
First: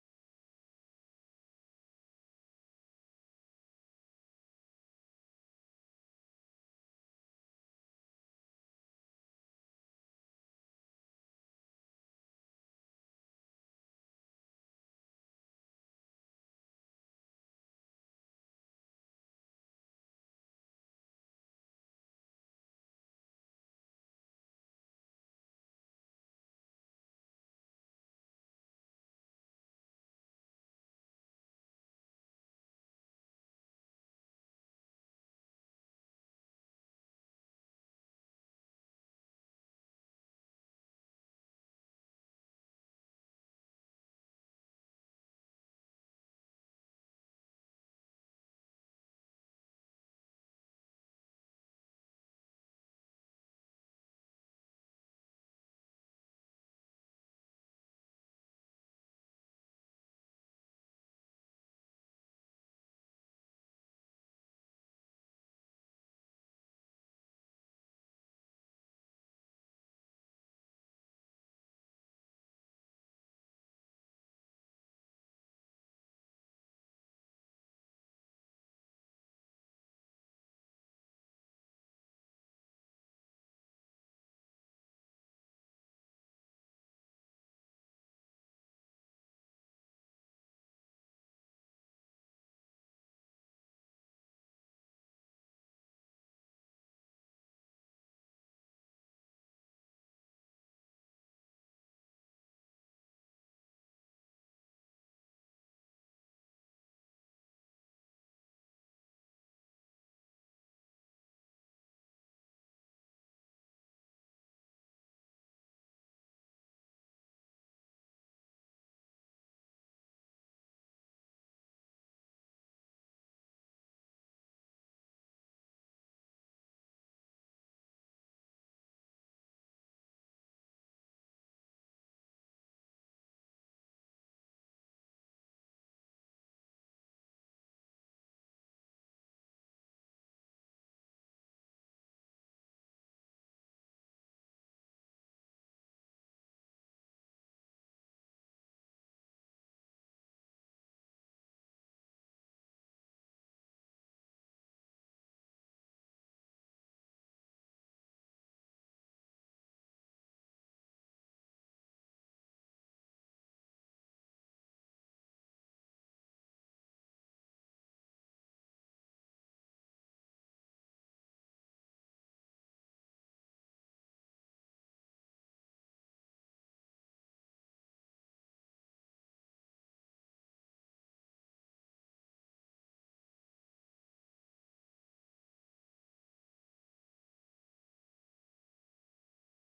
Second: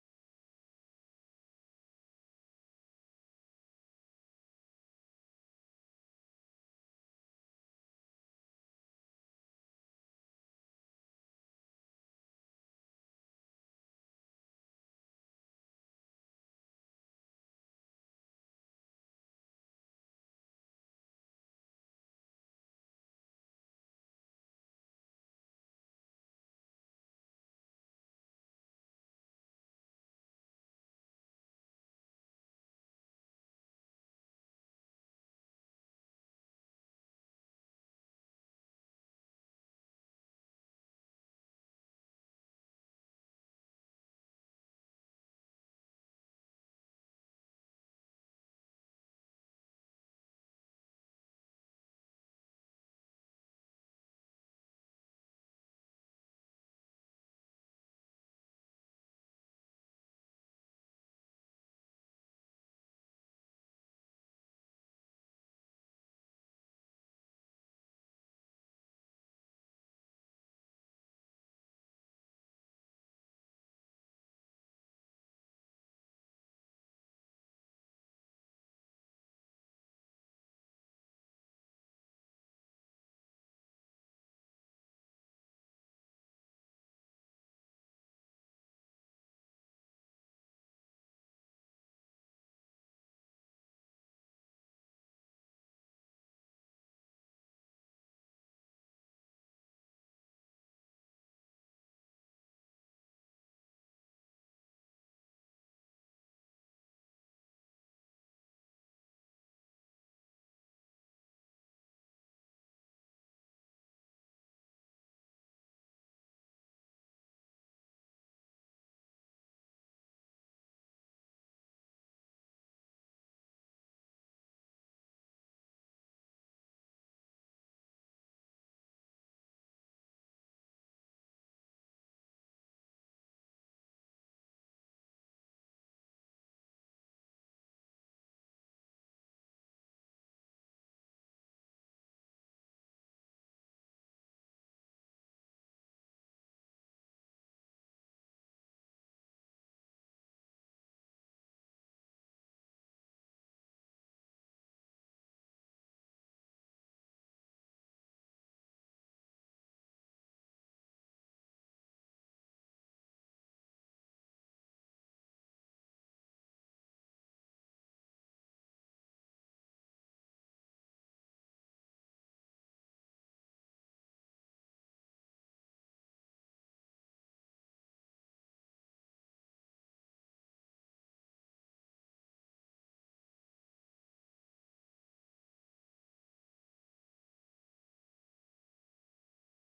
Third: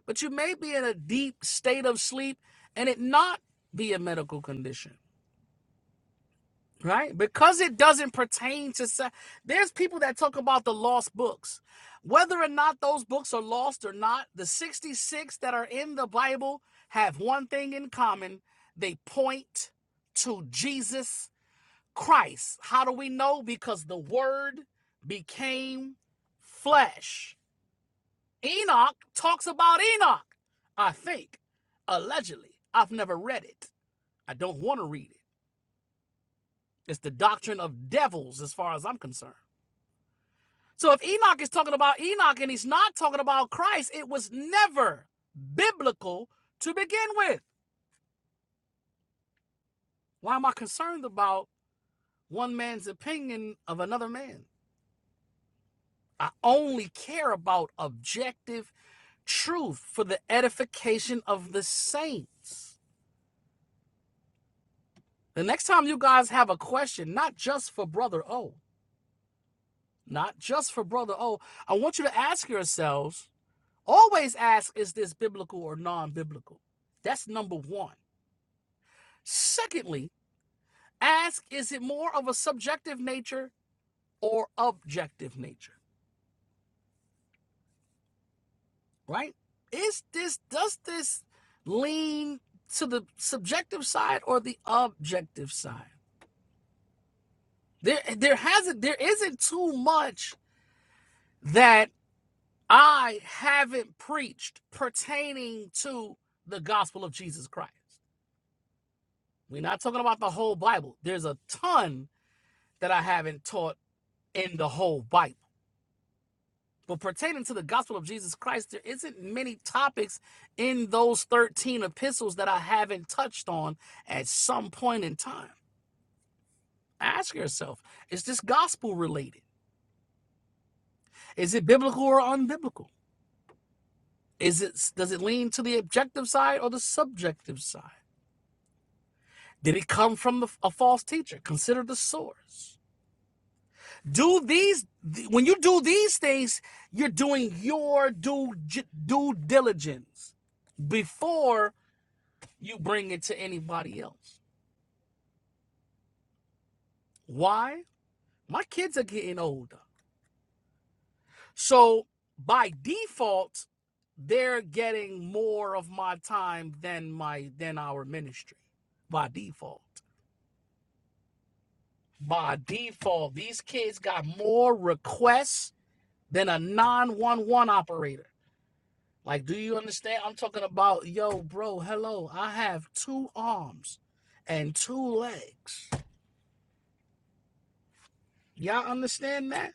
but you may be in a deep state of sleep and it not be a medical condition. right? Because it doesn't pertain to sa- there's people that talk about the lost books. Whether or not those books are lost or not, the 66 that are in the Bible have one thing in common. They point to Jesus Christ. How do we know? Because the word became flesh. Enoch talks about Enoch, I think, allegedly. I've never read it. I don't want to read it. It's the doctrine of devils as far as I'm concerned. So if Enoch is talking about Enoch and he's not talking about Christ, it was never biblical to begin with. Why am I concerned about one man's opinion of another man? I only care about objective truth for the edification of the saints. The next time you guys have a question, not just for Brother O, not just for Brother O, I want you to ask yourselves always ask, is this biblical or non biblical? That's number one. Secondly, ask is it more of a subjective nature or objective nature, right? Is this does this lean to the subjective side or the objective side? There there hasn't there isn't too much that I haven't preached pertaining to the gospel of Jesus Christ. We're not talking about the whole Bible. There's a ton that I haven't taught in the whole Bible But pertaining to the gospel of Jesus Christ, there isn't many topics in those 13 epistles that I haven't touched on at some point in time. Ask yourself, is this gospel related? Is it biblical or unbiblical? Is it does it lean to the objective side or the subjective side? Did it come from the, a false teacher? Consider the source. Do these when you do these things, you're doing your due due diligence before you bring it to anybody else. Why? My kids are getting older. So by default, they're getting more of my time than my than our ministry. By default. By default, these kids got more requests than a 911 operator. Like, do you understand? I'm talking about, yo, bro, hello. I have two arms and two legs. Y'all understand that?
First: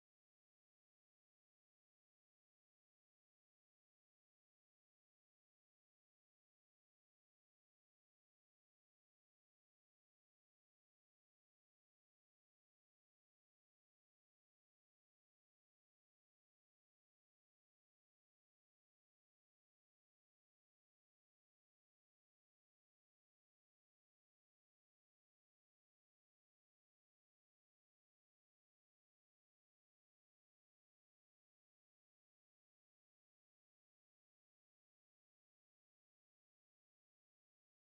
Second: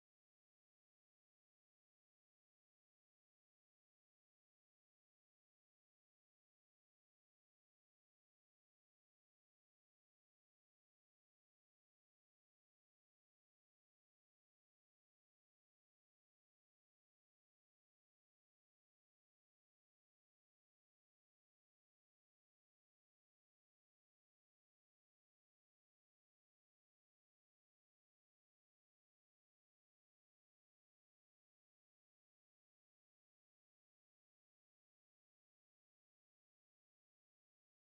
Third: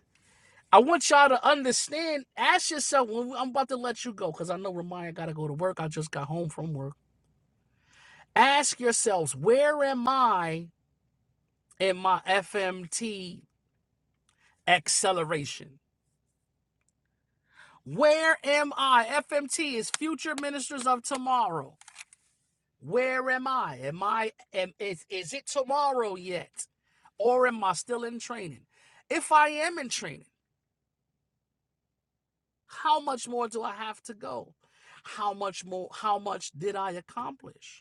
I want y'all to understand. Ask yourself when I'm about to let you go because I know Ramaya got to go to work. I just got home from work. Ask yourselves, where am I in my FMT acceleration? Where am I? FMT is Future Ministers of Tomorrow. Where am I? Am I? Am, is, is it tomorrow yet, or am I still in training? If I am in training, how much more do I have to go? How much more? How much did I accomplish?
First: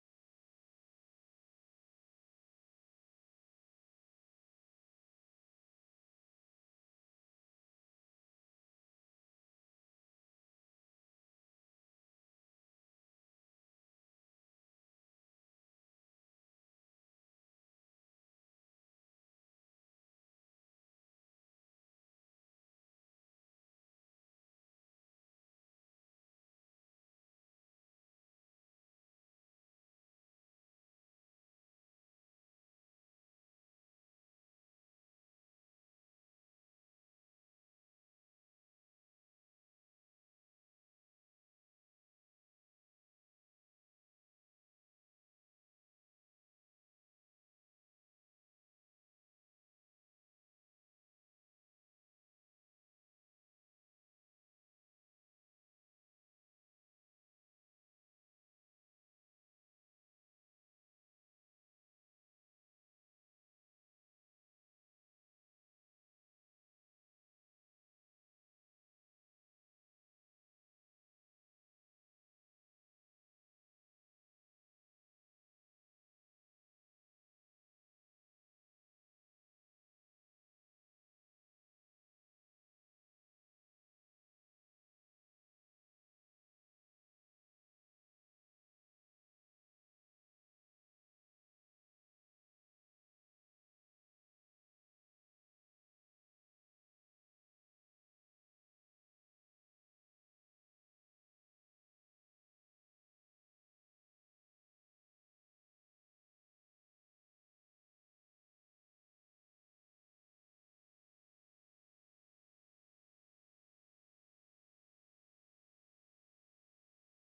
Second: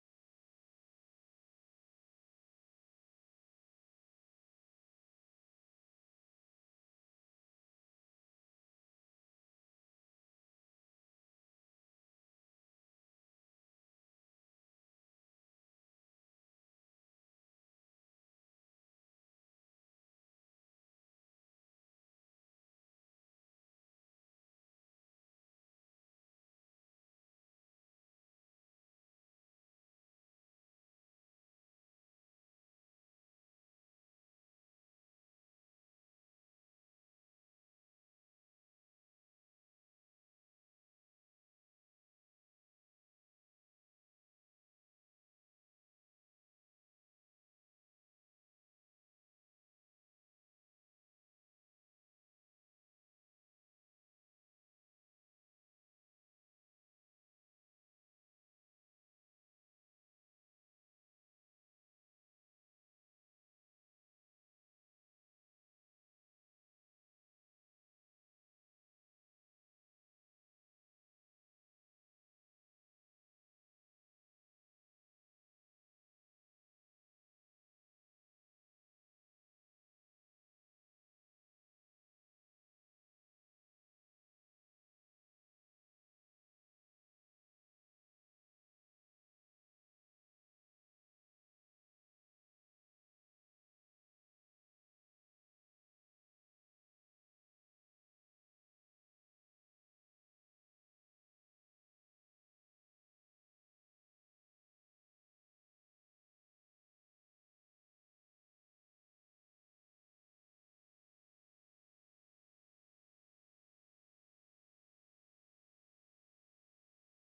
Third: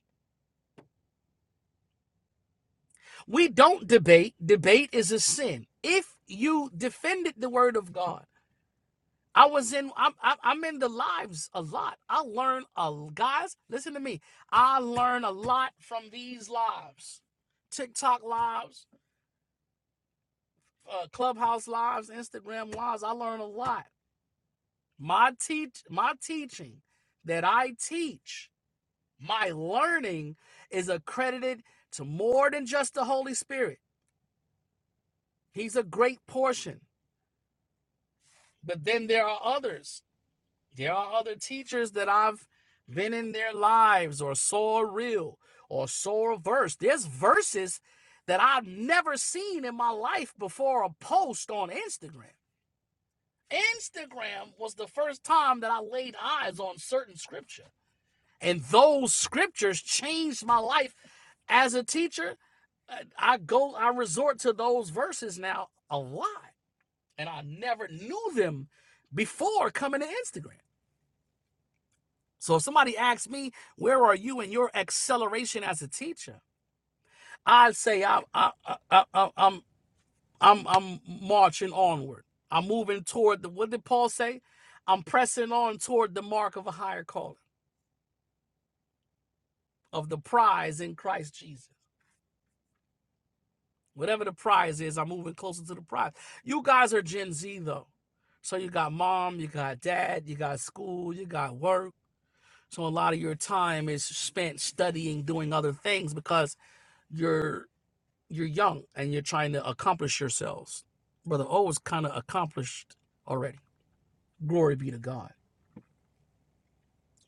We don't debate. Debate is a sin. If you defended the word of God, I was in. I'm. I'm in the lives a lot. I learn a guys. Listen to me. I learn a lot from these lives, TikTok lives, uh, Clubhouse lives, Instagram lives. I learn a lot. My teach. My teaching that I teach. My learning is accredited to more than just the Holy Spirit. He's a great portion. But then there are others. There are other teachers that I've been in their lives or saw a reel or saw a verse. There's verses that I've never seen in my life before a post on Instagram. Instagram was the first time that I laid eyes on certain scripture. And those scriptures changed my life as a teacher. I I go, I resort to those verses now a lot and I never knew them before coming to Instagram. So if somebody asks me, "Where are you in your acceleration as a teacher?" I'd say I, I, I, I, I- I'm I'm I'm marching onward. I'm moving toward the. What did Paul say? I'm pressing on toward the mark of a higher calling of the prize in Christ Jesus. Whatever the prize is, I'm moving closer to the prize. You guys are Gen Z though, so you got mom, you got dad, you got school, you got work So a lot of your time is spent studying, doing other things because you're you're young and you're trying to accomplish yourselves. Brother O was kind of accomplished already. Glory be to God.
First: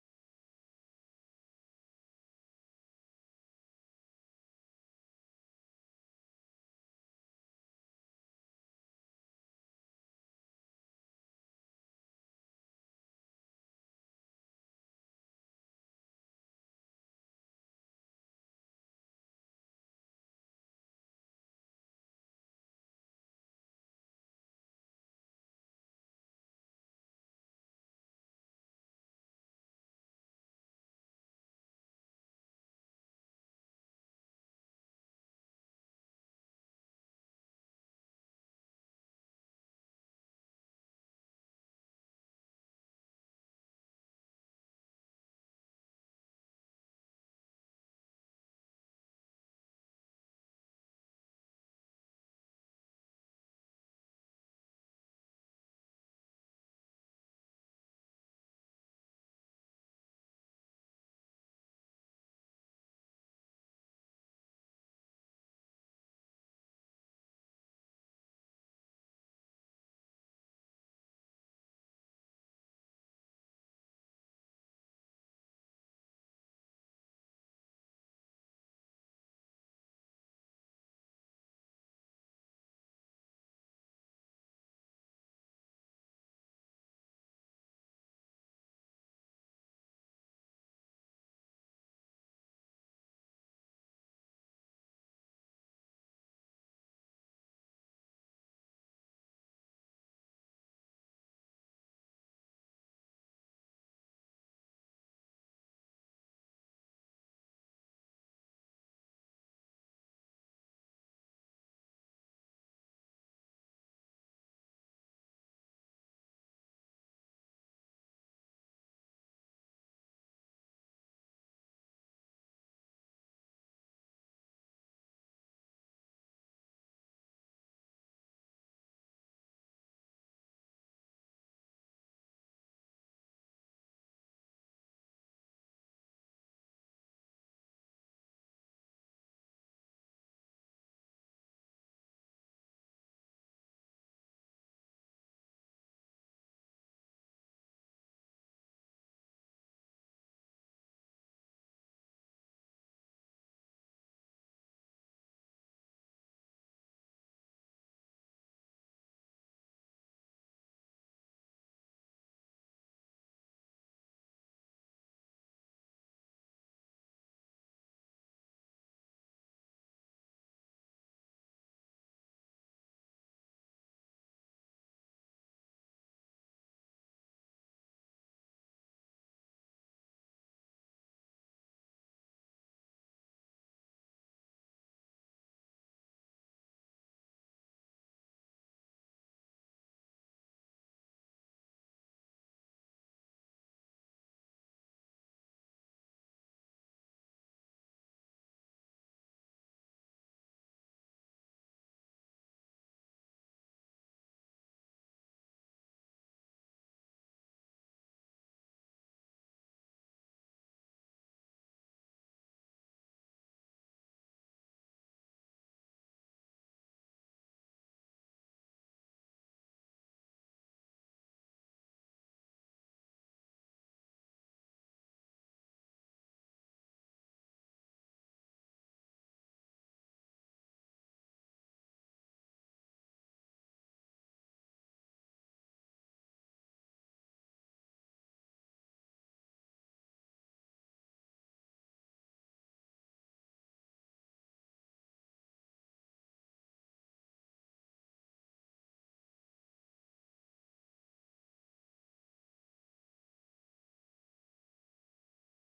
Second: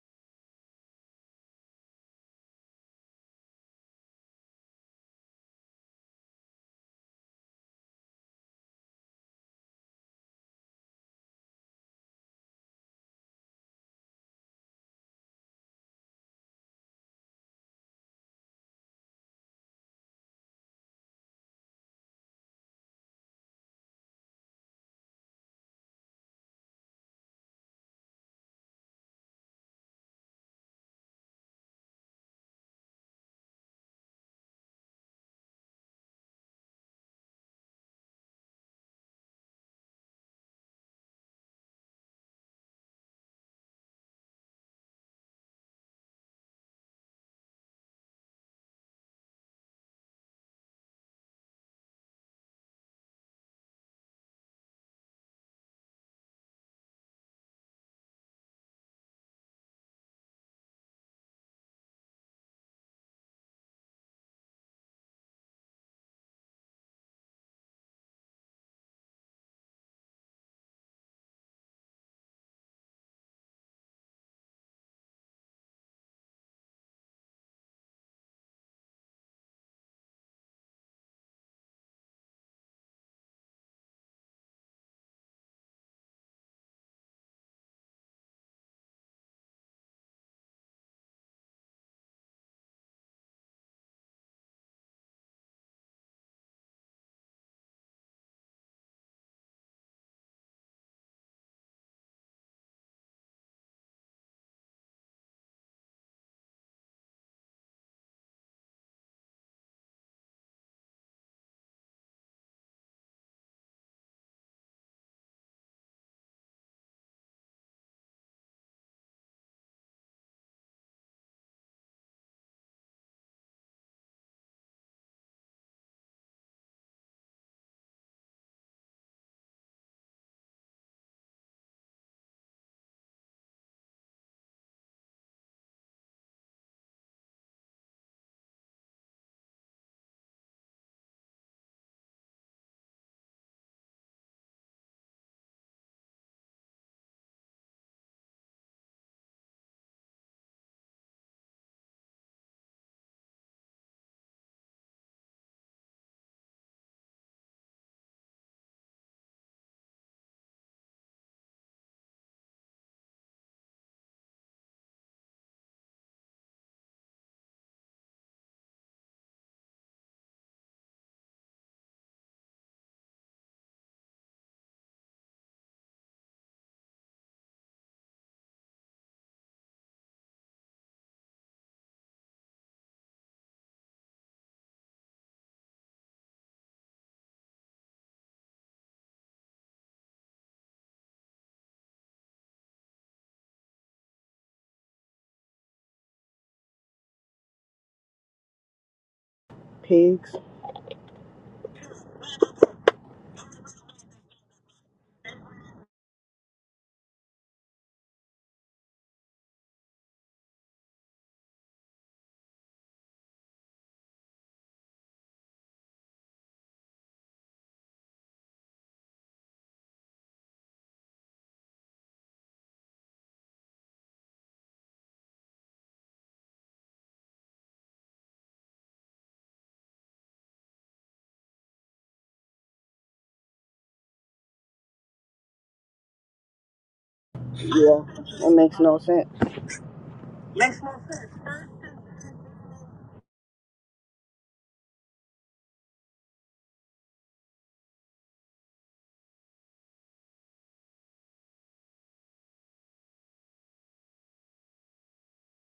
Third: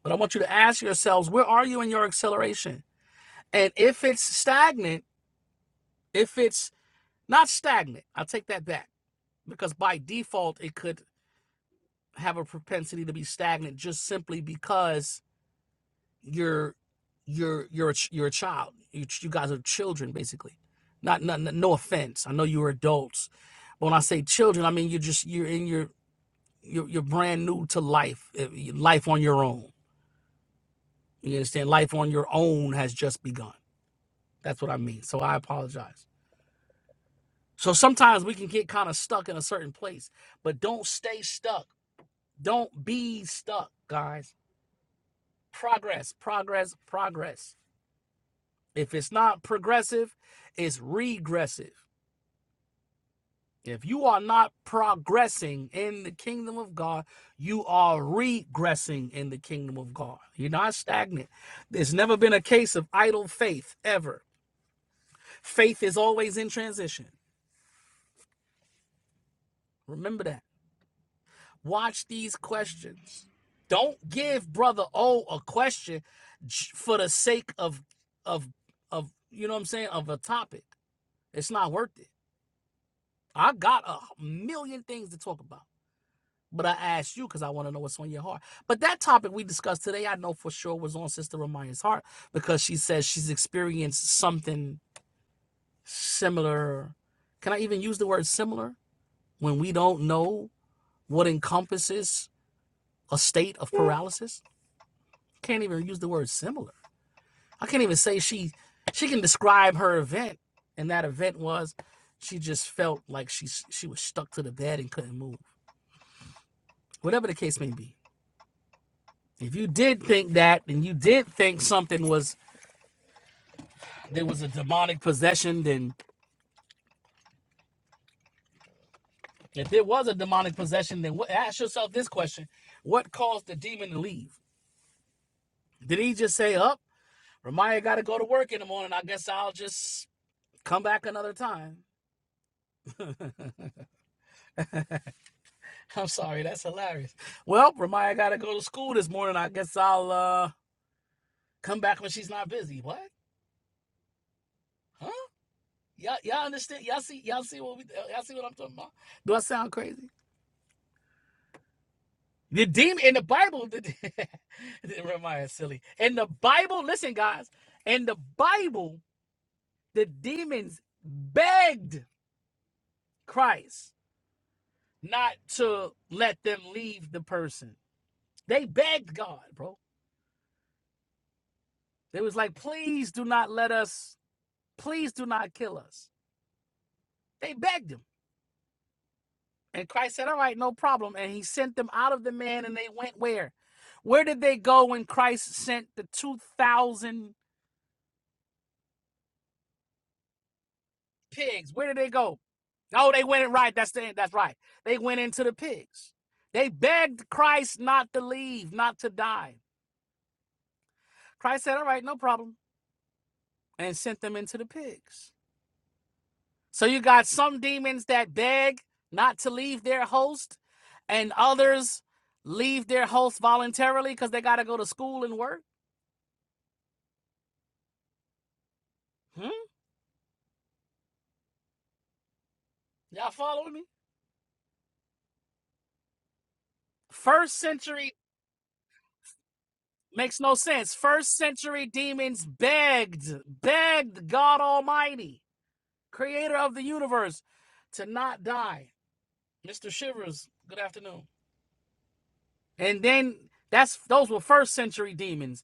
But I want you to ask yourselves, where are you in your acceleration? And if it's stagnant, if it's not stagnant, I take that back because by default it could have a propensity to be stagnant just simply because you're you're you're a, you're a child. You you guys are children basically. Not, not no offense. I know you're adults, but when I say children, I mean you're just you're in your you're, you're brand new to life. eh, Life on your own. You understand? Life on your own has just begun. That's what I mean. So I apologize. So sometimes we can get kind of stuck in a certain place, but don't stay stuck. Don't be stuck, guys. Progress, progress, progress. If it's not progressive, it's regressive If you are not progressing in the kingdom of God, you are regressing in the kingdom of God. You're not stagnant. There's never been a case of idle faith ever. Faith is always in transition. Remember that. Watch these questions. Don't give brother O a question for the sake of of of you know what I'm saying of a topic. It's not worth it. I got a million things to talk about. But I asked you because I want to know what's on your heart. But that topic we discussed today, I know for sure was on Sister Ramaya's heart because she says she's experienced something similar. Can I even use the word similar when we don't know what encompasses a state of paralysis? Can't even use the word similar. I can't even say she she can describe her event, and that event was she just felt like she she was stuck to the bed and couldn't move. Whatever the case may be. If you did think that, and you did think something was there was a demonic possession, then if there was a demonic possession, then what, ask yourself this question: What caused the demon to leave? Did he just say, "Up, oh, Ramaya got to go to work in the morning. I guess I'll just come back another time." I'm sorry, that's hilarious. Well, Ramaya got to go to school this morning. I guess I'll uh, come back when she's not busy. What? Huh? Y'all, y'all understand? Y'all see? Y'all see what we? Y'all see what I'm talking about? Do I sound crazy? The demon in the Bible, the, the- Jeremiah is silly. In the Bible, listen, guys. In the Bible, the demons begged Christ not to let them leave the person. They begged God, bro. They was like, please do not let us, please do not kill us. They begged him. And Christ said, all right, no problem. And he sent them out of the man and they went where? Where did they go when Christ sent the 2,000
Pigs?
pigs? Where did they go? Oh, they went in right. That's the that's right. They went into the pigs. They begged Christ not to leave, not to die. Christ said, All right, no problem, and sent them into the pigs. So you got some demons that beg not to leave their host, and others leave their host voluntarily because they gotta go to school and work. Hmm? Y'all following me? First
Yeah,
century
that makes no sense.
makes no sense. First century demons begged, begged God Almighty creator of the universe, to not die. Mr. Shivers, good afternoon. And then that's those were first century demons.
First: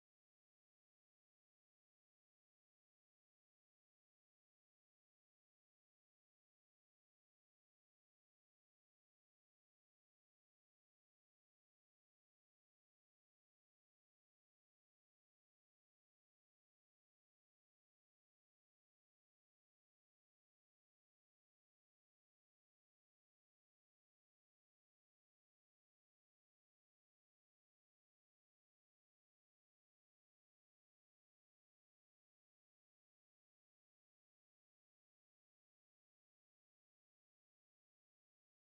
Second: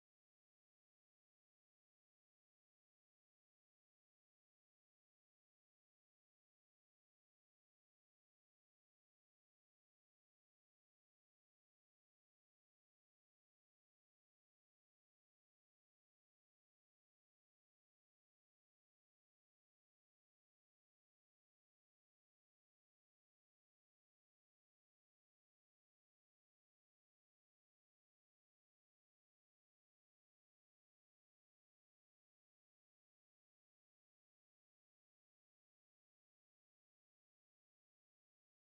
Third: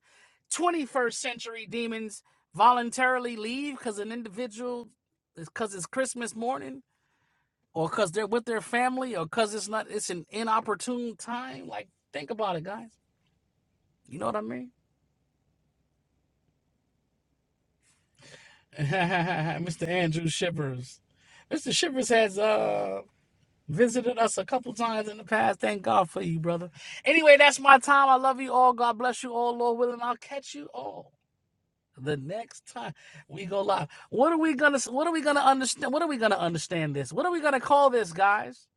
21st century demons voluntarily leave because an individual because it's Christmas morning or because they're with their family or because it's not it's an inopportune time. Like think about it, guys. You know what I mean? Mr. Andrew Shivers. Mr. Shivers has uh Visited us a couple times in the past. Thank God for you, brother. Anyway, that's my time. I love you all. God bless you all, Lord willing. I'll catch you all the next time we go live. What are we gonna what are we gonna understand? What are we gonna understand this? What are we gonna call this, guys?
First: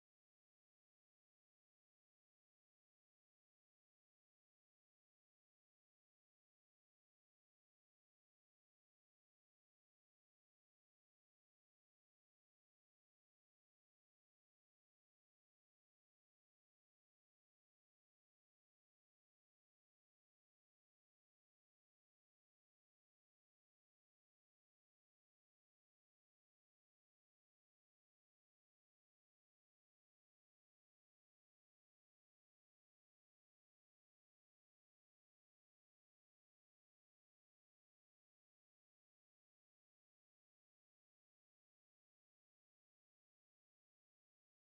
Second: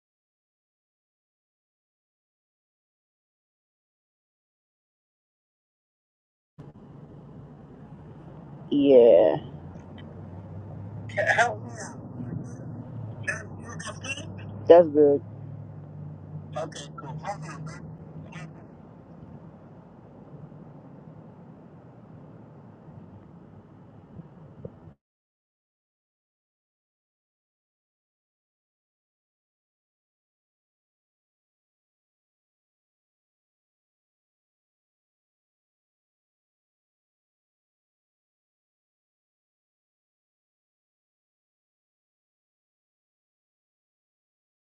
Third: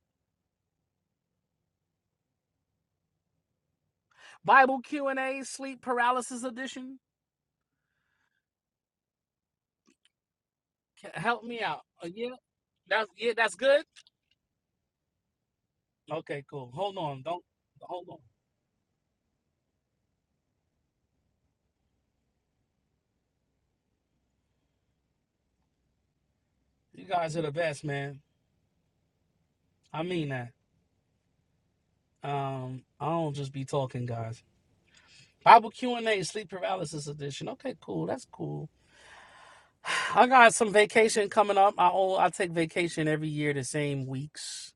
Bible Q and A, sleep paralysis edition?
Yeah,
Help me out. Uh, yeah, that's yeah, that's good.
that's good.
Okay, cool. Hold on. Don't hold on. You guys are the best, man. I mean that. Um, I don't just be talking, guys. Bible Q and A, sleep paralysis edition. Okay, cool. That's cool. I got some vacation coming up. I all I take vacation every year the same weeks.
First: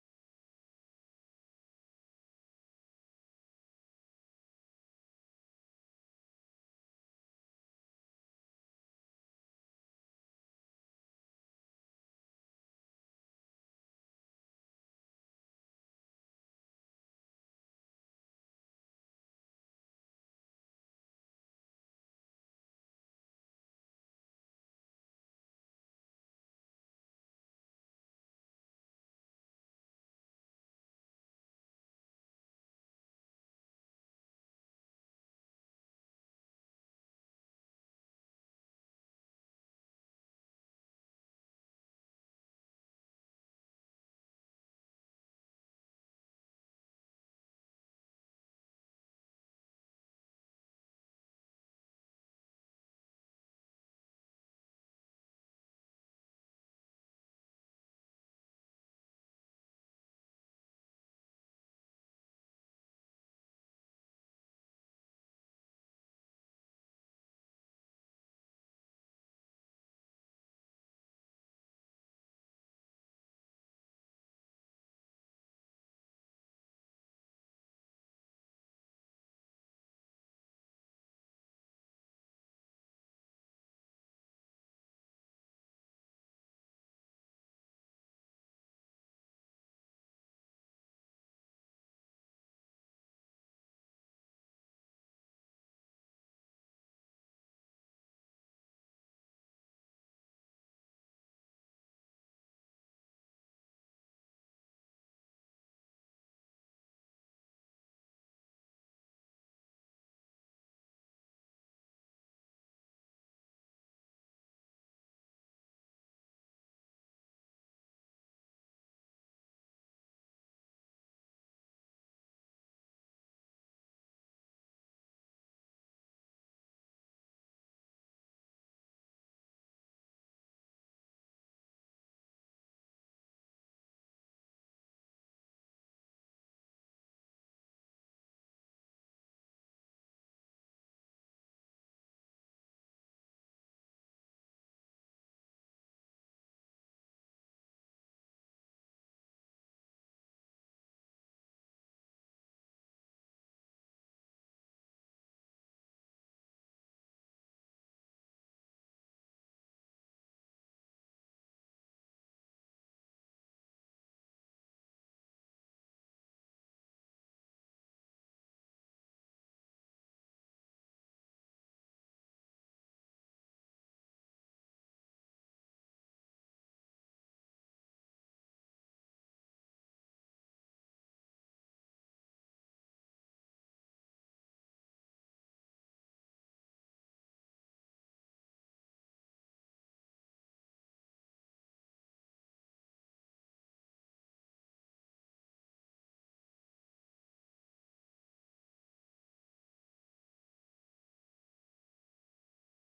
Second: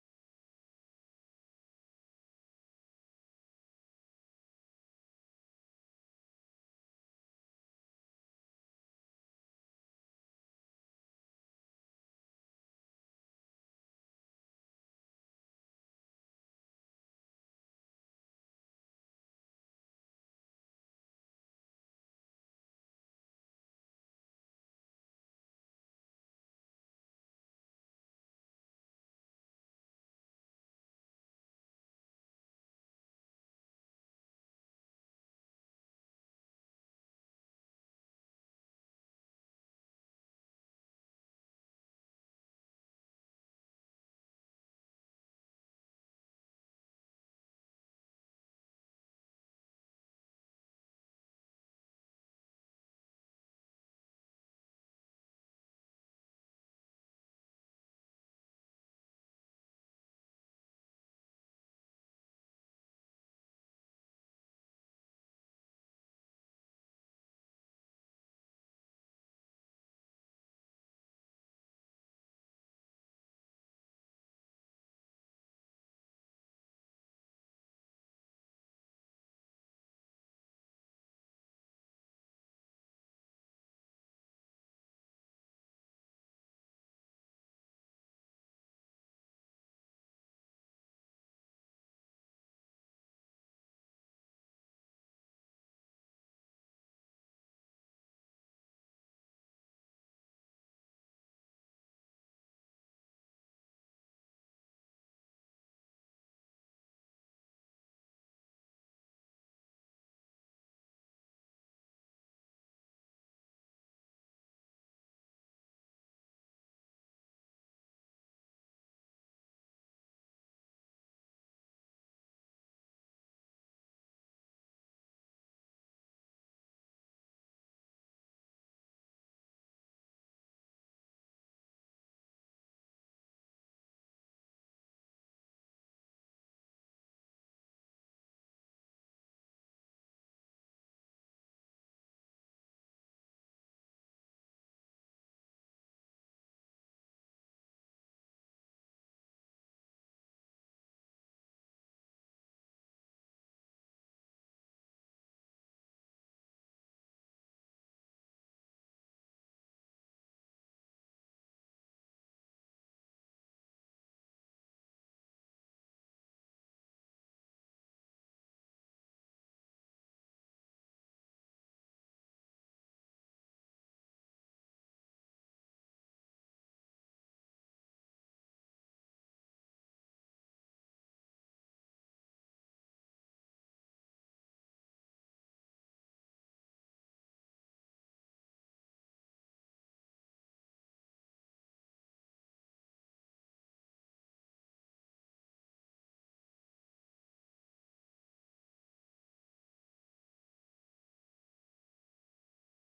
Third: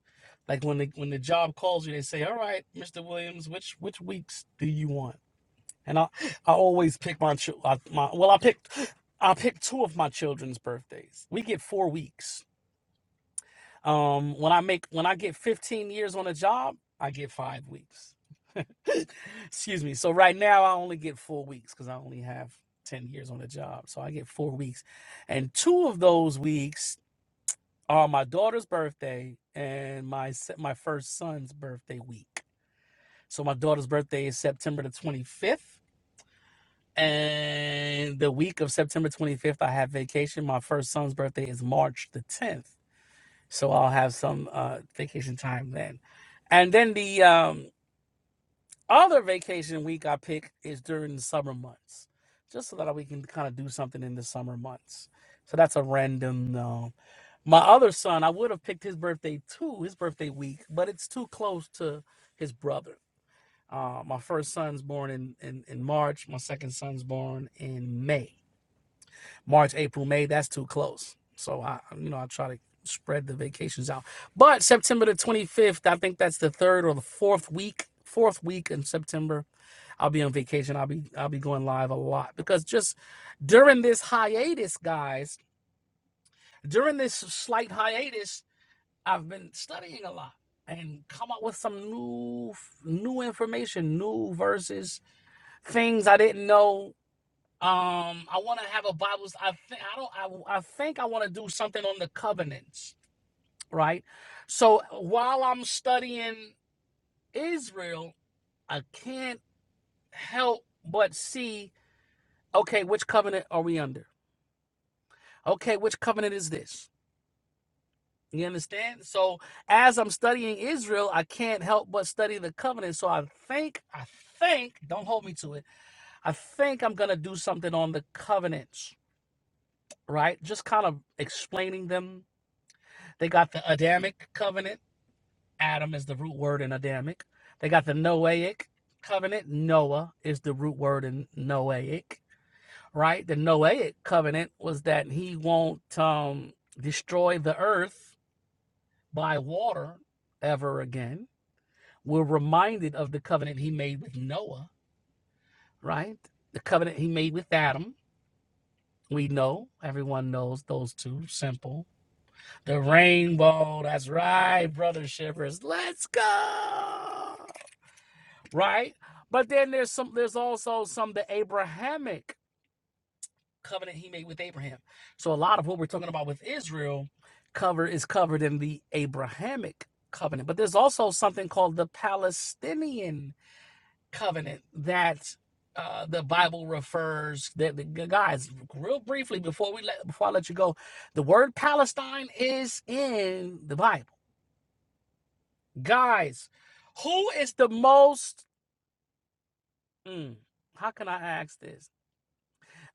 Like when the when the job calls you, they say, "All right, Mr. Williams, which which weeks do you want?" And I I always pick my chil- my well I picked I picked two of my children's birthdays. We get four weeks, um, when I make when I get 15 years on a job, I get five weeks. Excuse me. So right now I only get four weeks because I only have 10 years on a job. So I get four weeks. And two of those weeks are my daughter's birthday and my se- my first son's birthday week. So my daughter's birthday is September the 25th. And the week of September 25th, I have vacation. My first son's birthday is March the 10th so I'll have some uh, vacation time then. And then the um, other vacation week I pick is during the summer months, just so that we can kind of do something in the summer months. So that's a random. No, my other son, I would have picked his birthday too, his birthday week, but it's too close to his brother. Uh, my first son's born in, in in March. My second son's born in May. March, April, May, that's too close. So I, you know, I try to spread the vacations out. But September the 25th, I think that's the third or the fourth week, fourth week in September, I'll be on vacation. I'll be I'll be going live a lot because just during this hiatus, guys, during this slight hiatus, I've been studying a lot and come up with some new new information, new verses, things I didn't know um, I want to have a Bible. I think I don't. I, I think I want to do something on the covenants, right? So while I'm studying Israel, I can't help but see. Okay, which covenant are we under? Okay, which covenant is this? You understand? So as I'm studying Israel, I can't help but study the covenant. So I think, I think, don't hold me to it. I think I'm gonna do something on the covenants, right? Just kind of explaining them They got the Adamic covenant. Adam is the root word in Adamic. They got the Noahic covenant. Noah is the root word in Noahic, right? The Noahic covenant was that he won't um, destroy the earth by water ever again. We're reminded of the covenant he made with Noah, right? The covenant he made with Adam. We know, everyone knows those two, simple The rainbow. That's right, brother Shivers. Let's go. Right? But then there's some there's also some the Abrahamic covenant he made with Abraham. So a lot of what we're talking about with Israel cover is covered in the Abrahamic covenant. But there's also something called the Palestinian covenant that uh, the Bible refers that the guys real briefly before we let before I let you go, the word Palestine is in the Bible Guys, who is the most. Mm, how can I ask this?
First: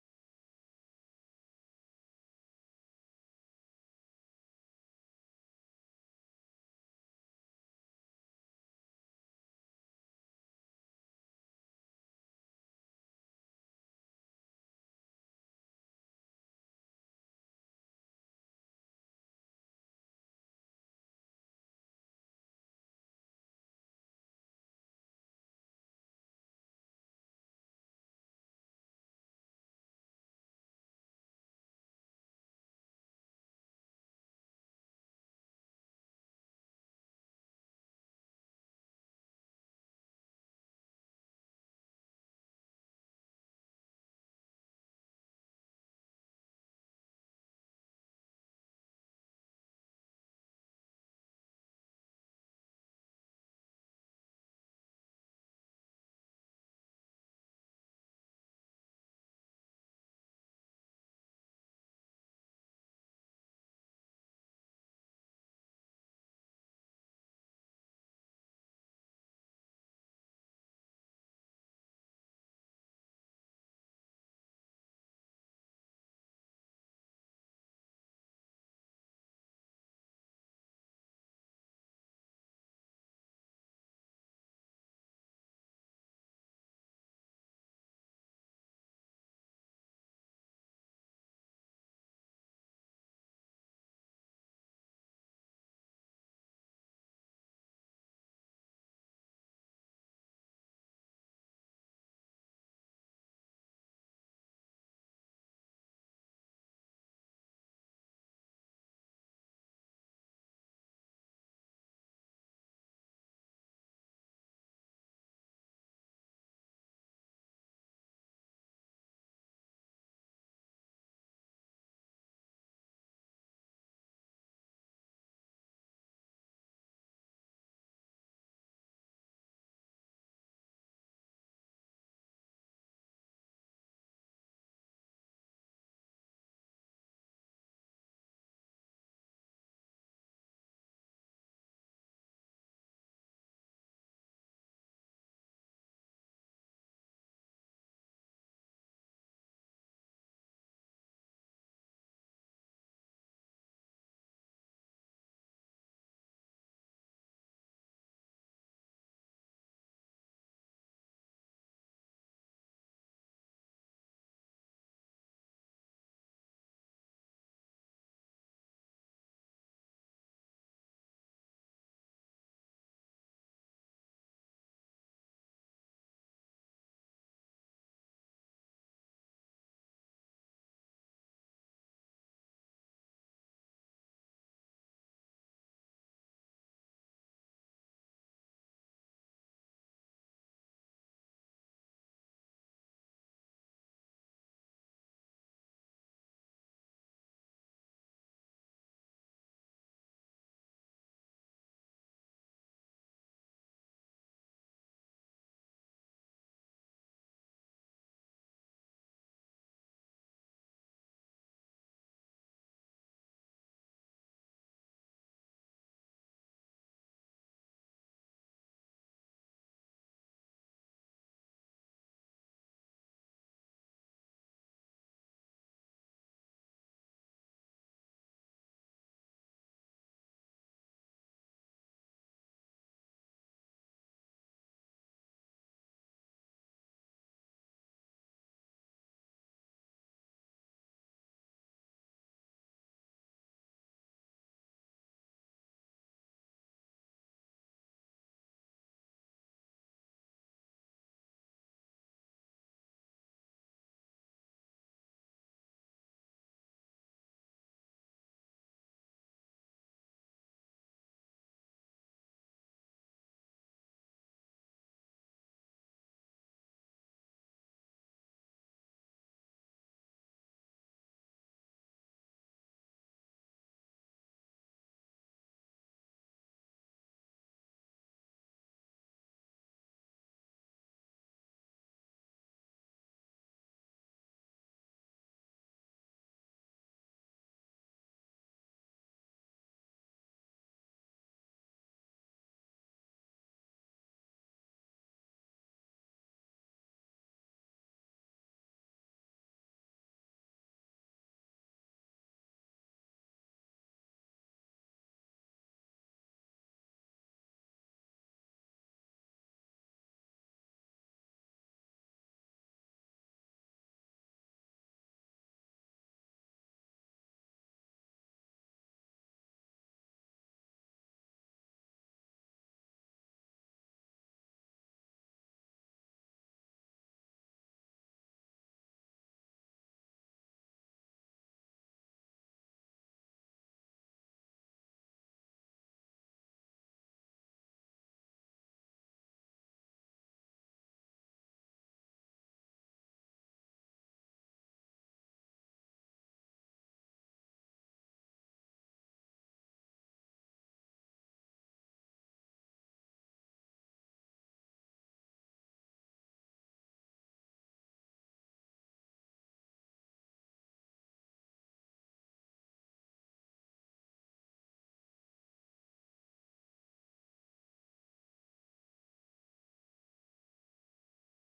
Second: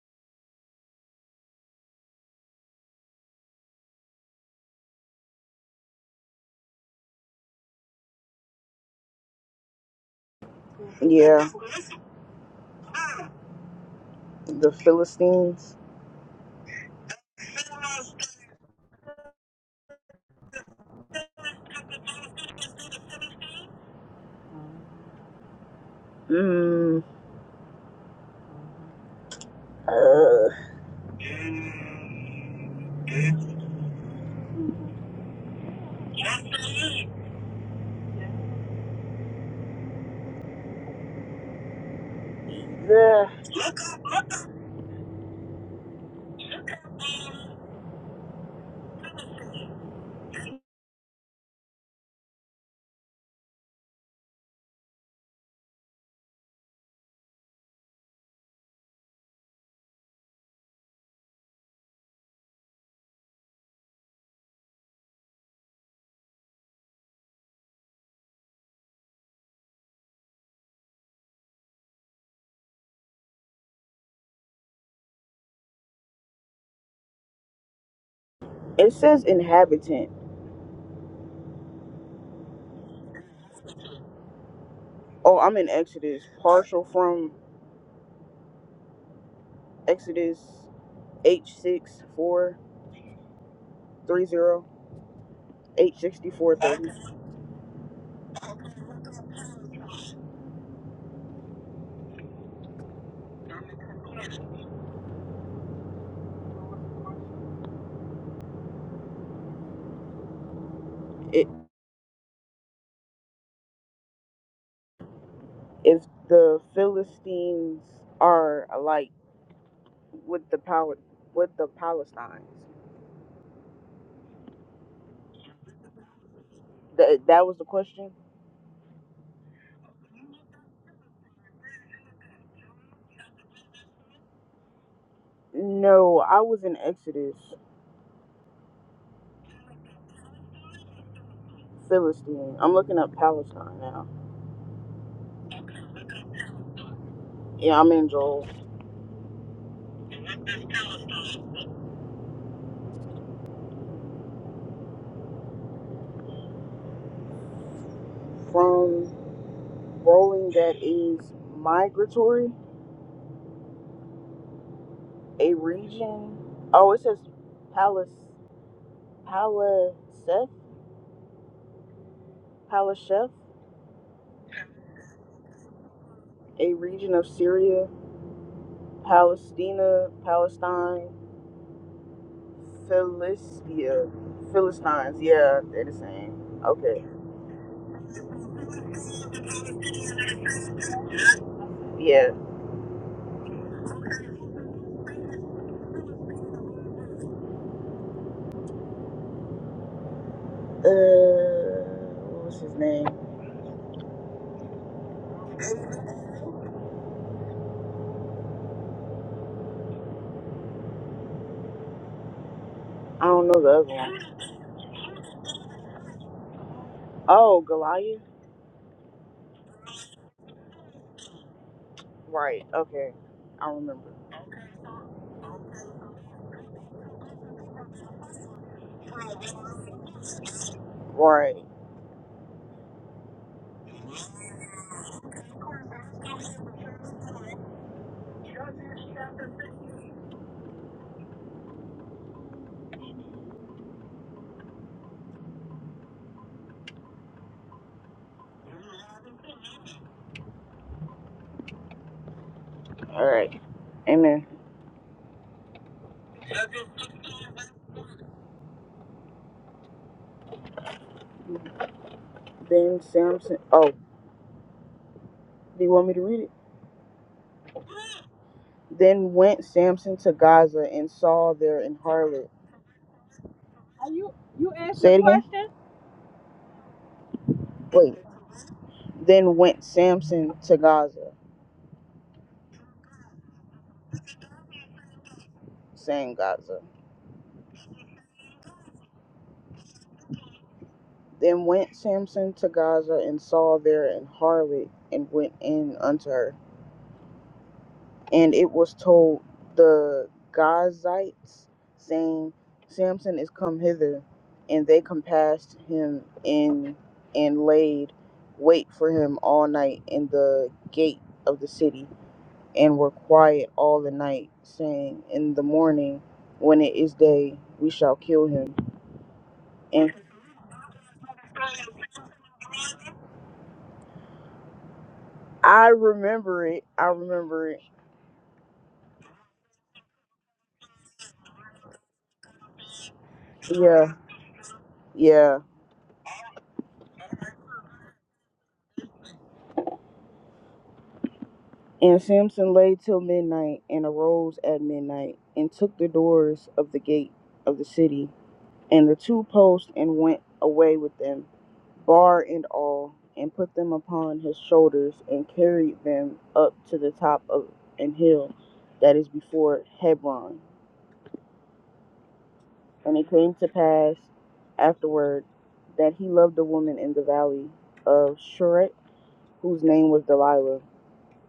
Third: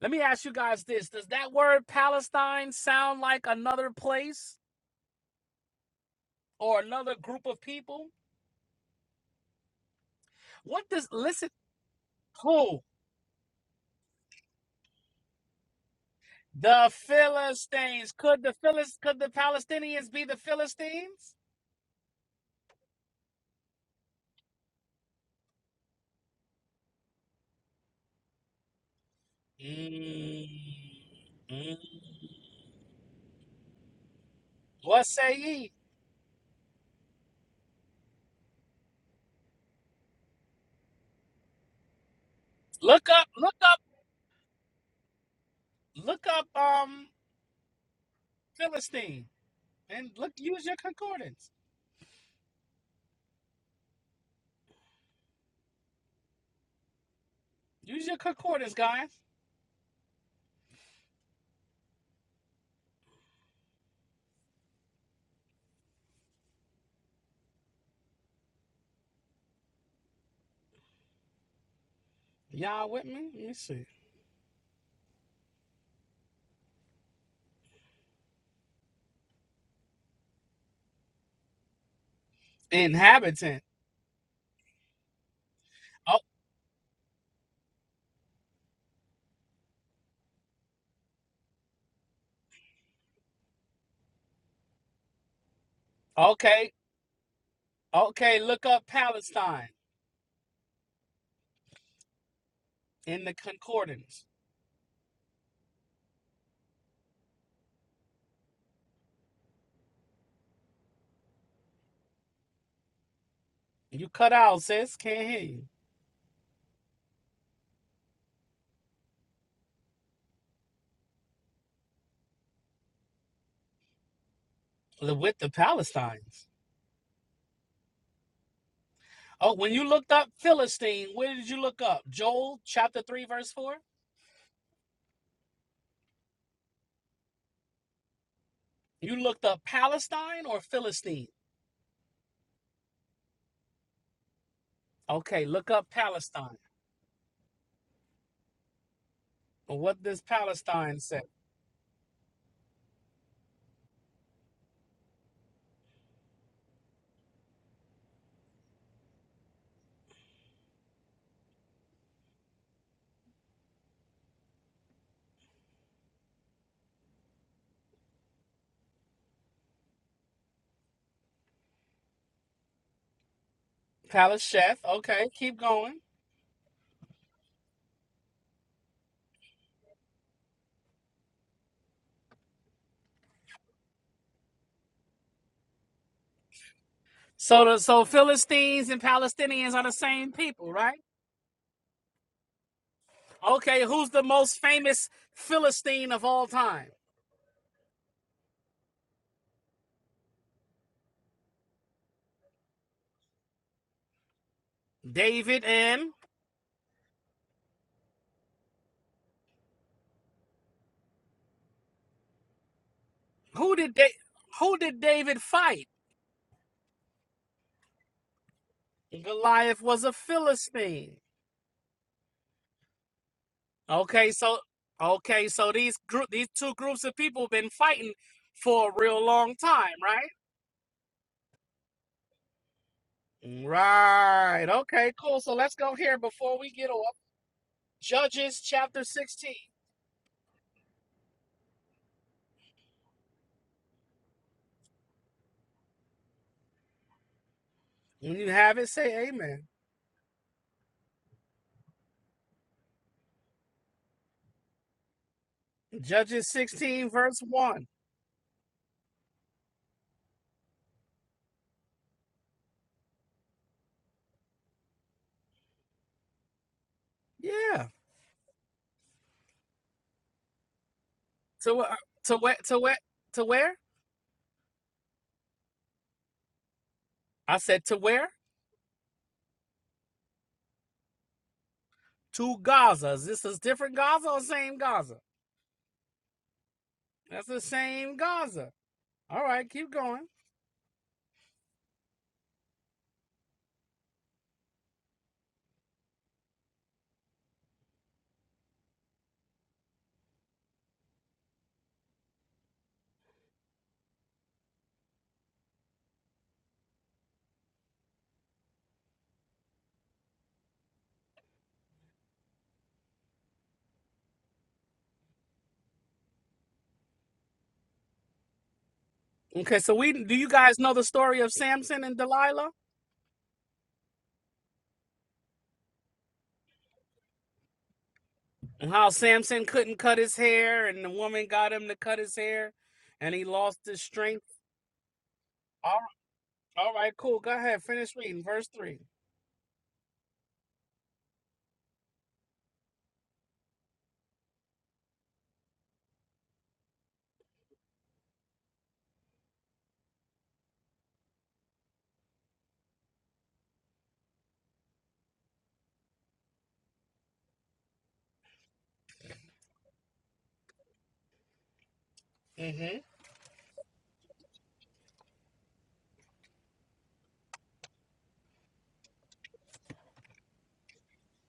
Let me ask you guys this. Does that word Palestine sound like another place or another group of people? What does. Listen,
Yeah,
who?
the Philistines.
The Philistines. Could the Philist, could the Palestinians be the Philistines?
Mm, uh,
Mm, mm. What say ye? Look up,
the,
look up, look up um Philistine and look use your concordance. Use your concordance, guys. Y'all with me? Let me see.
it says inhabitant.
Inhabitant.
Oh, I'm in Exodus, partial from Exodus H six four three zero H sixty
Oh,
four
okay.
thirty.
Okay, look up Palestine in the concordance.
It
You cut out, sis. Can't hear you.
if the Philistines are alike with the power with the Palestines.
Li- With the Palestines.
That that was the question.
Oh, when you looked up Philistine, where did you look up? Joel chapter 3, verse 4?
No, I was in Exodus
You looked up Palestine or Philistine?
Philistine. I'm looking up Palestine now.
Okay, look up Palestine.
Yeah, I'm in Joel
Well, What does Palestine say?
from. rolling that is migratory, a region. Oh, it says Palis, Paliseth, Palasheth,
Palasheth. Okay, keep going.
a region of Syria, Palestina, Palestine, Philistia, Philistines. Yeah, they're the same. Okay,
So the so Philistines and Palestinians are the same people, right?
yeah.
Okay, who's the most famous Philistine of all time?
Uh, what was his name?
David and
I don't know the
who
other
did da-
one.
who did David fight?
Oh, Goliath.
Goliath was a Philistine.
Right. Okay, I remember.
Okay, so okay, so these group these two groups of people been fighting for a real long time, right?
Right.
Right. Okay, cool. So let's go here before we get off. Judges chapter 16. When you have it, say amen.
All right. Amen.
Judges 16 verse 1.
Then Samson, oh, do you want me to read it?
Yeah.
Then went Samson to Gaza and saw there
To
an
wh- to
harlot.
where to where to where?
Say it again.
I said to
Wait.
where?
Then went Samson to Gaza,
To Gaza. Is this a different Gaza or same Gaza?
saying Gaza.
That's the same Gaza. All right, keep going.
Then went Samson to Gaza and saw there an harlot and went in unto her. and it was told the Gazites, saying, Samson is come hither. And they compassed him in and laid wait for him all night in the gate of the city, and were quiet all the night, saying, In the morning, when it is day, we shall kill him.
Okay, so
And
we do you guys know the story of Samson and Delilah?
I remember it. I remember it.
And how Samson couldn't cut his hair and the woman got him to cut his hair and he lost his
Yeah.
strength.
Yeah.
All right, all right cool. Go ahead, finish reading verse 3.
And Samson lay till midnight, and arose at midnight, and took the doors of the gate of the city, and the two posts, and went away with them, bar and all, and put them upon his shoulders, and carried them up to the top of an hill that is before Hebron.
mm
And it came to pass afterward that he loved a woman in the valley of Shuret, whose name was Delilah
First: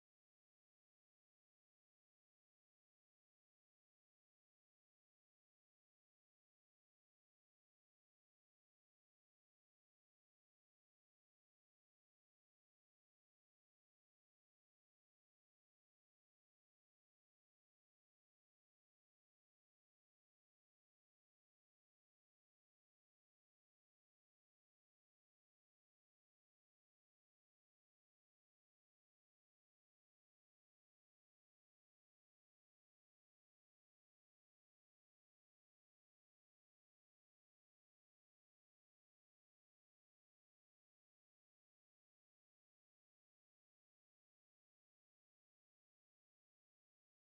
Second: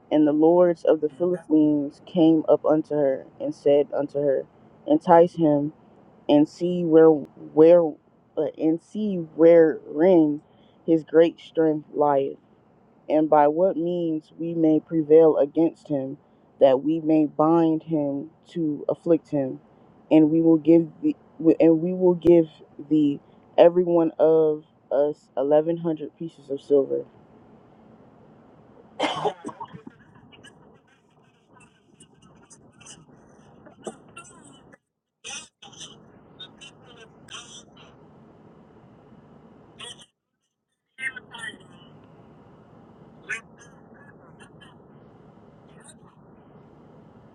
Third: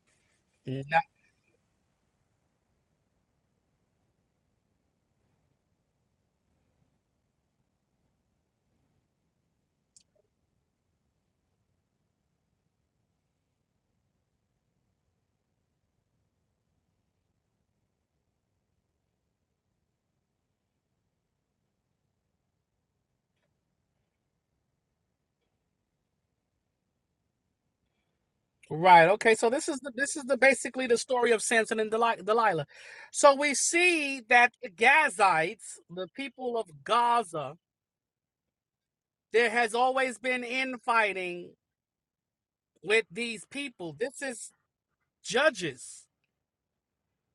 And the
Mhm.
lords
Now-
of the Philistines came up unto her and said unto her, Entice him and see where where uh, and see wherein his great strength lieth, and by what means we may prevail against him, that we may bind him to afflict him, and we will give the and we will give thee every one of us eleven hundred pieces of silver.
Right. Okay. So this is the this is the basically the story of Samson and Deli- Delilah. So we see that the Gazites, the people of Gaza, There has always been infighting with these people. This is judges.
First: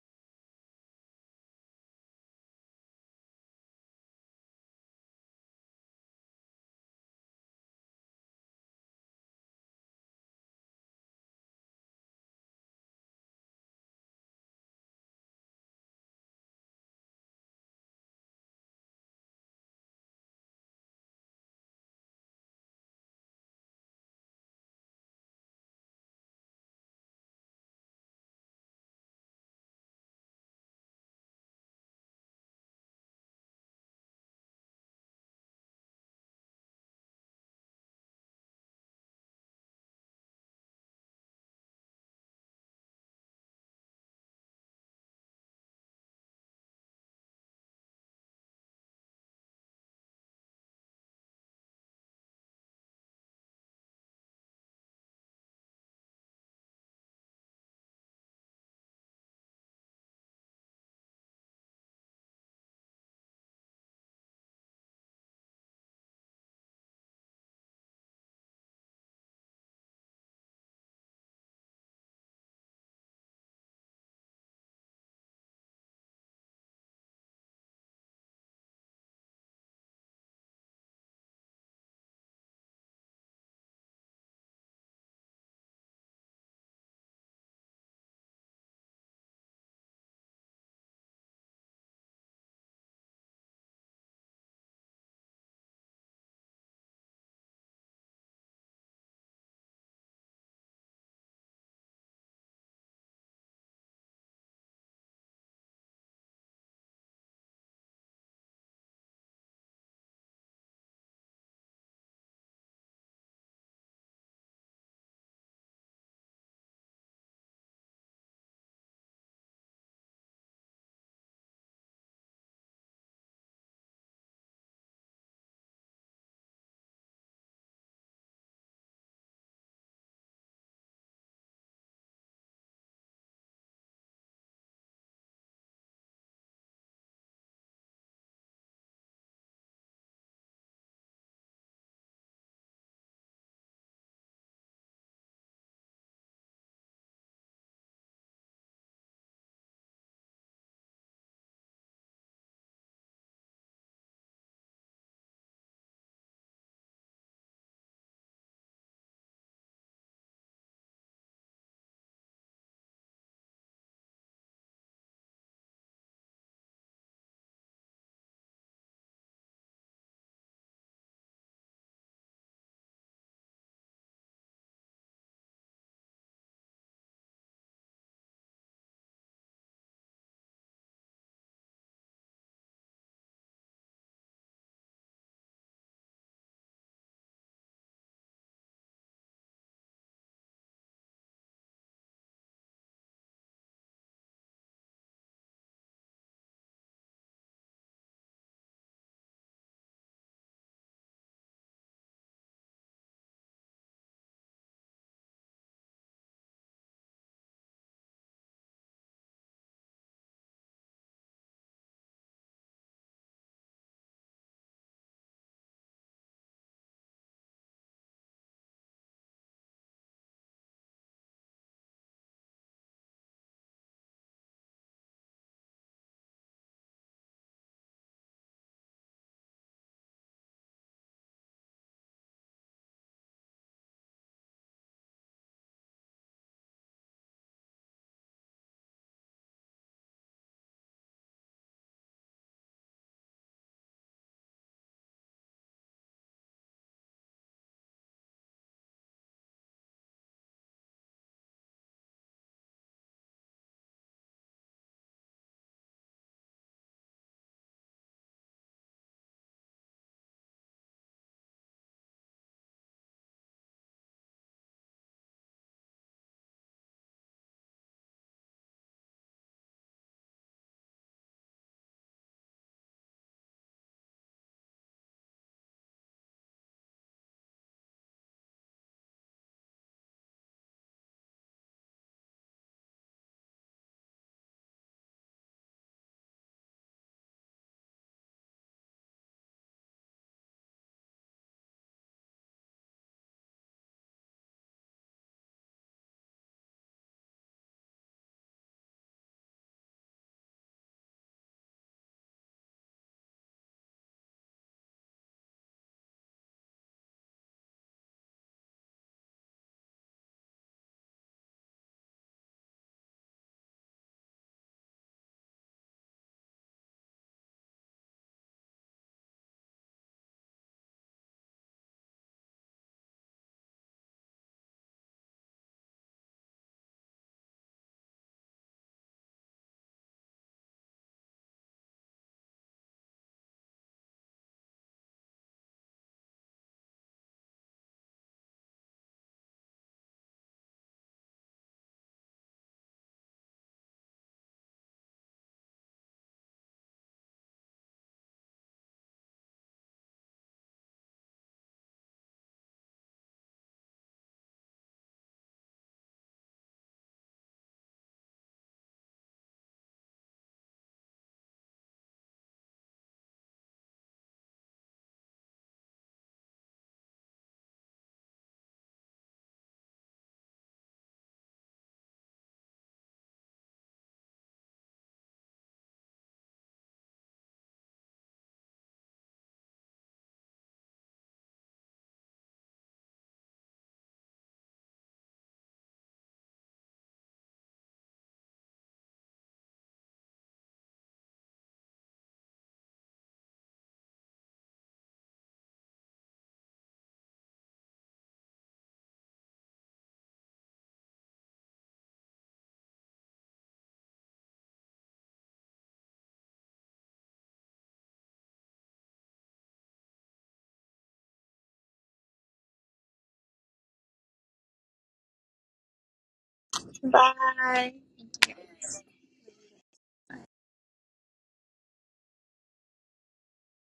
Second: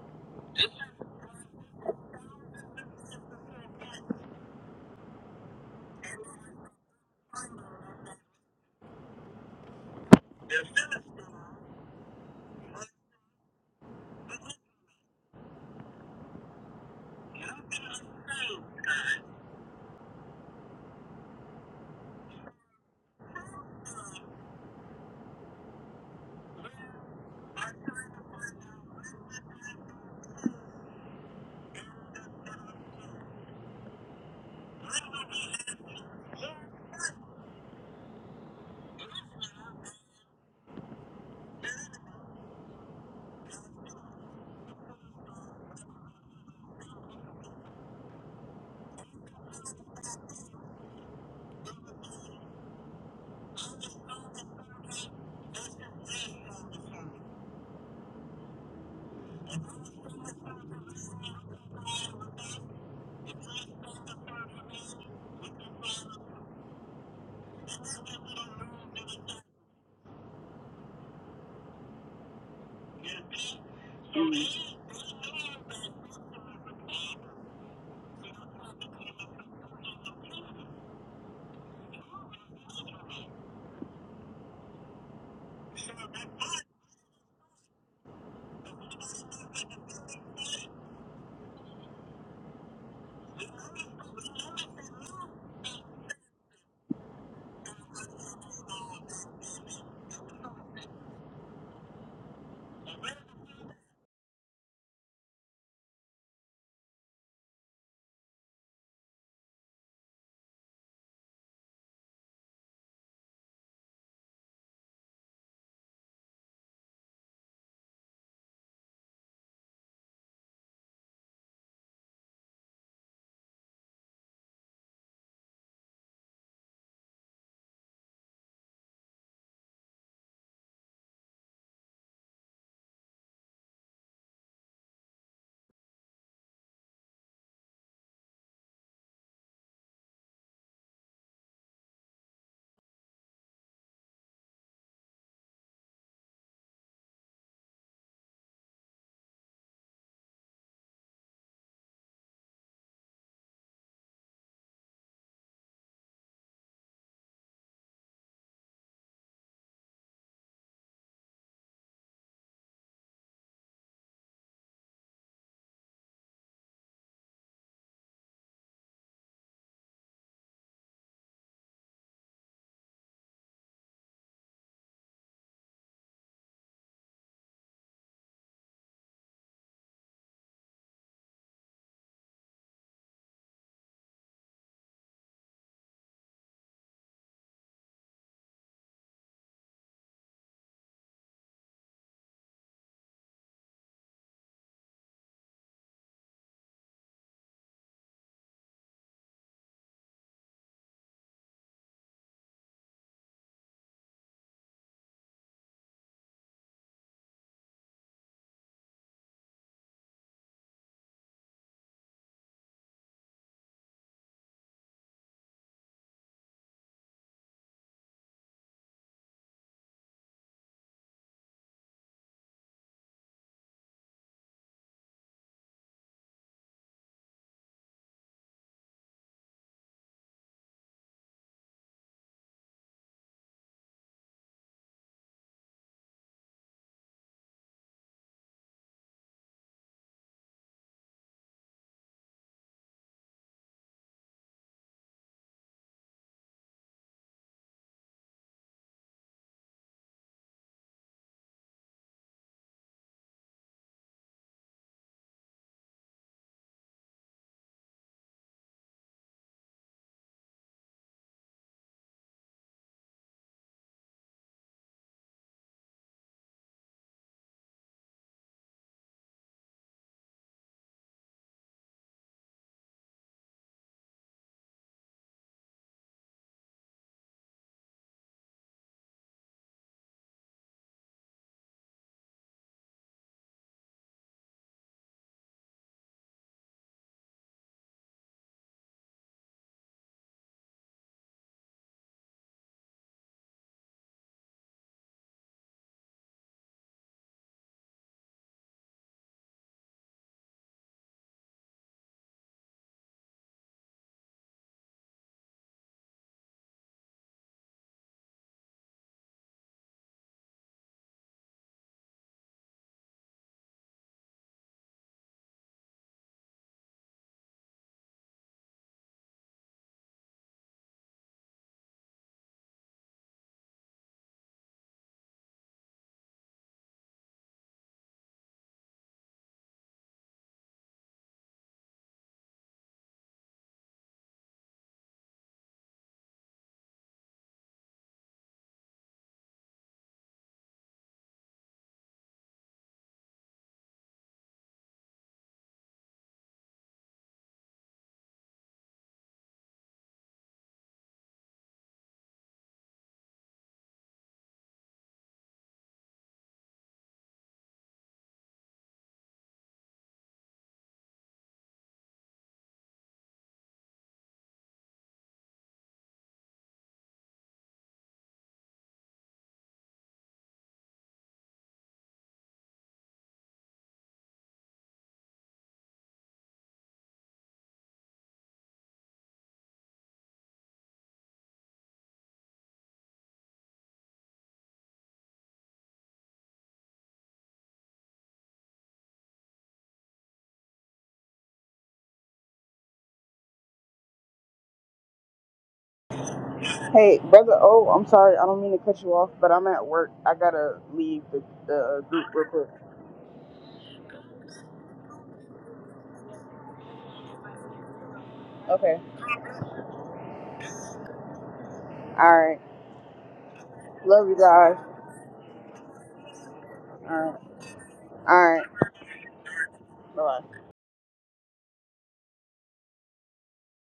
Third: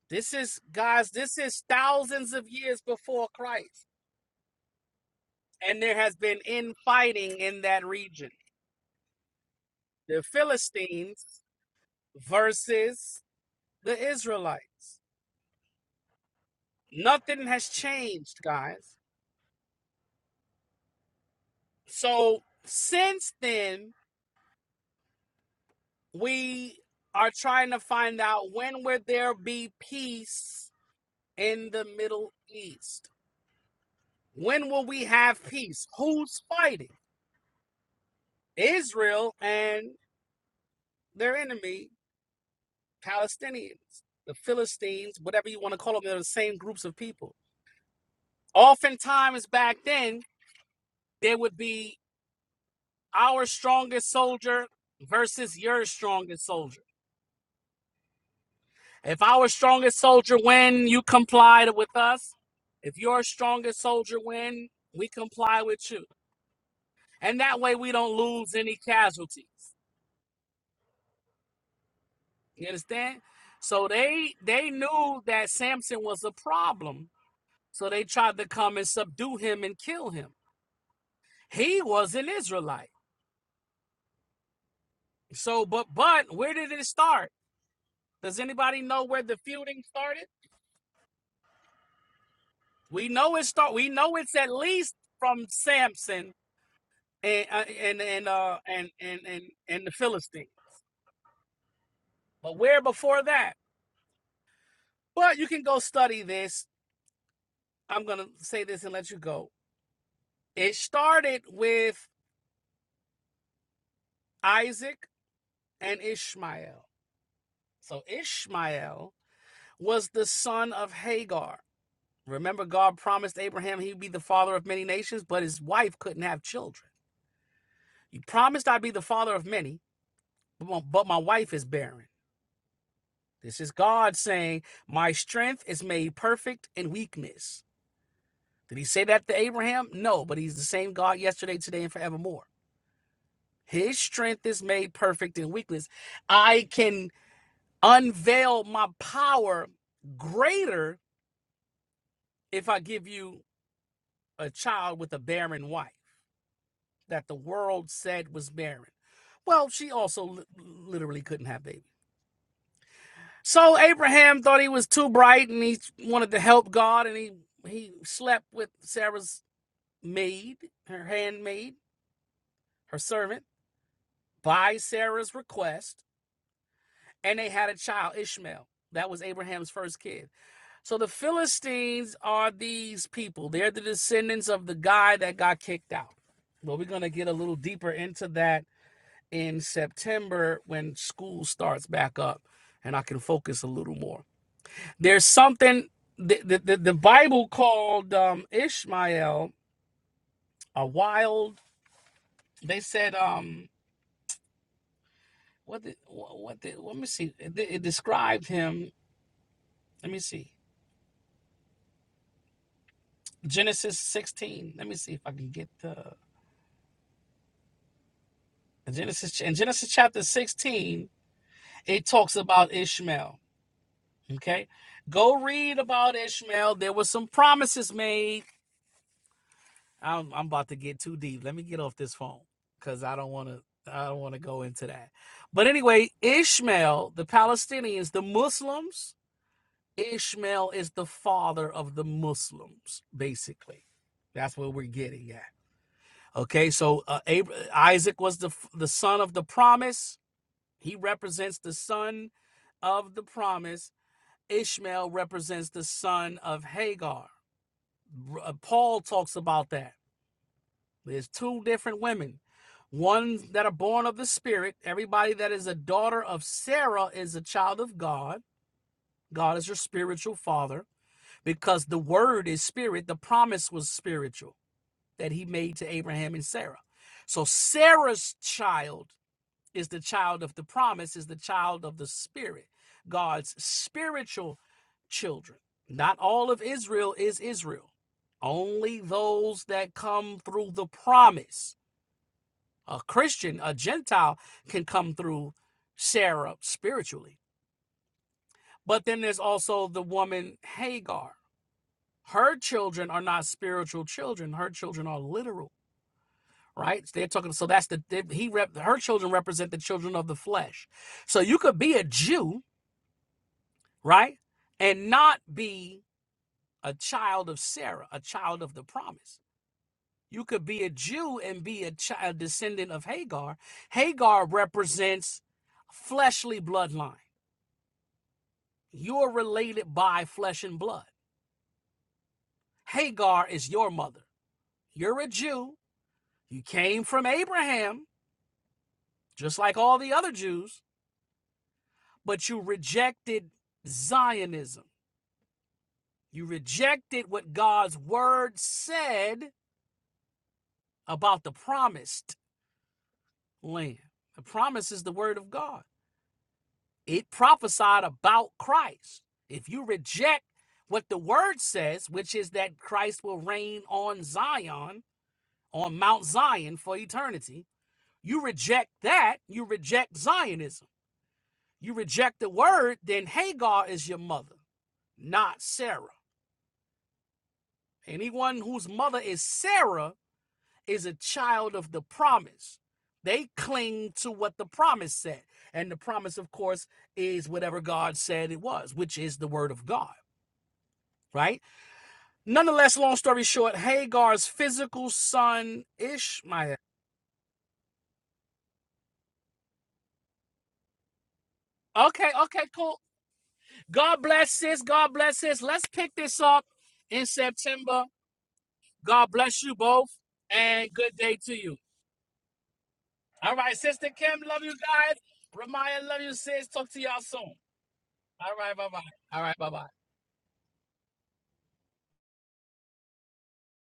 This is guys, this is thousands of years before Christ. And there has been infighting in that region. The Philistines versus the Israelites. Nothing has changed, guys. So since then, we are trying to find out when will there be peace in the Middle East. When will we have peace? Who's fighting? Israel and their enemy, Palestinians, the Philistines, whatever you want to call them, they're the same groups of people. Oftentimes back then, there would be our strongest soldier versus your strongest soldier. If our strongest soldier win, you comply with us. If your strongest soldier win, we comply with you. And that way we don't lose any casualties. You understand? So they they
Mhm.
knew that Samson was a problem. So they tried to come and subdue him and kill him. He was an Israelite. So but but where did it start? Does anybody know where the feuding started? We know it start we know it's at least from Samson and uh, and and uh and and and, and the Philistine. But where before that? But you can go study this. I'm going to say this and let you go. It started with Isaac and Ishmael. So Ishmael was the son of Hagar. Remember, God promised Abraham he'd be the father of many nations, but his wife couldn't have children. You promised I'd be the father of many, but my but my wife is barren. This is God saying, My strength is made perfect in weakness. Did he say that to Abraham? No, but he's the same God yesterday, today, and forevermore. His strength is made perfect in weakness. I can unveil my power greater if I give you a child with a barren wife that the world said was barren? Well, she also li- literally couldn't have babies. So Abraham thought he was too bright and he wanted to help God and he he slept with Sarah's maid, her handmaid, her servant, by Sarah's request, and they had a child, Ishmael. That was Abraham's first kid. So the Philistines are these people. They're the descendants of the guy that got kicked out. But we're going to get a little deeper into that in September when school starts back up and I can focus a little more. There's something the, the, the, the Bible called um, Ishmael a wild, they said, um, what did, what did, let me see. It, it described him. Let me see. Genesis 16. Let me see if I can get the In Genesis, in Genesis chapter 16, it talks about Ishmael. Okay. Go read about Ishmael. There were some promises made. I'm, I'm about to get too deep. Let me get off this phone because I don't want to. I don't want to go into that. But anyway, Ishmael, the Palestinians, the Muslims, Ishmael is the father of the Muslims, basically. That's what we're getting at. Okay, so uh, Ab- Isaac was the the son of the promise He represents the son of the promise. Ishmael represents the son of Hagar. uh, Paul talks about that. There's two different women. One that are born of the spirit. Everybody that is a daughter of Sarah is a child of God. God is your spiritual father because the word is spirit. The promise was spiritual that he made to Abraham and Sarah. So Sarah's child is the child of the promise, is the child of the spirit, God's spiritual children. Not all of Israel is Israel, only those that come through the promise. A Christian, a Gentile can come through Sarah spiritually. But then there's also the woman Hagar. Her children are not spiritual children, her children are literal. Right, So they're talking. So that's the they- he rep. Her children represent the children of the flesh. So you could be a Jew, right? And not be a child of Sarah, a child of the promise. You could be a Jew and be a, child, a descendant of Hagar. Hagar represents fleshly bloodline. You're related by flesh and blood. Hagar is your mother. You're a Jew. You came from Abraham, just like all the other Jews, but you rejected Zionism. You rejected what God's word said about the promise. land. The promise is the word of God. It prophesied about Christ. If you reject what the word says, which is that Christ will reign on Zion, on Mount Zion for eternity, you reject that, you reject Zionism. You reject the word, then Hagar is your mother, not Sarah. Anyone whose mother is Sarah is a child of the promise. They cling to what the promise said. And the promise, of course, is whatever God said it was, which is the word of God, right? Nonetheless, long story short, Hagar's physical son, Ishmael.
Hey, brother. Oh, I'm sorry. I don't mean to cut you off, but I'm at work. I gotta leave the, the
Okay,
group
okay,
real quick.
cool. God bless sis. God bless sis. Let's pick this up in September.
Okay.
God bless you both and good day to you.
All right.
All right, Sister
Love you
Kim, love you
guys.
guys. Ramaya, love you, sis. Talk to
All
y'all
right.
soon.
Bye. Thank
All
All
right.
right, bye
you.
bye. All right, bye bye.
Bye.